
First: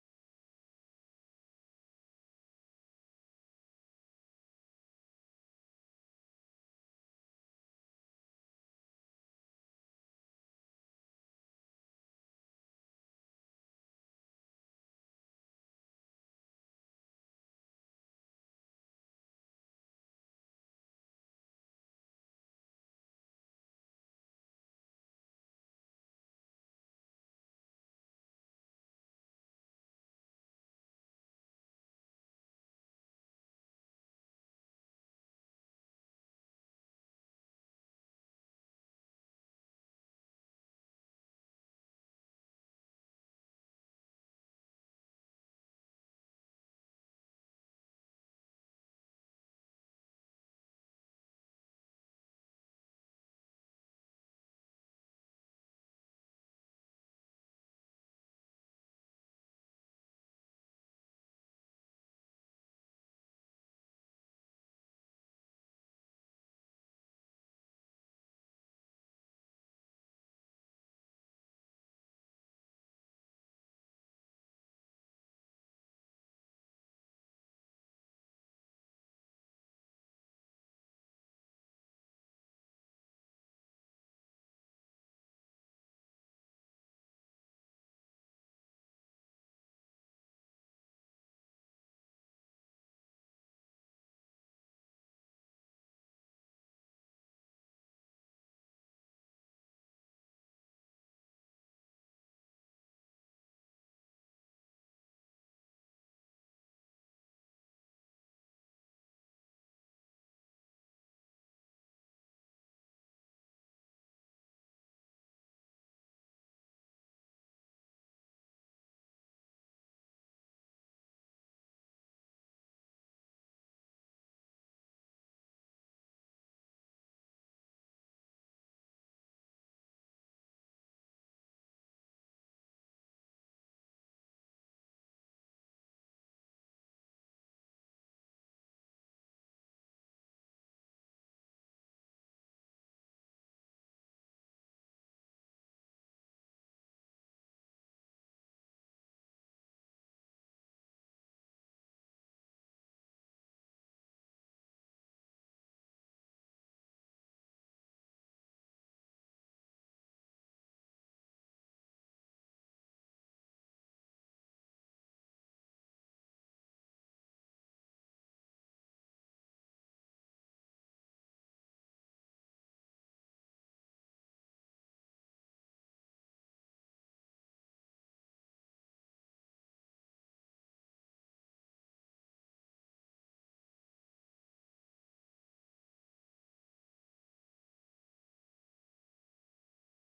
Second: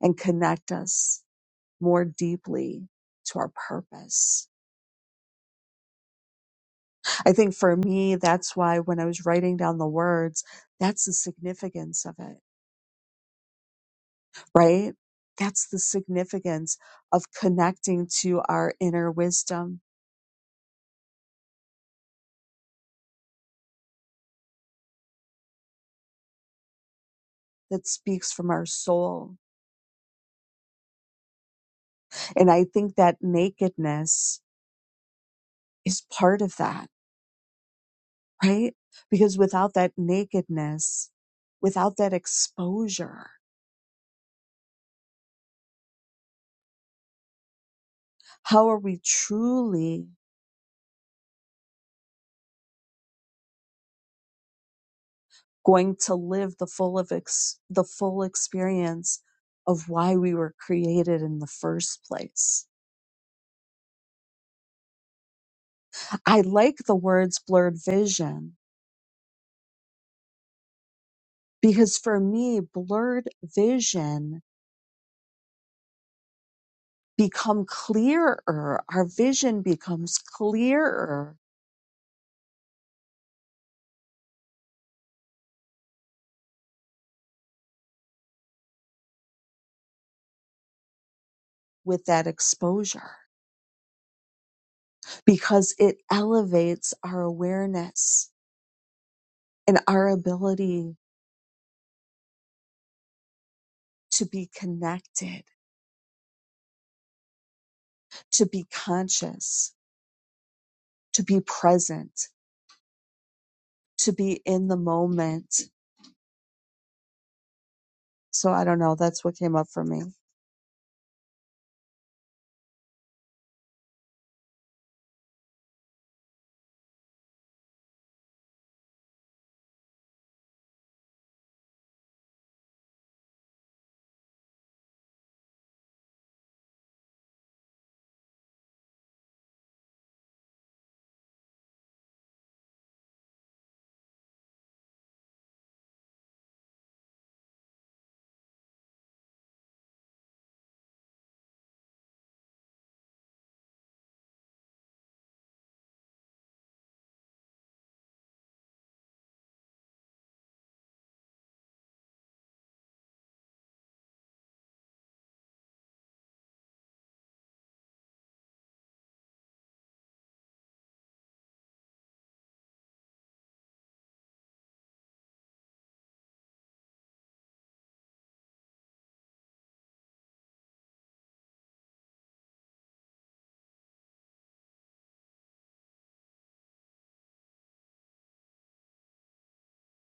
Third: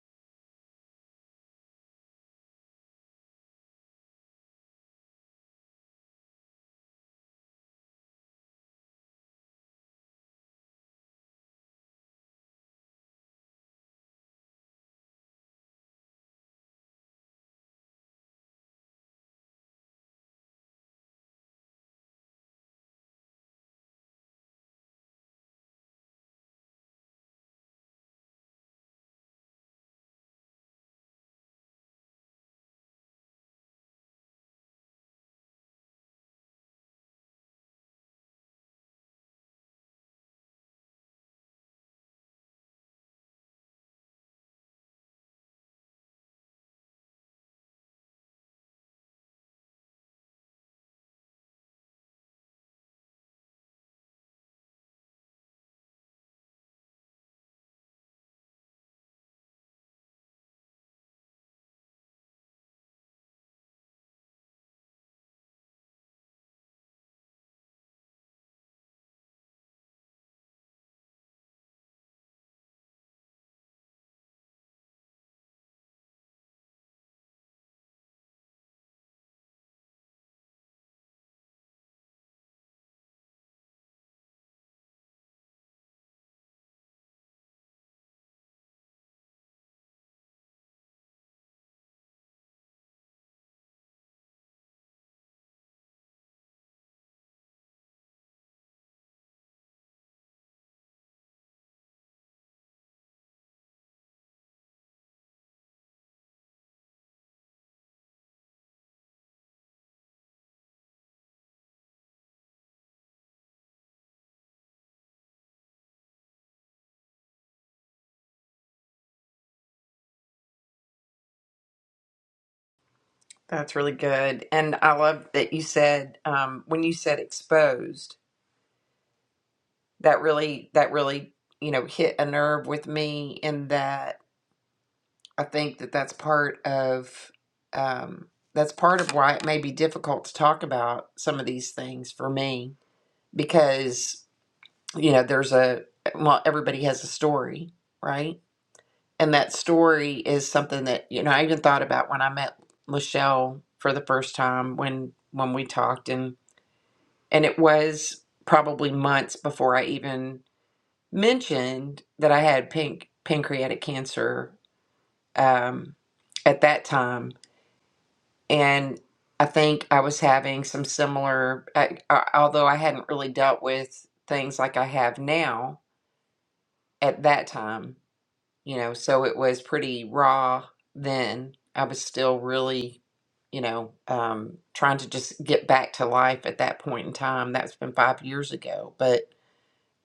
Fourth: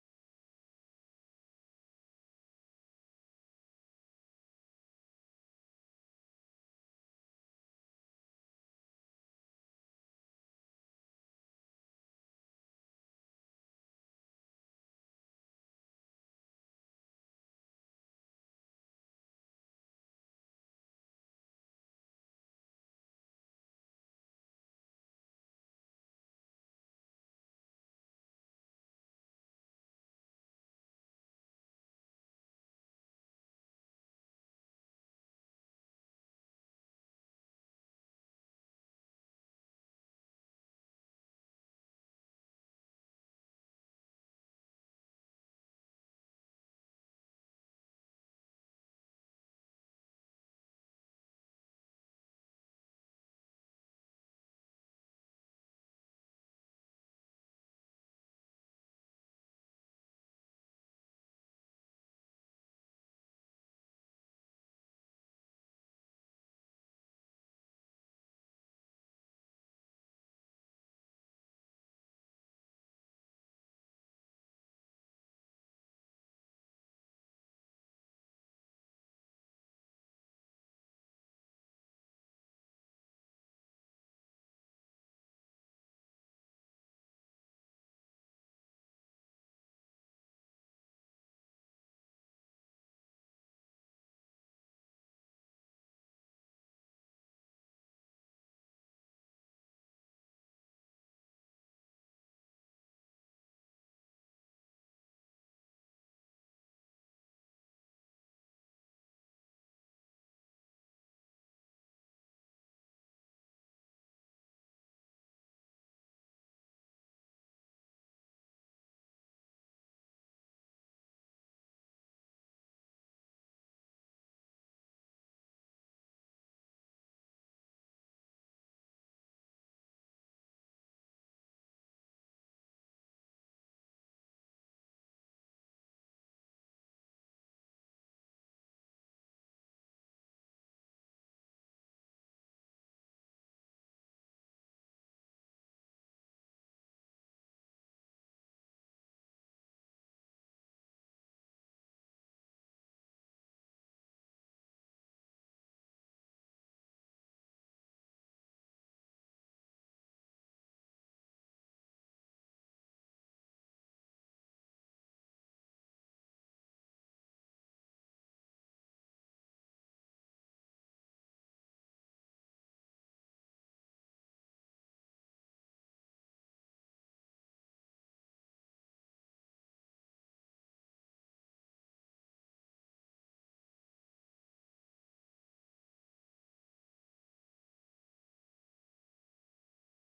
Speaker 4: and connect us more deeply to our purpose. I think for me, that's why when I was writing down the words, that's the significance of it, right? That's the significance of connecting to our inner wisdom that speaks from our soul. And I think that nakedness is part of that, right? Because without that nakedness, without that exposure, how are we truly going to live the full of ex- the full experience of why we were created in the first place. I like the words blurred vision because for me blurred vision become clearer. Our vision becomes clearer with that exposure because it elevates our awareness and our ability to be connected, to be conscious, to be present to be in the moment. So I don't know. That's what came up for me.
Speaker 3: That's really good. And I love that you said um, when you said exposed, that really that really, you know, hit a nerve with me in that I think that that's part of um, that's part of why it may be difficult to talk about some of these things for me because, you know, there's a well, everybody has a story, right? And that story is something that, you know, I even thought about when I met Lachelle for the first time when when we talked And it was probably months before I even mentioned that I had pink pancreatic cancer um, at that time. And I think I was having some similar, I, I, although I hadn't really dealt with things like I have now at that time, you know, so it was pretty raw then. I was still really, you know, um, trying to just get back to life at that point in time. That's been five years ago. But,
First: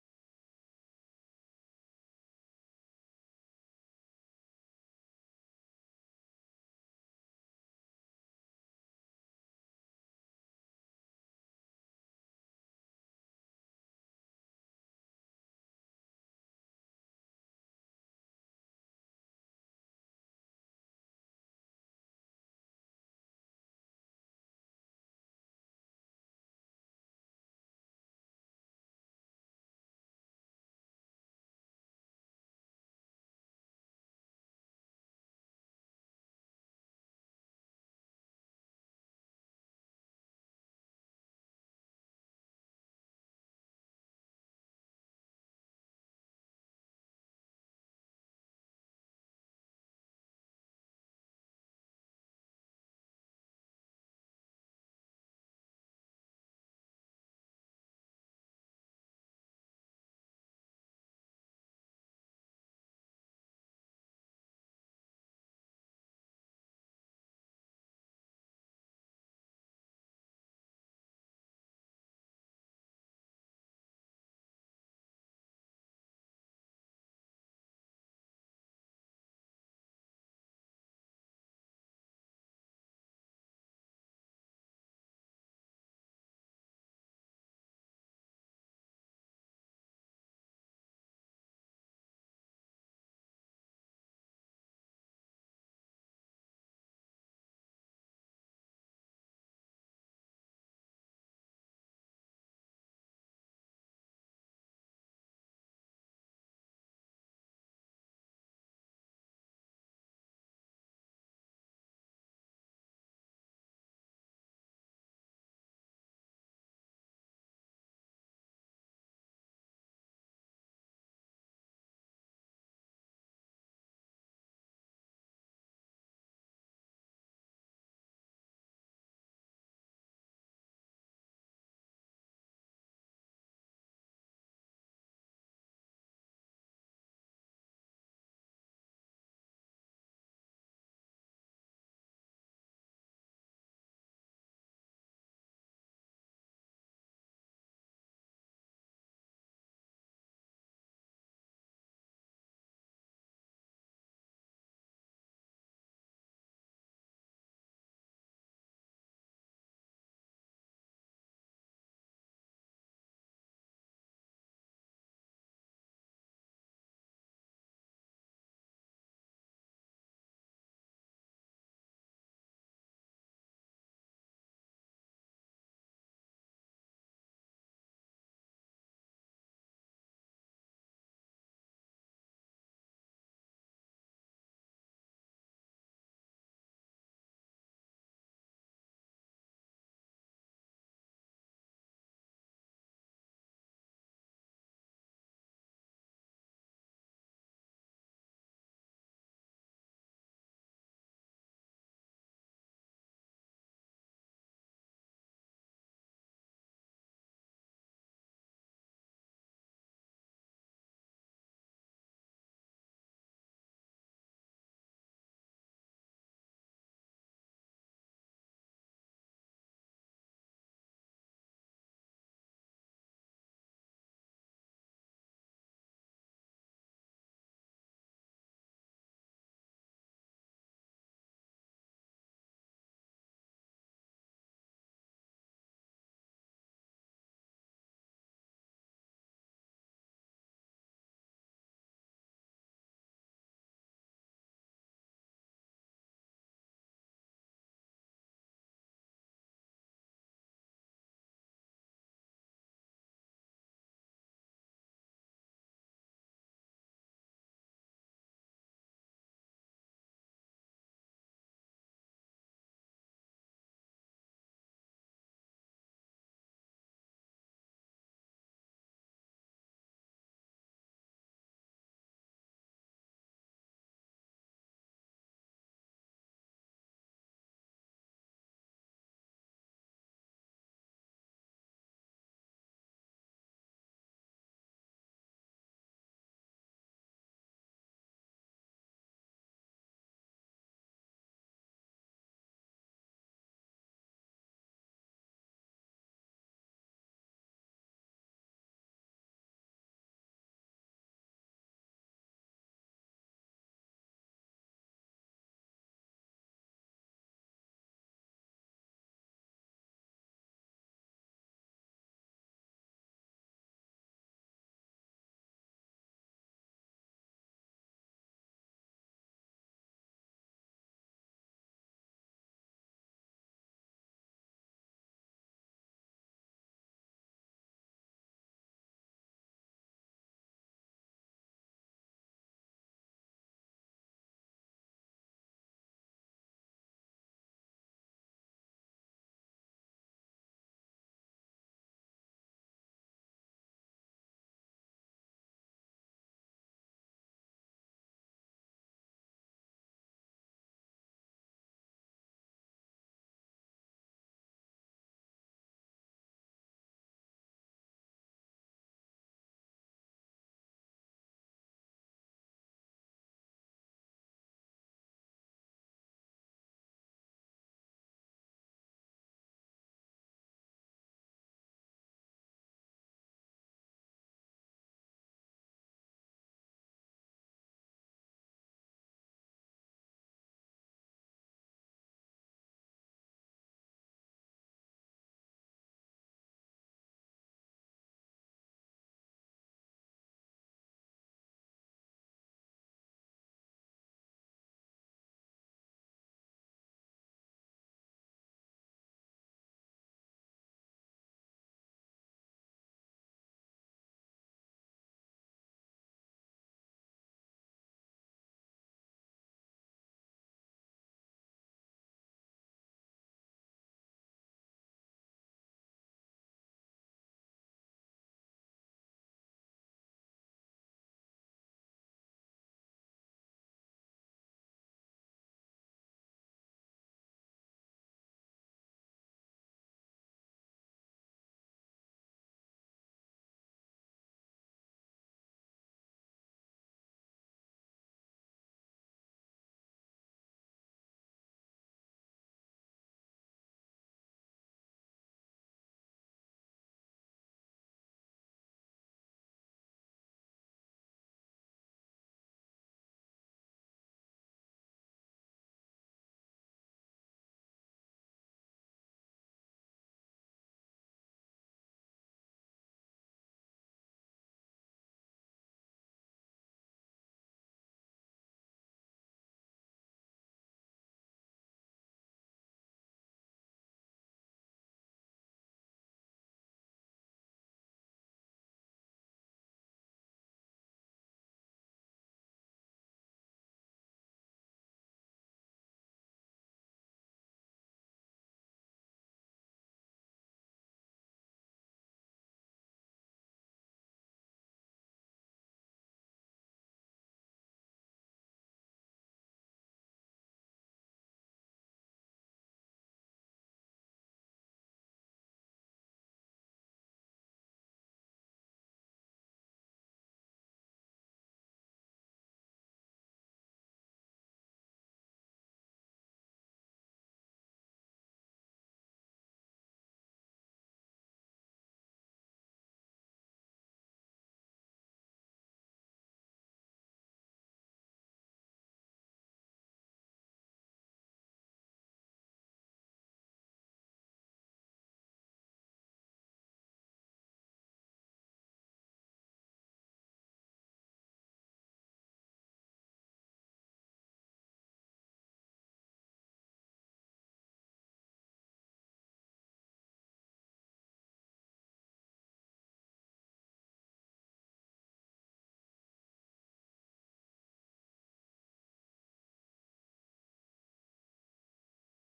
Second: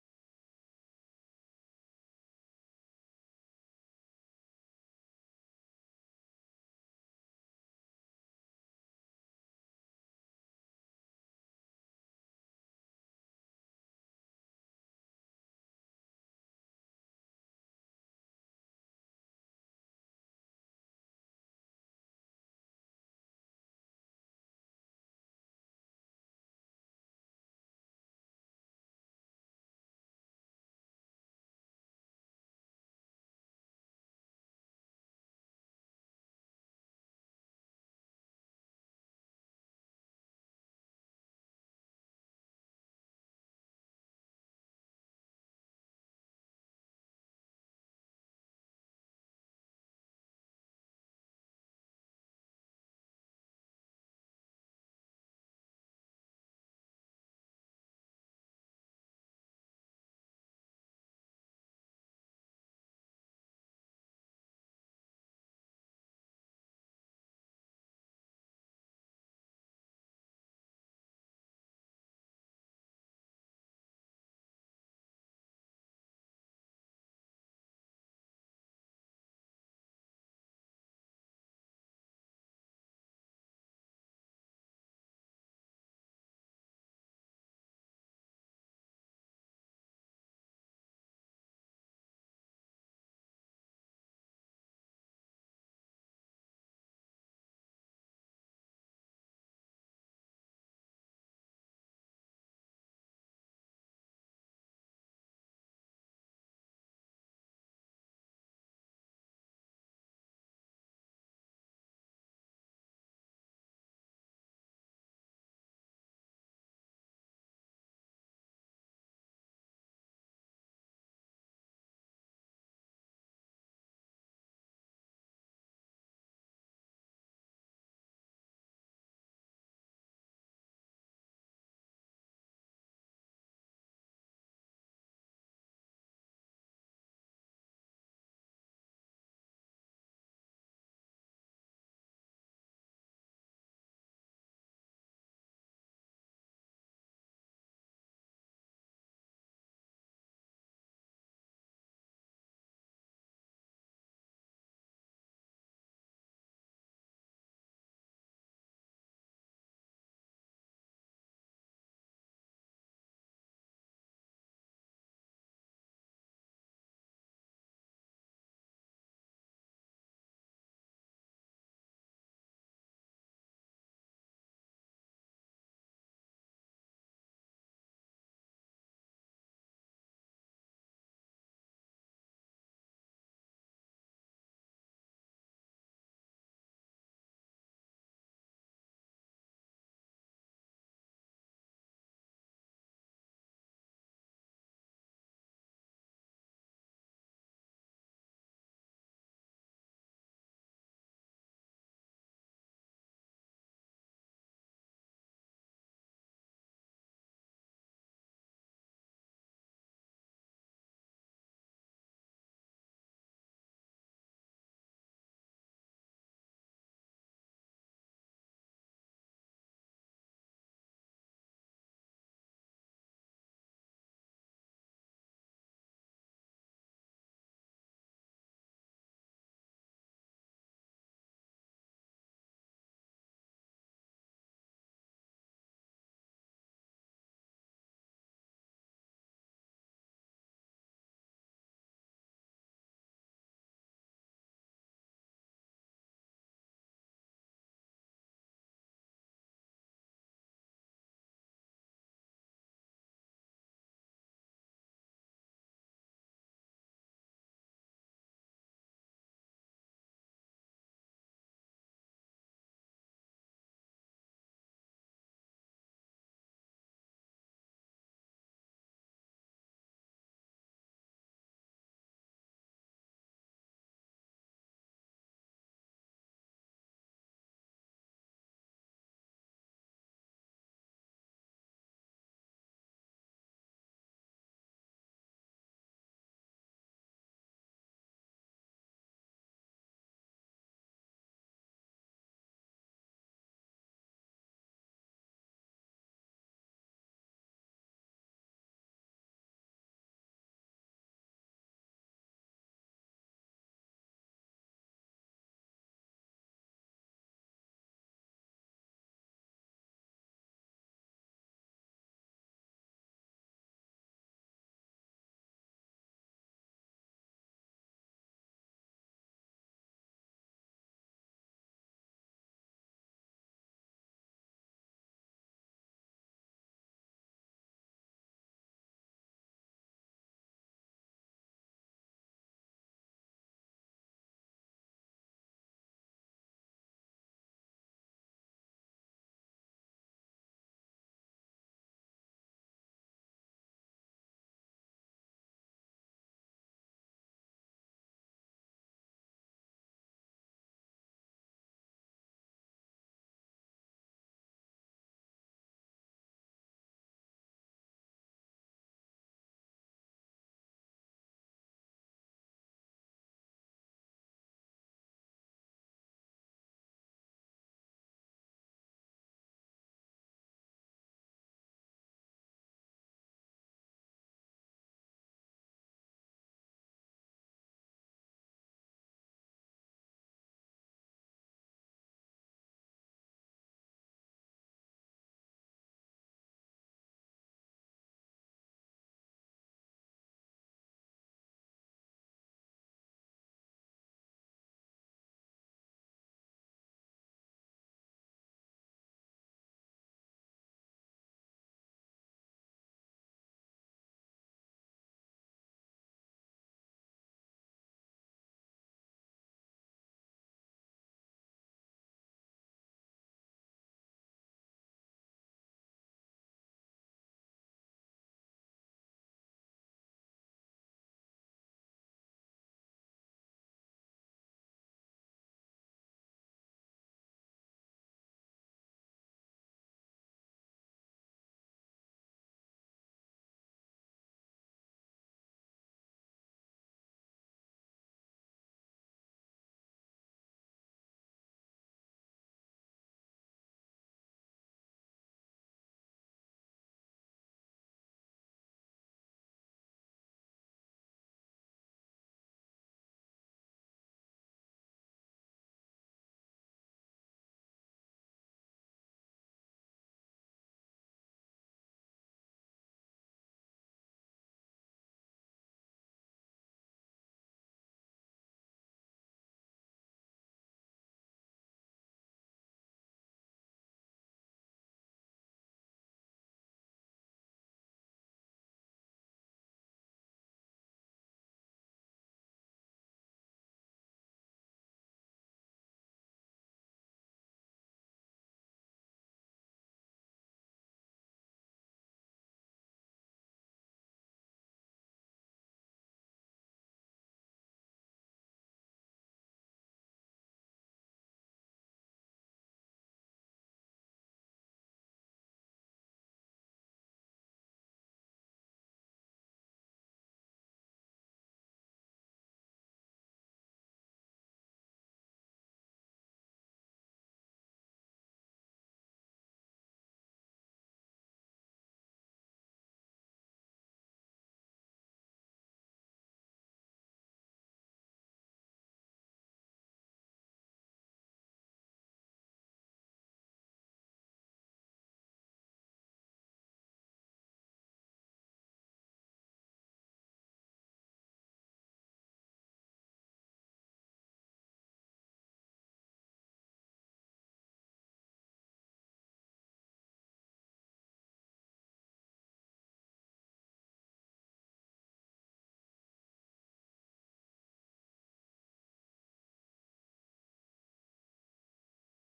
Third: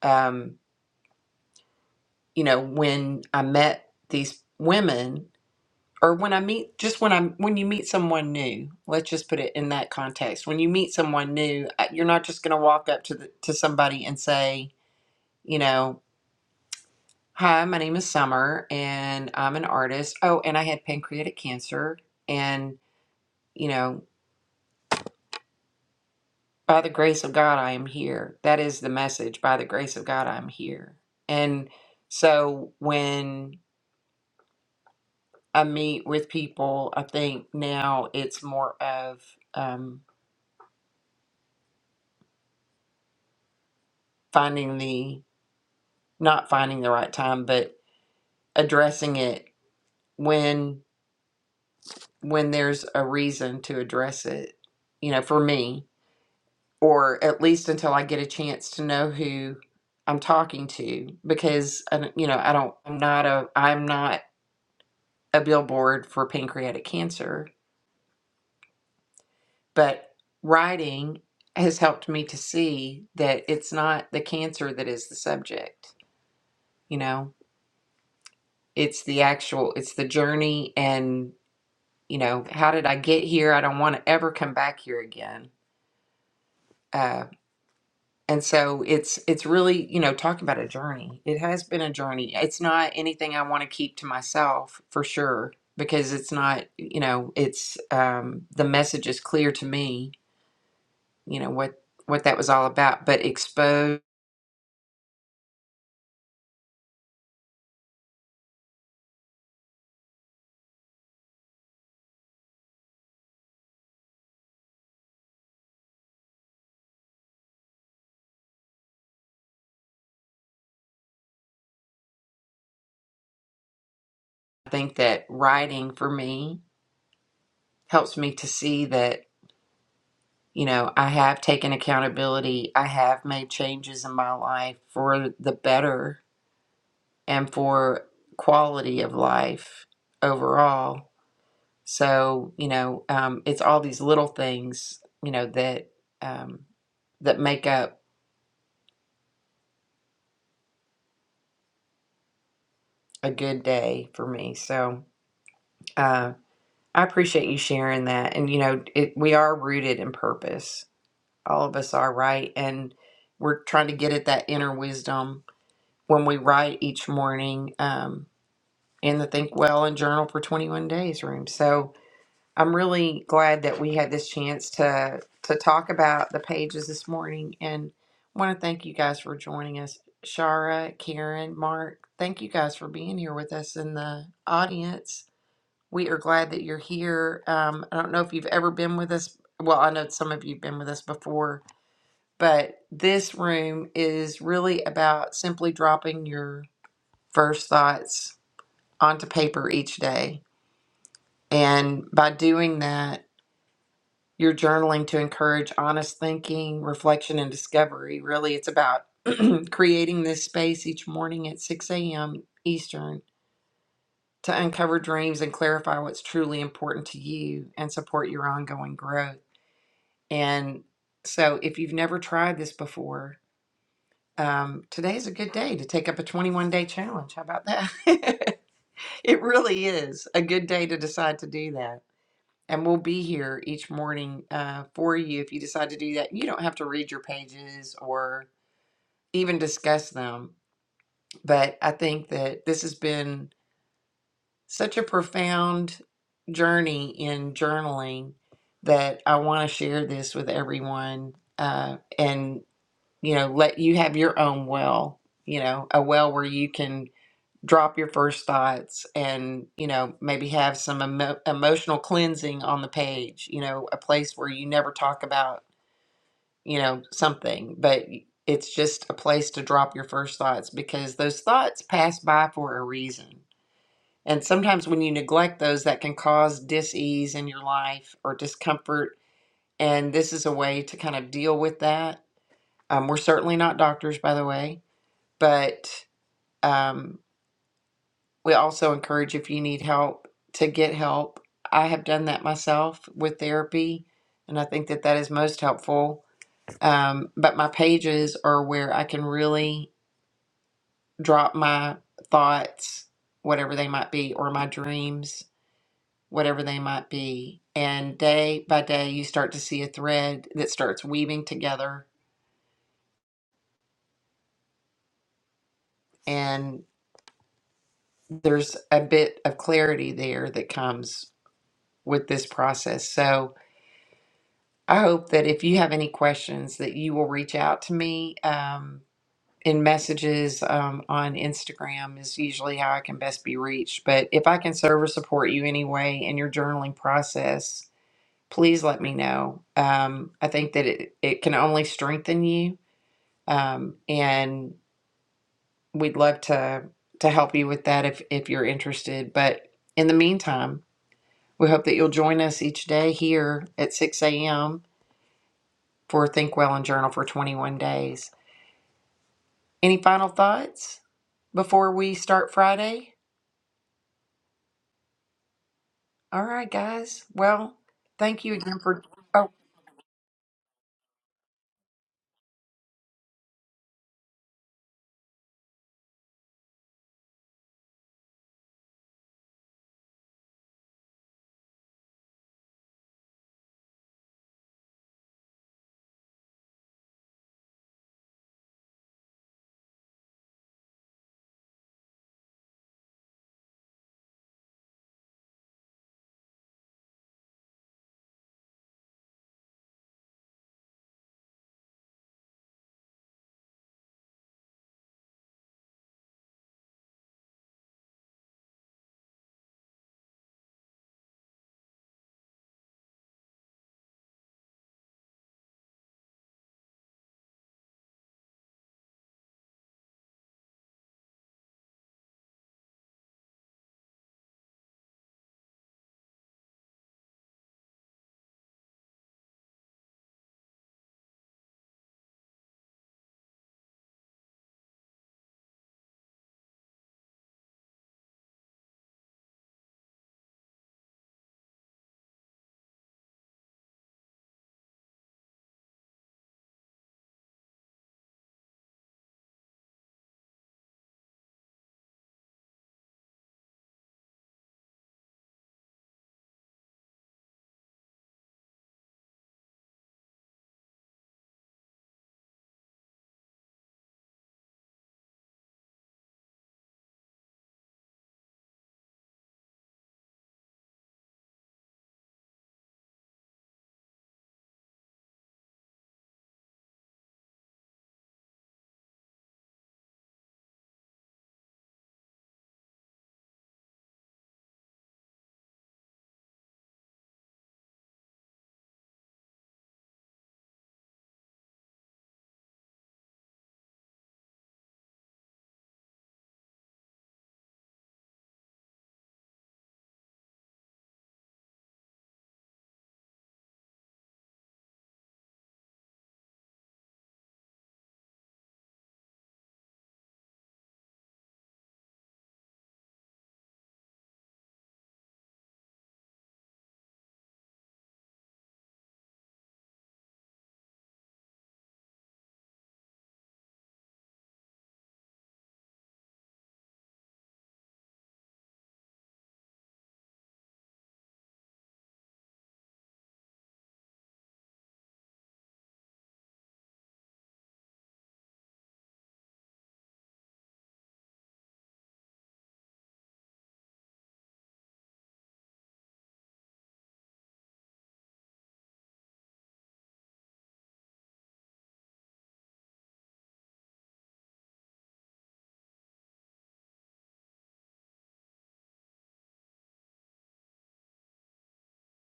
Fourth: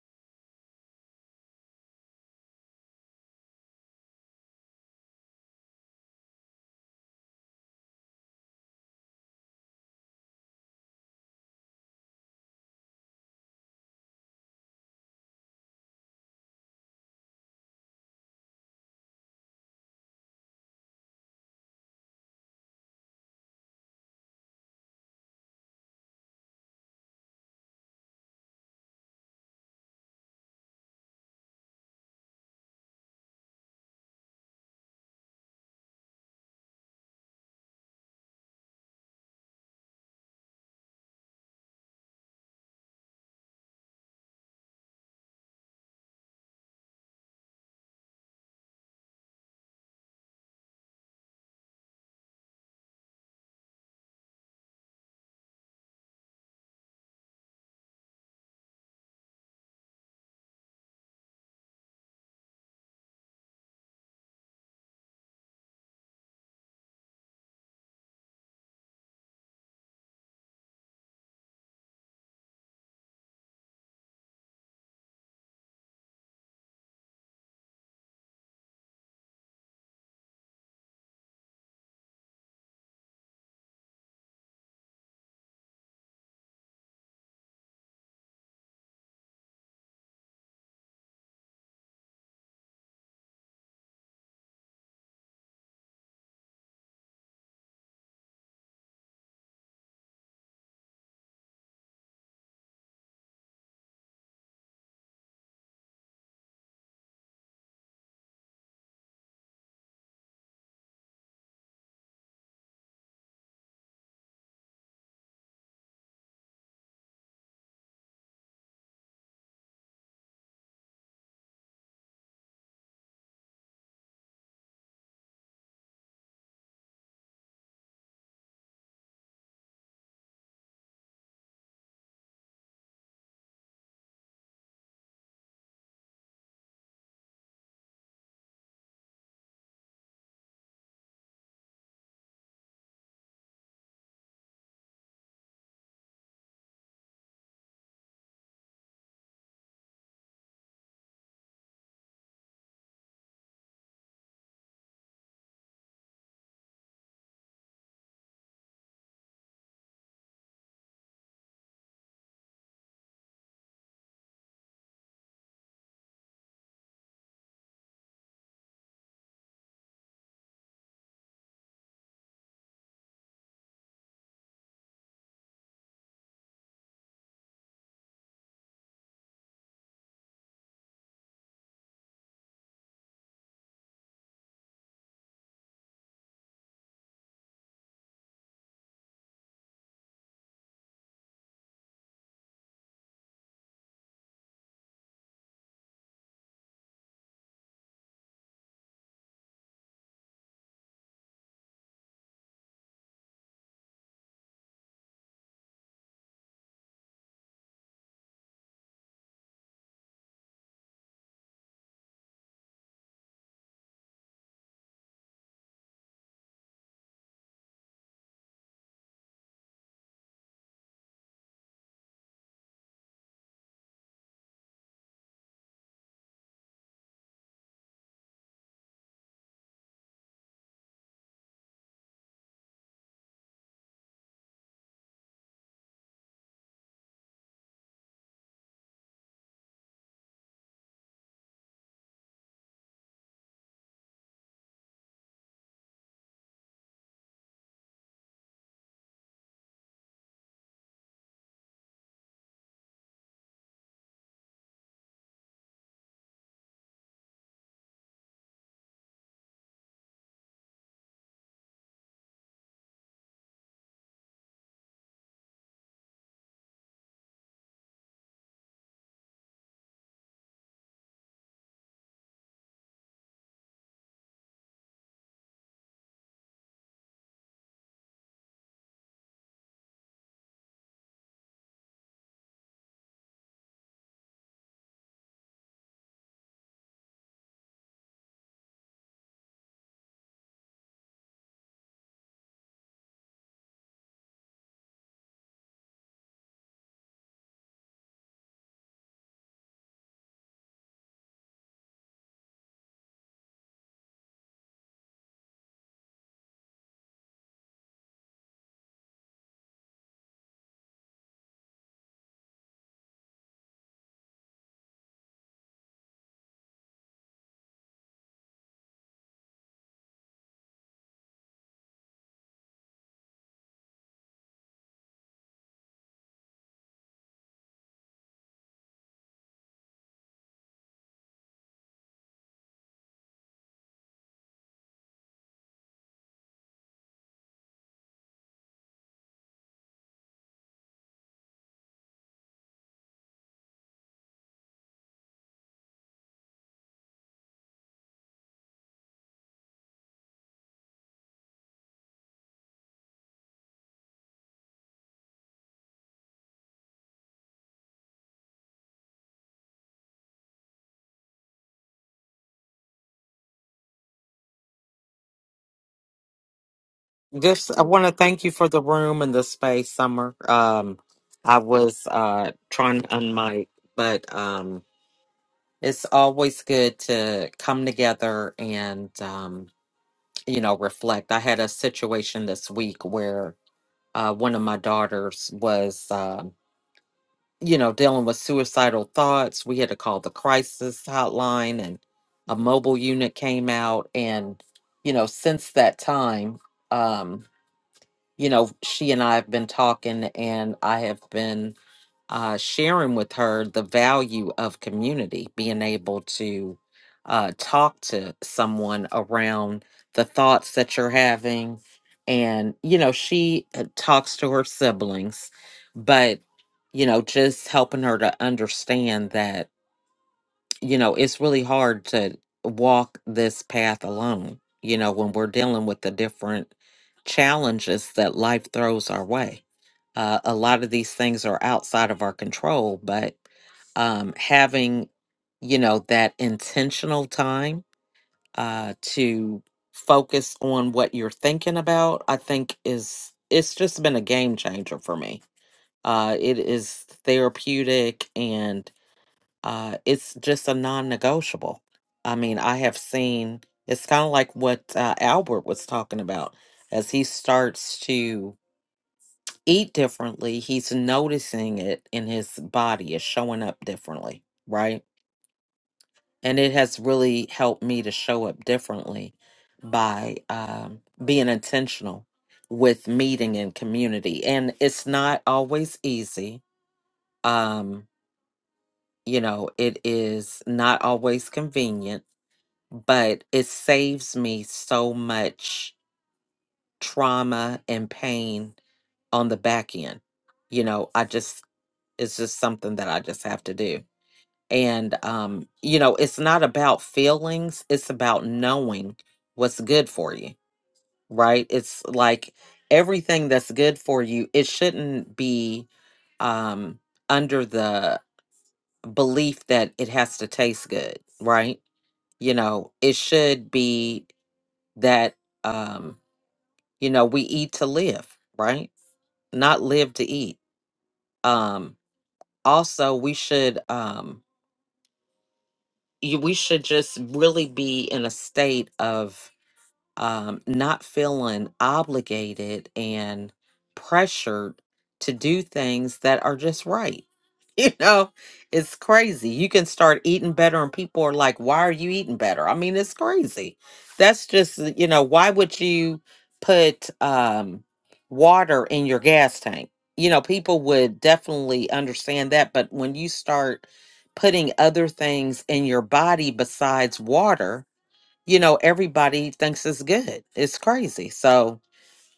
Speaker 3: um, you know, when I met these women or when I meet just when I'm when you meet someone new, let's just put it in that context. When you meet someone new, uh, you're not just going to walk up to the, to somebody and say, you know, "Hi, my name is Summer and I'm an artist. Oh, and I had pancreatic cancer and, you know, by the grace of God I am here." That is the message, by the grace of God I'm here. And so when I meet with people, I think now it's more of um, finding the not finding the right time, but addressing it when when there's a reason to address it. You know, for me, or at least until I get a chance to know who I'm talking to, because I don't- you know I don't I'm not a I'm not a billboard for pancreatic cancer but writing has helped me to see that it's not the cancer that is the subject you know it's the actual it's the journey and you know how did i get here i don't want to ever come back here again uh, and so it's it's really you know talking about a journey it has been a journey it's not anything i want to keep to myself for sure because it's not you know it's um, the message is clear to me you know what what that was all about but exposed I think that writing for me helps me to see that, you know, I have taken accountability. I have made changes in my life for the better and for quality of life overall. So, you know, um, it's all these little things, you know, that um, that make up a good day for me. So, uh, I appreciate you sharing that. And, you know, it, we are rooted in purpose all of us are right and we're trying to get at that inner wisdom when we write each morning um, in the think well and journal for 21 days room so i'm really glad that we had this chance to to talk about the pages this morning and want to thank you guys for joining us shara karen mark thank you guys for being here with us in the audience we are glad that you're here um, i don't know if you've ever been with us well i know some of you've been with us before but this room is really about simply dropping your first thoughts onto paper each day. And by doing that, you're journaling to encourage honest thinking, reflection, and discovery. Really, it's about creating this space each morning at 6 a.m. Eastern to uncover dreams and clarify what's truly important to you and support your ongoing growth. And so, if you've never tried this before, um, today's a good day to take up a 21 day challenge. How about that? it really is a good day to decide to do that. And we'll be here each morning uh, for you if you decide to do that. You don't have to read your pages or even discuss them. But I think that this has been such a profound journey in journaling that I want to share this with everyone uh, and, you know, let you have your own well, you know, a well where you can drop your first thoughts and you know maybe have some emo- emotional cleansing on the page you know a place where you never talk about you know something but it's just a place to drop your first thoughts because those thoughts pass by for a reason and sometimes when you neglect those that can cause dis-ease in your life or discomfort and this is a way to kind of deal with that um, we're certainly not doctors by the way but um, We also encourage if you need help to get help. I have done that myself with therapy, and I think that that is most helpful. Um, but my pages are where I can really drop my thoughts, whatever they might be, or my dreams, whatever they might be. And day by day, you start to see a thread that starts weaving together, and there's a bit of clarity there that comes with this process. So, I hope that if you have any questions, that you will reach out to me um, in messages um, on Instagram is usually how I can best be reached. But if I can serve or support you anyway in your journaling process, please let me know. Um, I think that it, it can only strengthen you, um, and we'd love to to help you with that if if you're interested. But in the meantime, we hope that you'll join us each day here at 6 a.m for Think Well and Journal for 21 days. Any final thoughts before we start Friday? All right, guys.
Speaker 2: Just,
Speaker 3: Well,
Speaker 2: I want to thank
Speaker 3: thank
Speaker 2: you
Speaker 3: you
Speaker 2: for
Speaker 3: again
Speaker 2: the
Speaker 3: for.
Speaker 2: room and the
Speaker 3: Oh,
Speaker 2: space, Summer. Um, I was uh, trying to unmic, but um, it's always good to come together and, um, you know, reflect. I had a situation this week where uh, one of my daughters was, um, you know, dealing with suicidal thoughts. We had to call the crisis hotline, and a mobile unit came out. And, you know, since that time, um, you know, she and I have been talking, and I have been uh, sharing with her the value of community, being able to uh, talk to someone around the thoughts that you're having. And, you know, she uh, talks to her siblings, but, you know, just helping her to understand that you know, it's really hard to walk this path alone, you know, when we're dealing with the different challenges that life throws our way. Uh, a lot of these things are outside of our control, but um, having, you know, that intentional time uh, to focus on what you're thinking about, I think is, it's just been a game changer for me. Uh, it is therapeutic and uh, it's just a non-negotiable. I mean, I have seen it's kind of like what uh, Albert was talking about. As he starts to eat differently, he's noticing it in his body is showing up differently, right? And it has really helped me to show up differently by um, being intentional with meeting in community. And it's not always easy. Um, you know, it is not always convenient but it saves me so much trauma and pain on the back end. You know, I just it's just something that I just have to do. And um, you know, it's not about feelings, it's about knowing what's good for you, right? It's like everything that's good for you, it shouldn't be um under the belief that it has to taste good, right? You know, it should be that um you know we eat to live right not live to eat um also we should um you, we should just really be in a state of um, not feeling obligated and pressured to do things that are just right. You know, it's crazy. You can start eating better, and people are like, Why are you eating better? I mean, it's crazy. That's just, uh, you know, why would you put um, water in your gas tank? You know, people would definitely understand that. But when you start putting other things in your body besides water, you know everybody thinks it's good it's crazy so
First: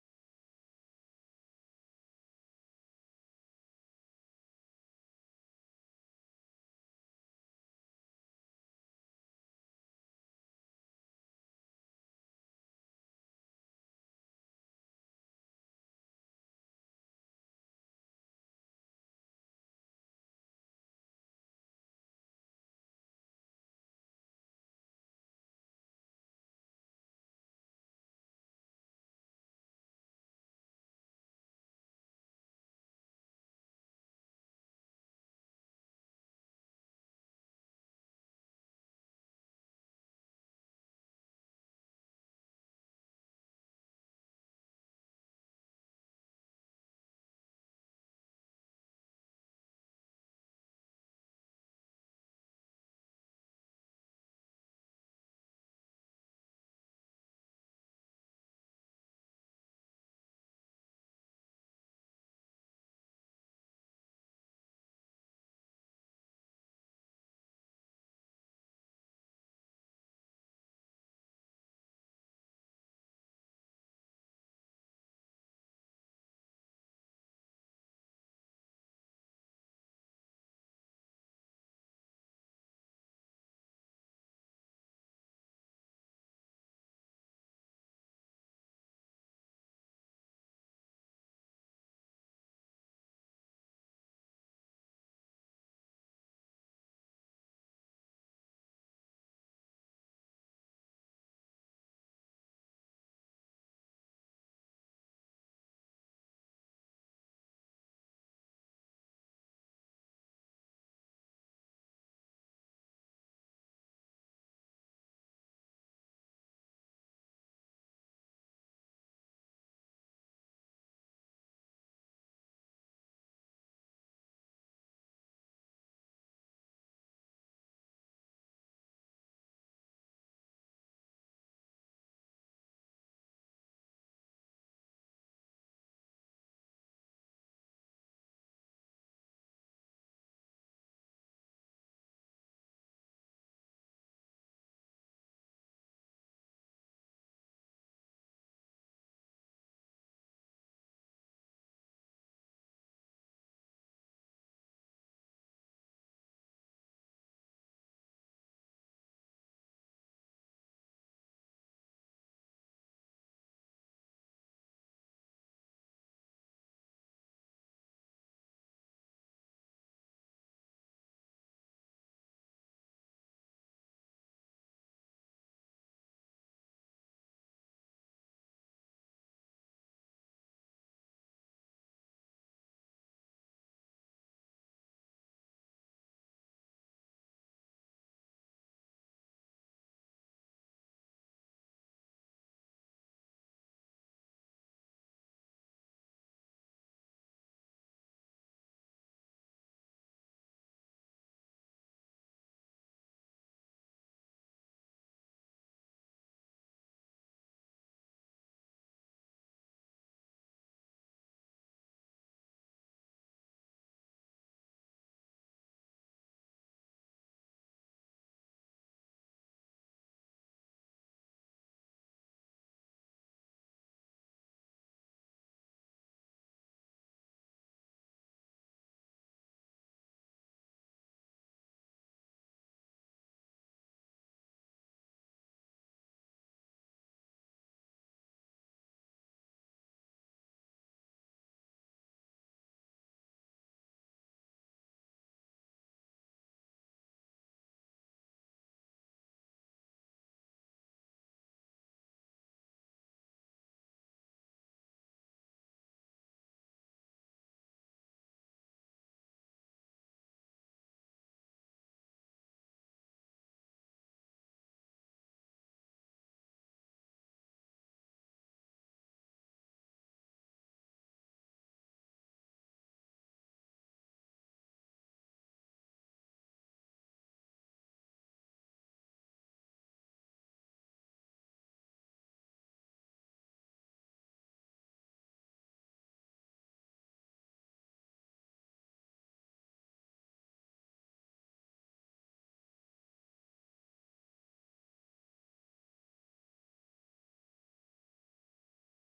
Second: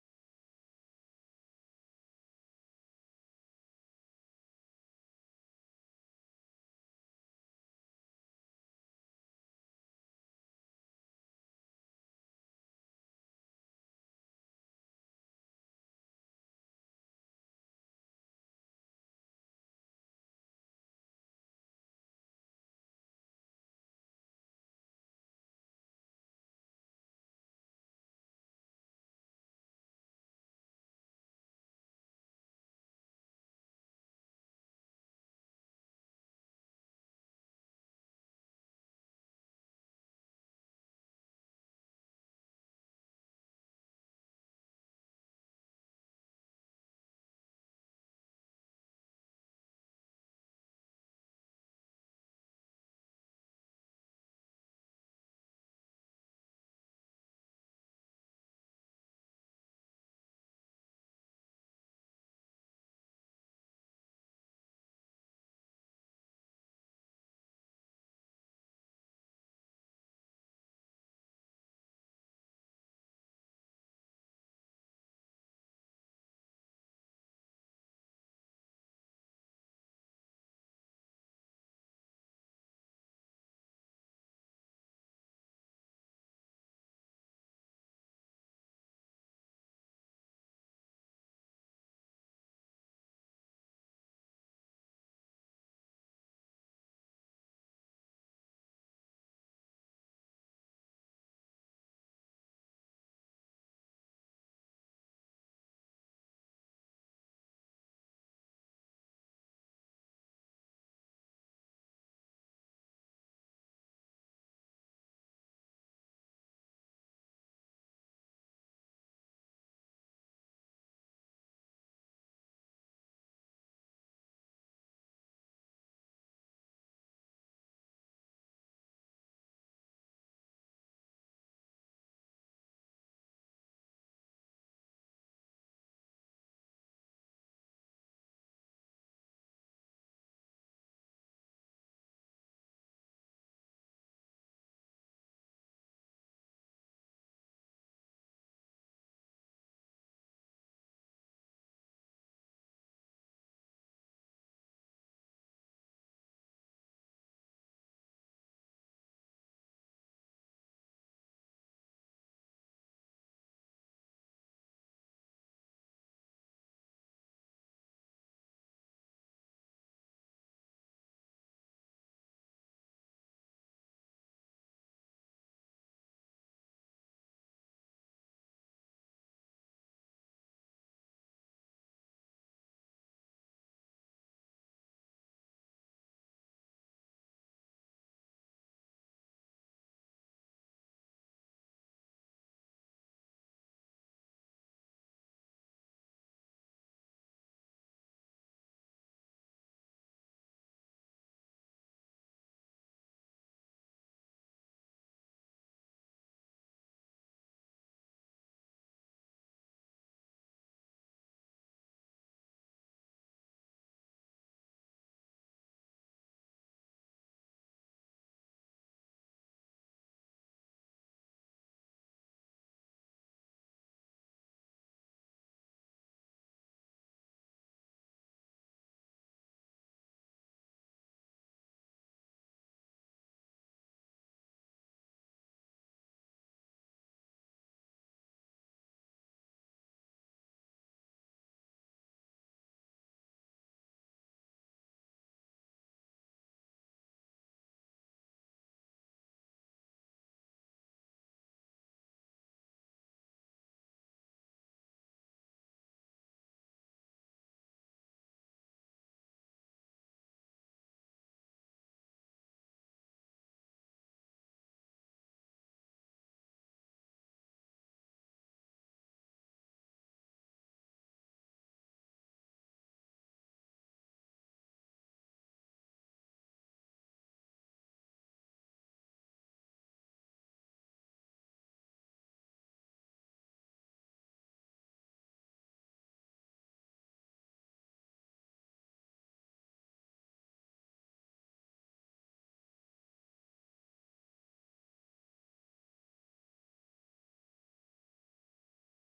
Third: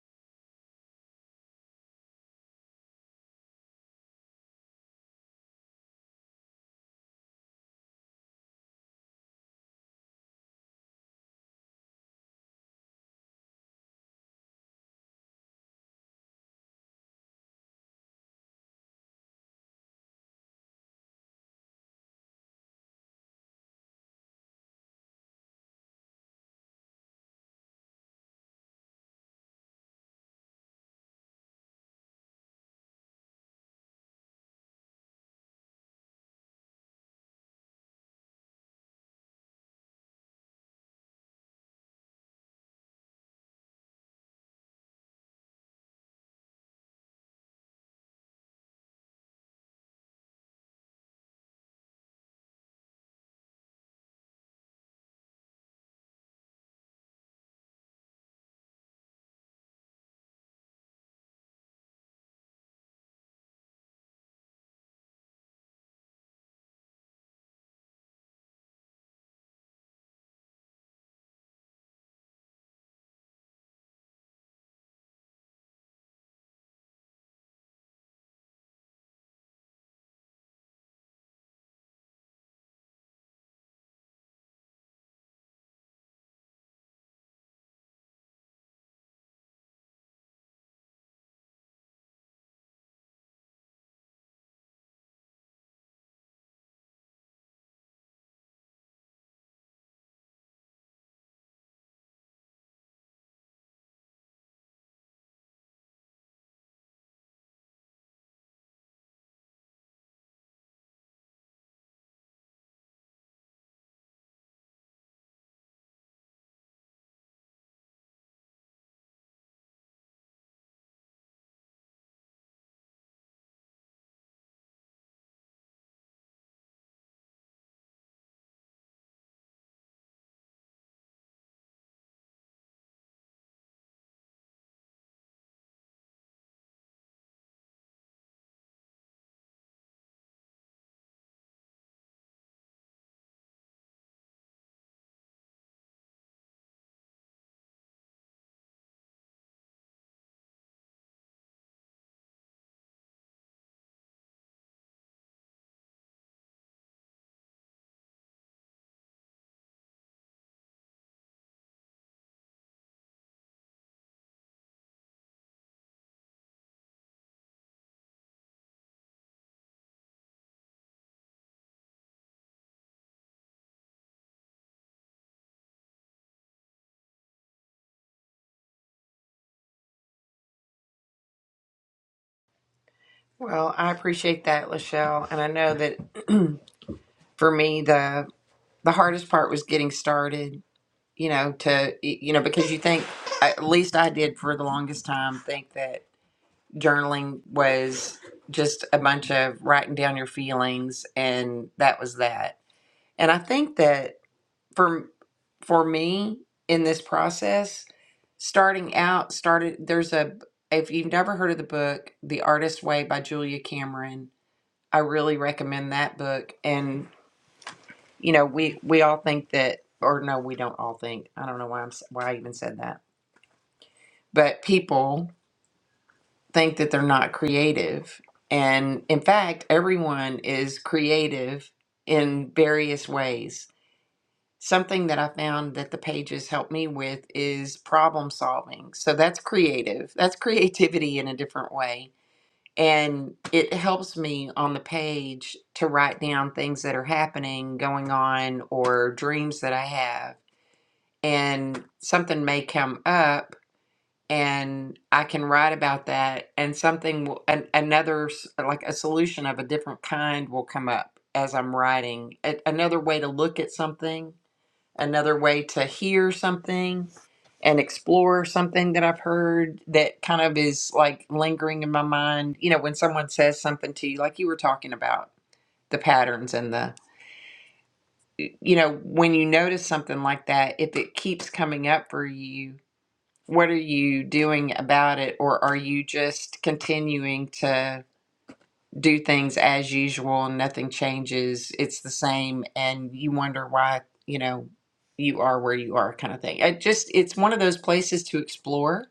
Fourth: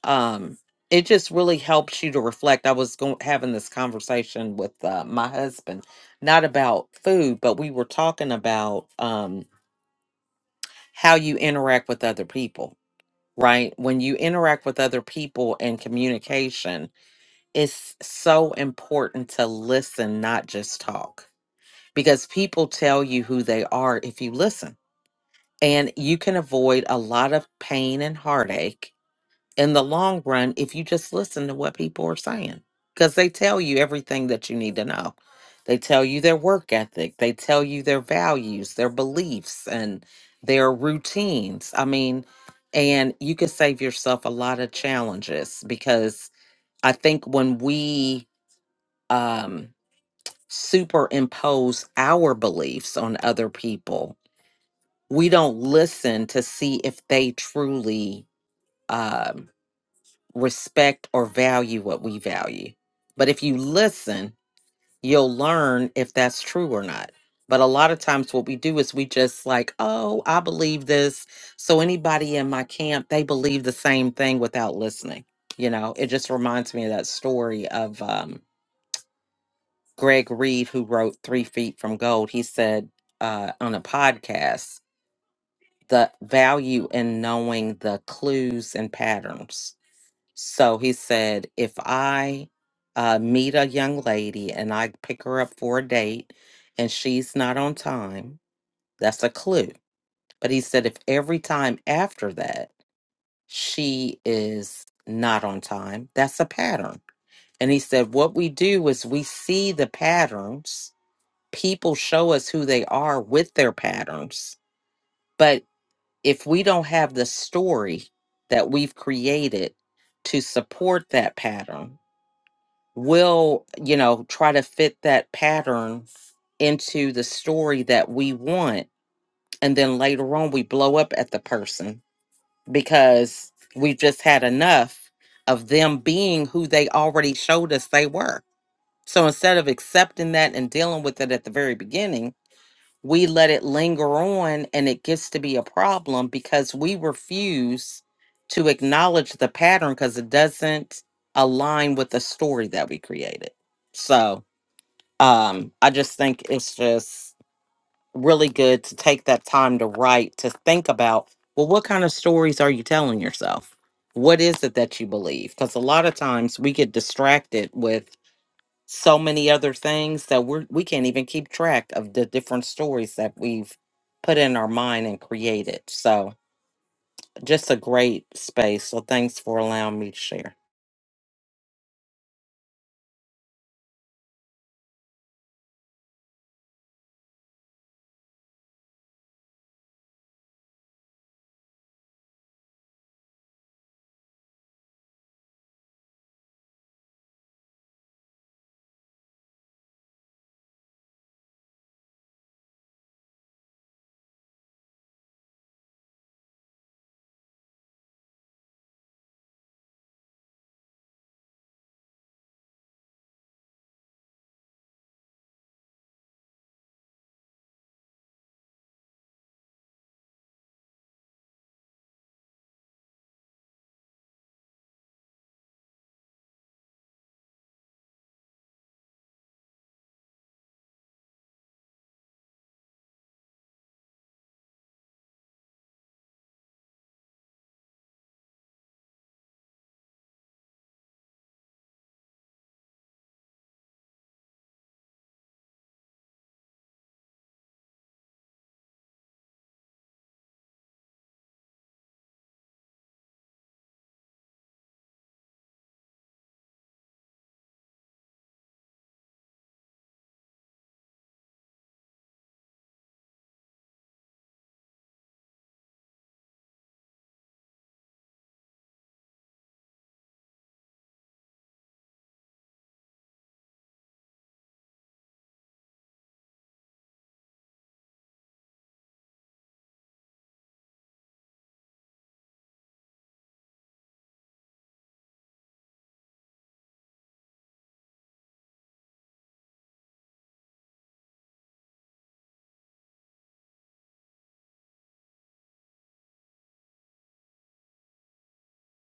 Speaker 2: um it just really helps you to reflect i was going having this conversation with uh, my husband not about food but we were talking about um how you interact with other people right when you interact with other people and communication it's so important to listen not just talk because people tell you who they are if you listen and you can avoid a lot of pain and heartache in the long run if you just listen to what people are saying because they tell you everything that you need to know they tell you their work ethic they tell you their values their beliefs and their routines i mean and you can save yourself a lot of challenges because i think when we um superimpose our beliefs on other people we don't listen to see if they truly um respect or value what we value. But if you listen, you'll learn if that's true or not. But a lot of times, what we do is we just like, oh, I believe this. So anybody in my camp, they believe the same thing without listening. You know, it just reminds me of that story of um, Greg Reed, who wrote Three Feet from Gold. He said uh, on a podcast, the value in knowing the clues and patterns so he said, if I uh, meet a young lady and I pick her up for a date and she's not on time, that's a clue. But he said, if every time after that she is not on time, that's a pattern. And he said, what we do is we see the patterns. People show us who they are with their patterns. But if we don't have the story that we've created to support that pattern, we'll you know try to fit that pattern into the story that we want and then later on we blow up at the person because we've just had enough of them being who they already showed us they were so instead of accepting that and dealing with it at the very beginning we let it linger on and it gets to be a problem because we refuse to acknowledge the pattern because it doesn't align with the story that we created so um i just think it's just really good to take that time to write to think about well what kind of stories are you telling yourself what is it that you believe because a lot of times we get distracted with so many other things that we're we can't even keep track of the different stories that we've put in our mind and created so just a great space so thanks for allowing me to share
Speaker 3: well, I appreciate that, Lachelle, and I know that for me the the hardest part was getting started. You know, to you know, because you think at least I did for the longest time think that journaling was just a bunch of writing down your feelings and that was that. And I think that for for me in this process starting out started there's a if you've never heard of the book the artist way by julia cameron i really recommend that book and you know we we all think that or no we don't all think i don't know why i'm s- why i even said that but people think that they're not creative and in fact everyone is creative in various ways Something that I found that the pages help me with is problem solving. So that's creative. That's creativity in a different way. And it helps me on the page to write down things that are happening, going on, or dreams that I have. And something may come up and I can write about that and something will, an, another s- like a solution of a different kind will come up as I'm writing. A, another way to look at something another way to hear something and explore something that I've heard that kind of is like lingering in my mind. You know, when someone says something to you, like you were talking about the patterns and the, you know, when you notice something like that, if it keeps coming up for you, what are you doing about it? Or are you just continuing to? do things as usual and nothing changes it's the same and you wonder why you know you are where you are kind of thing it just it's one of those places to explore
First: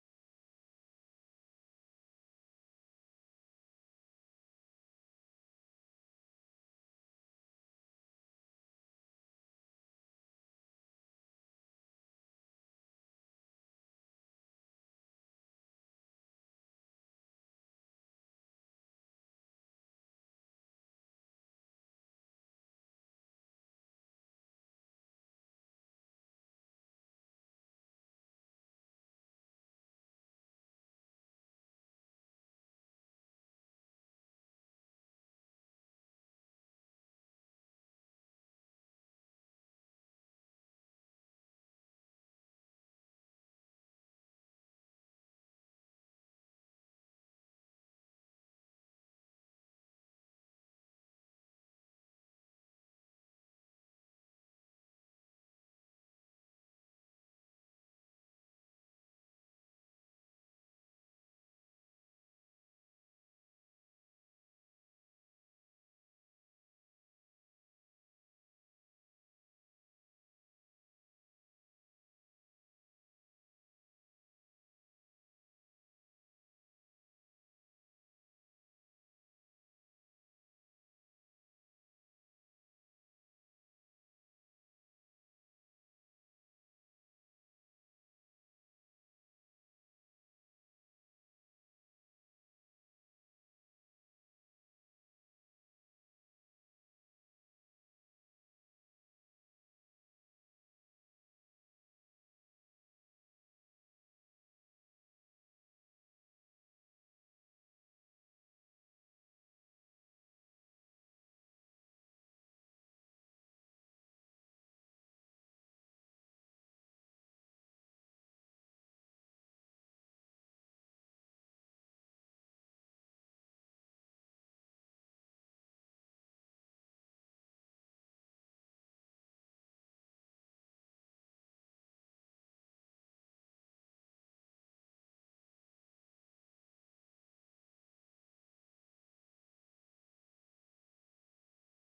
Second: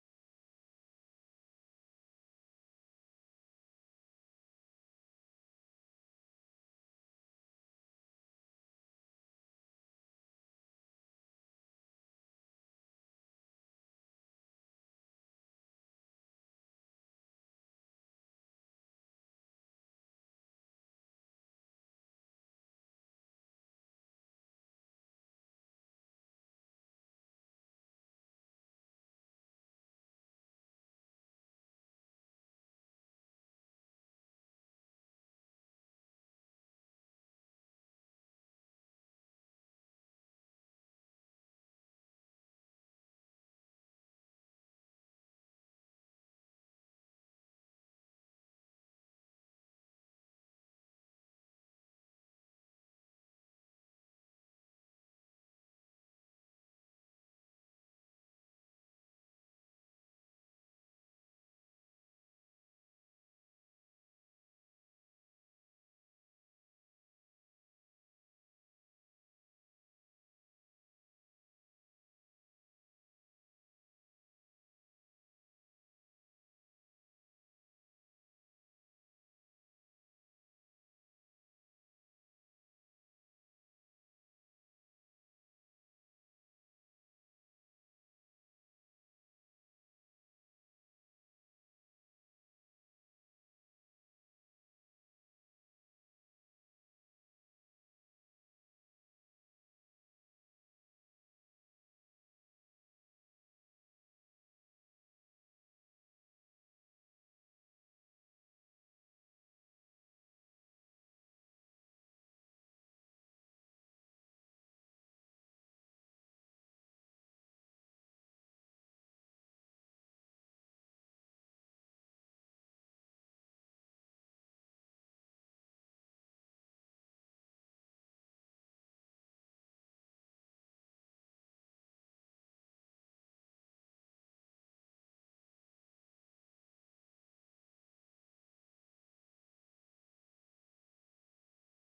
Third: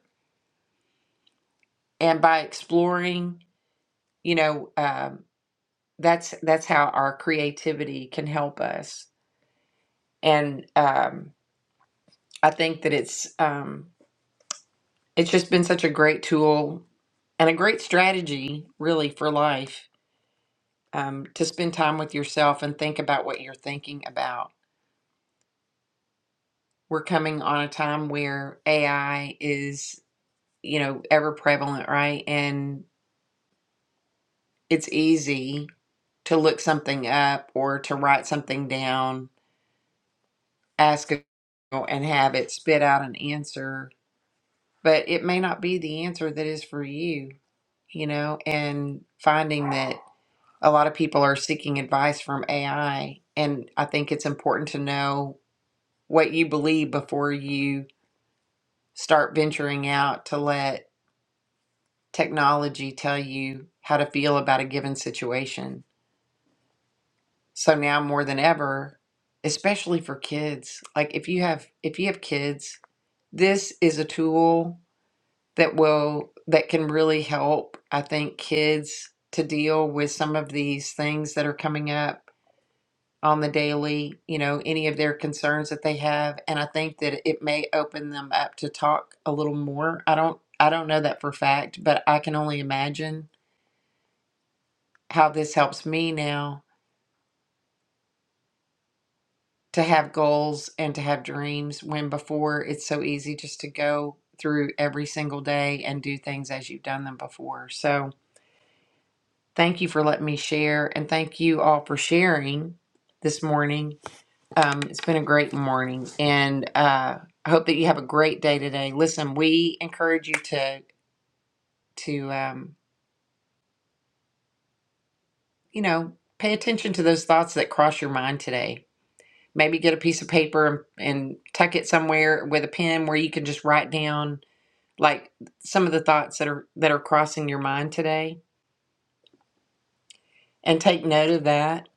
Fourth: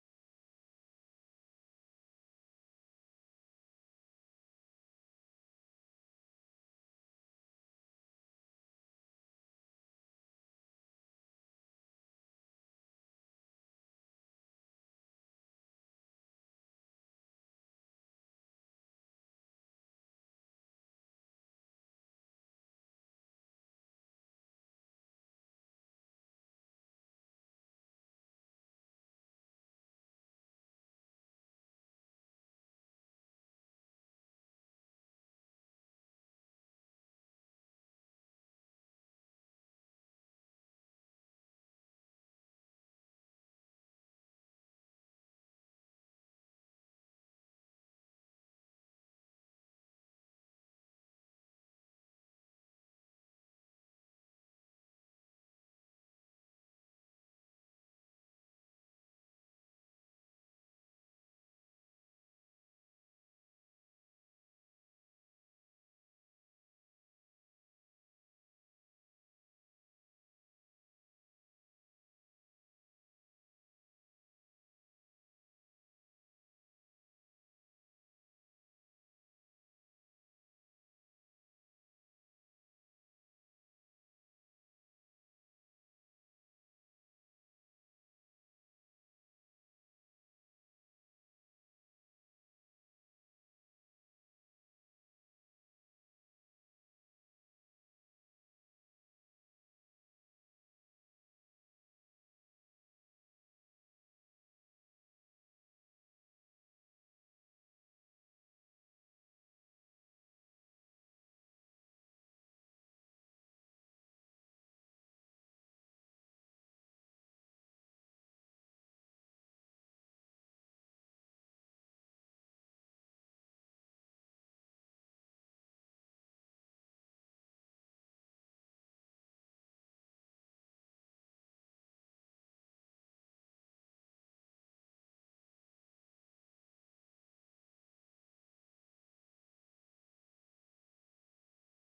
Speaker 3: and by exploring you know um, that's that's how our creativity can help us and um, i think that it's um, it's just been such a great tool and a great strategy really for life um, to spend time with yourself and think about what you're thinking about we're coming on a time where AI is, you know, ever prevalent, right? And it's easy to look something up or to write something down, ask it, and have it spit out an answer, but it may not be the answer that is for you, you know, and finding that a lot of people are seeking advice from AI. And I think it's important to know what you believe before you start venturing out to let technology tell you how to feel about a given situation. So now more than ever, especially for kids, like if you have if you have kids, this is a tool that will that can really help I think kids to deal with some of these things that are coming up on the daily, you know, any of their concerns that they have and I think that it may open them up to talk a little more. I don't I don't know that for a fact, but I can only imagine how this helps me now to have goals and to have dreams when before it's so easy just to go through every single day and do things as you've done them before. So, thank you for letting me share and thank you all for sharing this morning. Um, it's been a great morning and uh, I hope that you have a great day today. Listen, we encourage you to to um, you know pay attention to those thoughts that cross your mind today Maybe get a piece of paper and, and tuck it somewhere with a pen where you can just write down like some of the thoughts that are that are crossing your mind today and take note of that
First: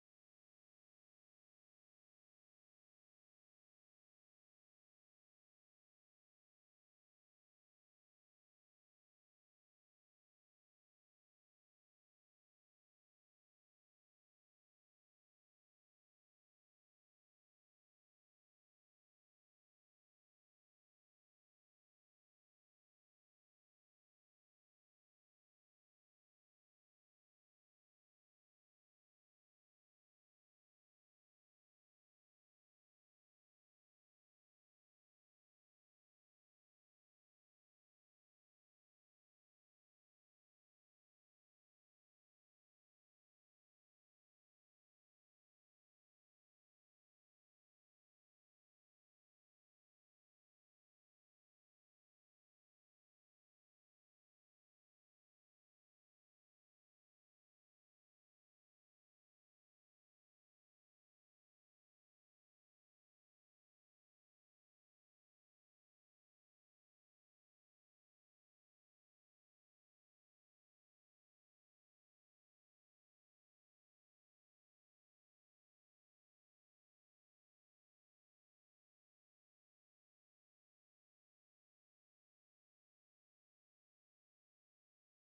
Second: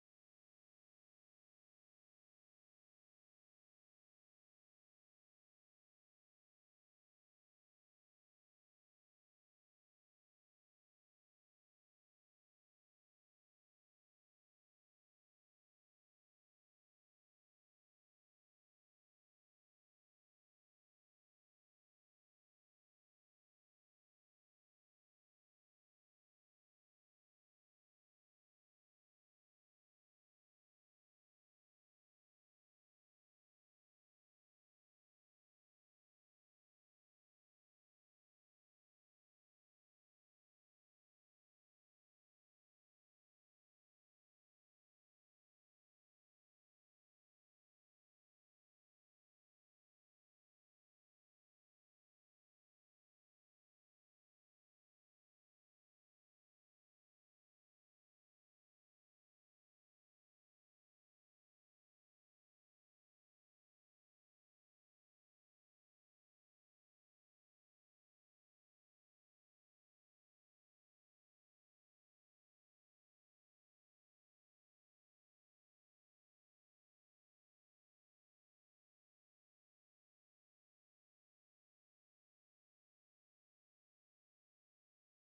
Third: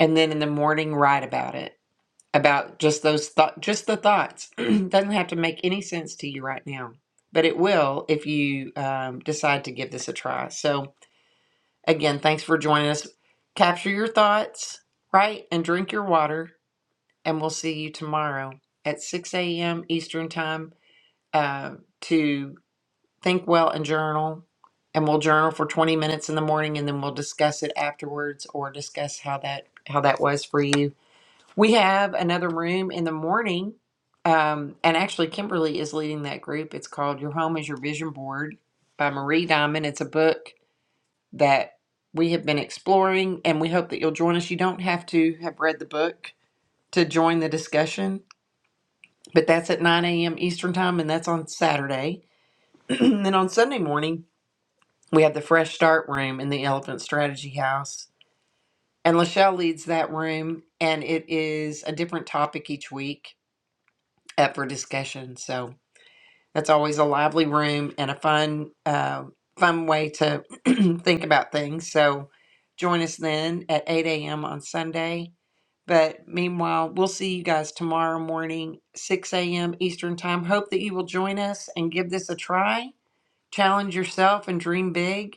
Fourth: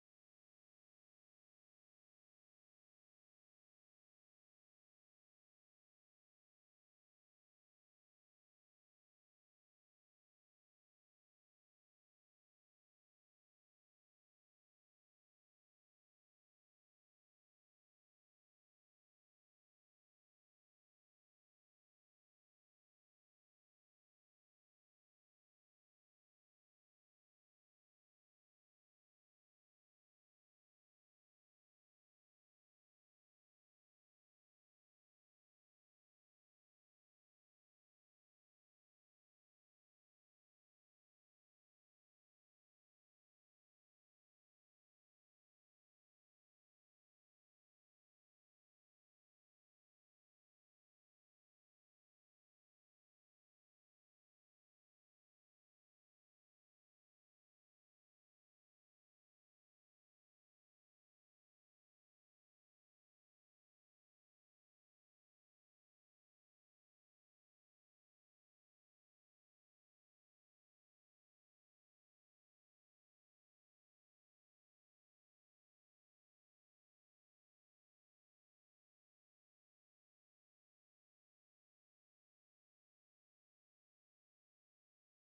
Speaker 3: and then in the morning write about it about just those thought just the thoughts doesn't have to make any sense to you right now but it will if you um, decide to give this a try so again thanks for joining us capture your thoughts right and drink your water and we'll see you tomorrow at 6 a.m eastern time uh, to think well and journal. And we'll journal for 20 minutes in the morning and then we'll discuss it afterwards or discuss how that how that was for you. We have another room in the morning. Um, and actually Kimberly is leading that group. It's called Your Home is Your Vision Board by Marie Diamond. It's a book that we have been exploring and we hope that you'll join us. You don't have to have read the book to join the discussion, but that's at 9 a.m. Eastern time and that's on Saturday then on Sunday morning, we have the Fresh Start room in the Elephant Strategy House. And Lachelle leads that room, and it is a different topic each week up for discussion. So that's always a lively room and a fun, uh, fun way to think about things. So join us then at 8 a.m. on Sunday. But meanwhile, we'll see you guys tomorrow morning, 6 a.m. Eastern Time. Hope that you will join us and give this a try challenge yourself and dream big.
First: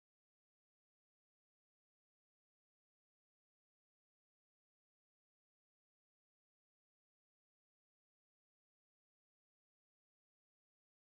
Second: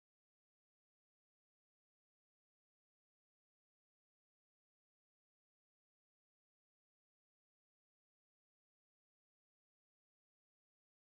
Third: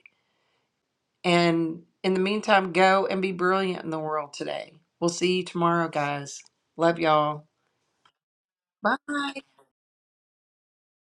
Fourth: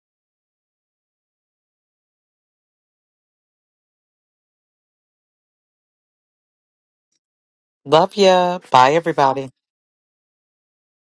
Speaker 3: And in the meantime, go and be brilliant in the world today. We'll see you tomorrow, guys. Love y'all.
Speaker 2: love ya bye
Speaker 3: Bye.
Speaker 2: everybody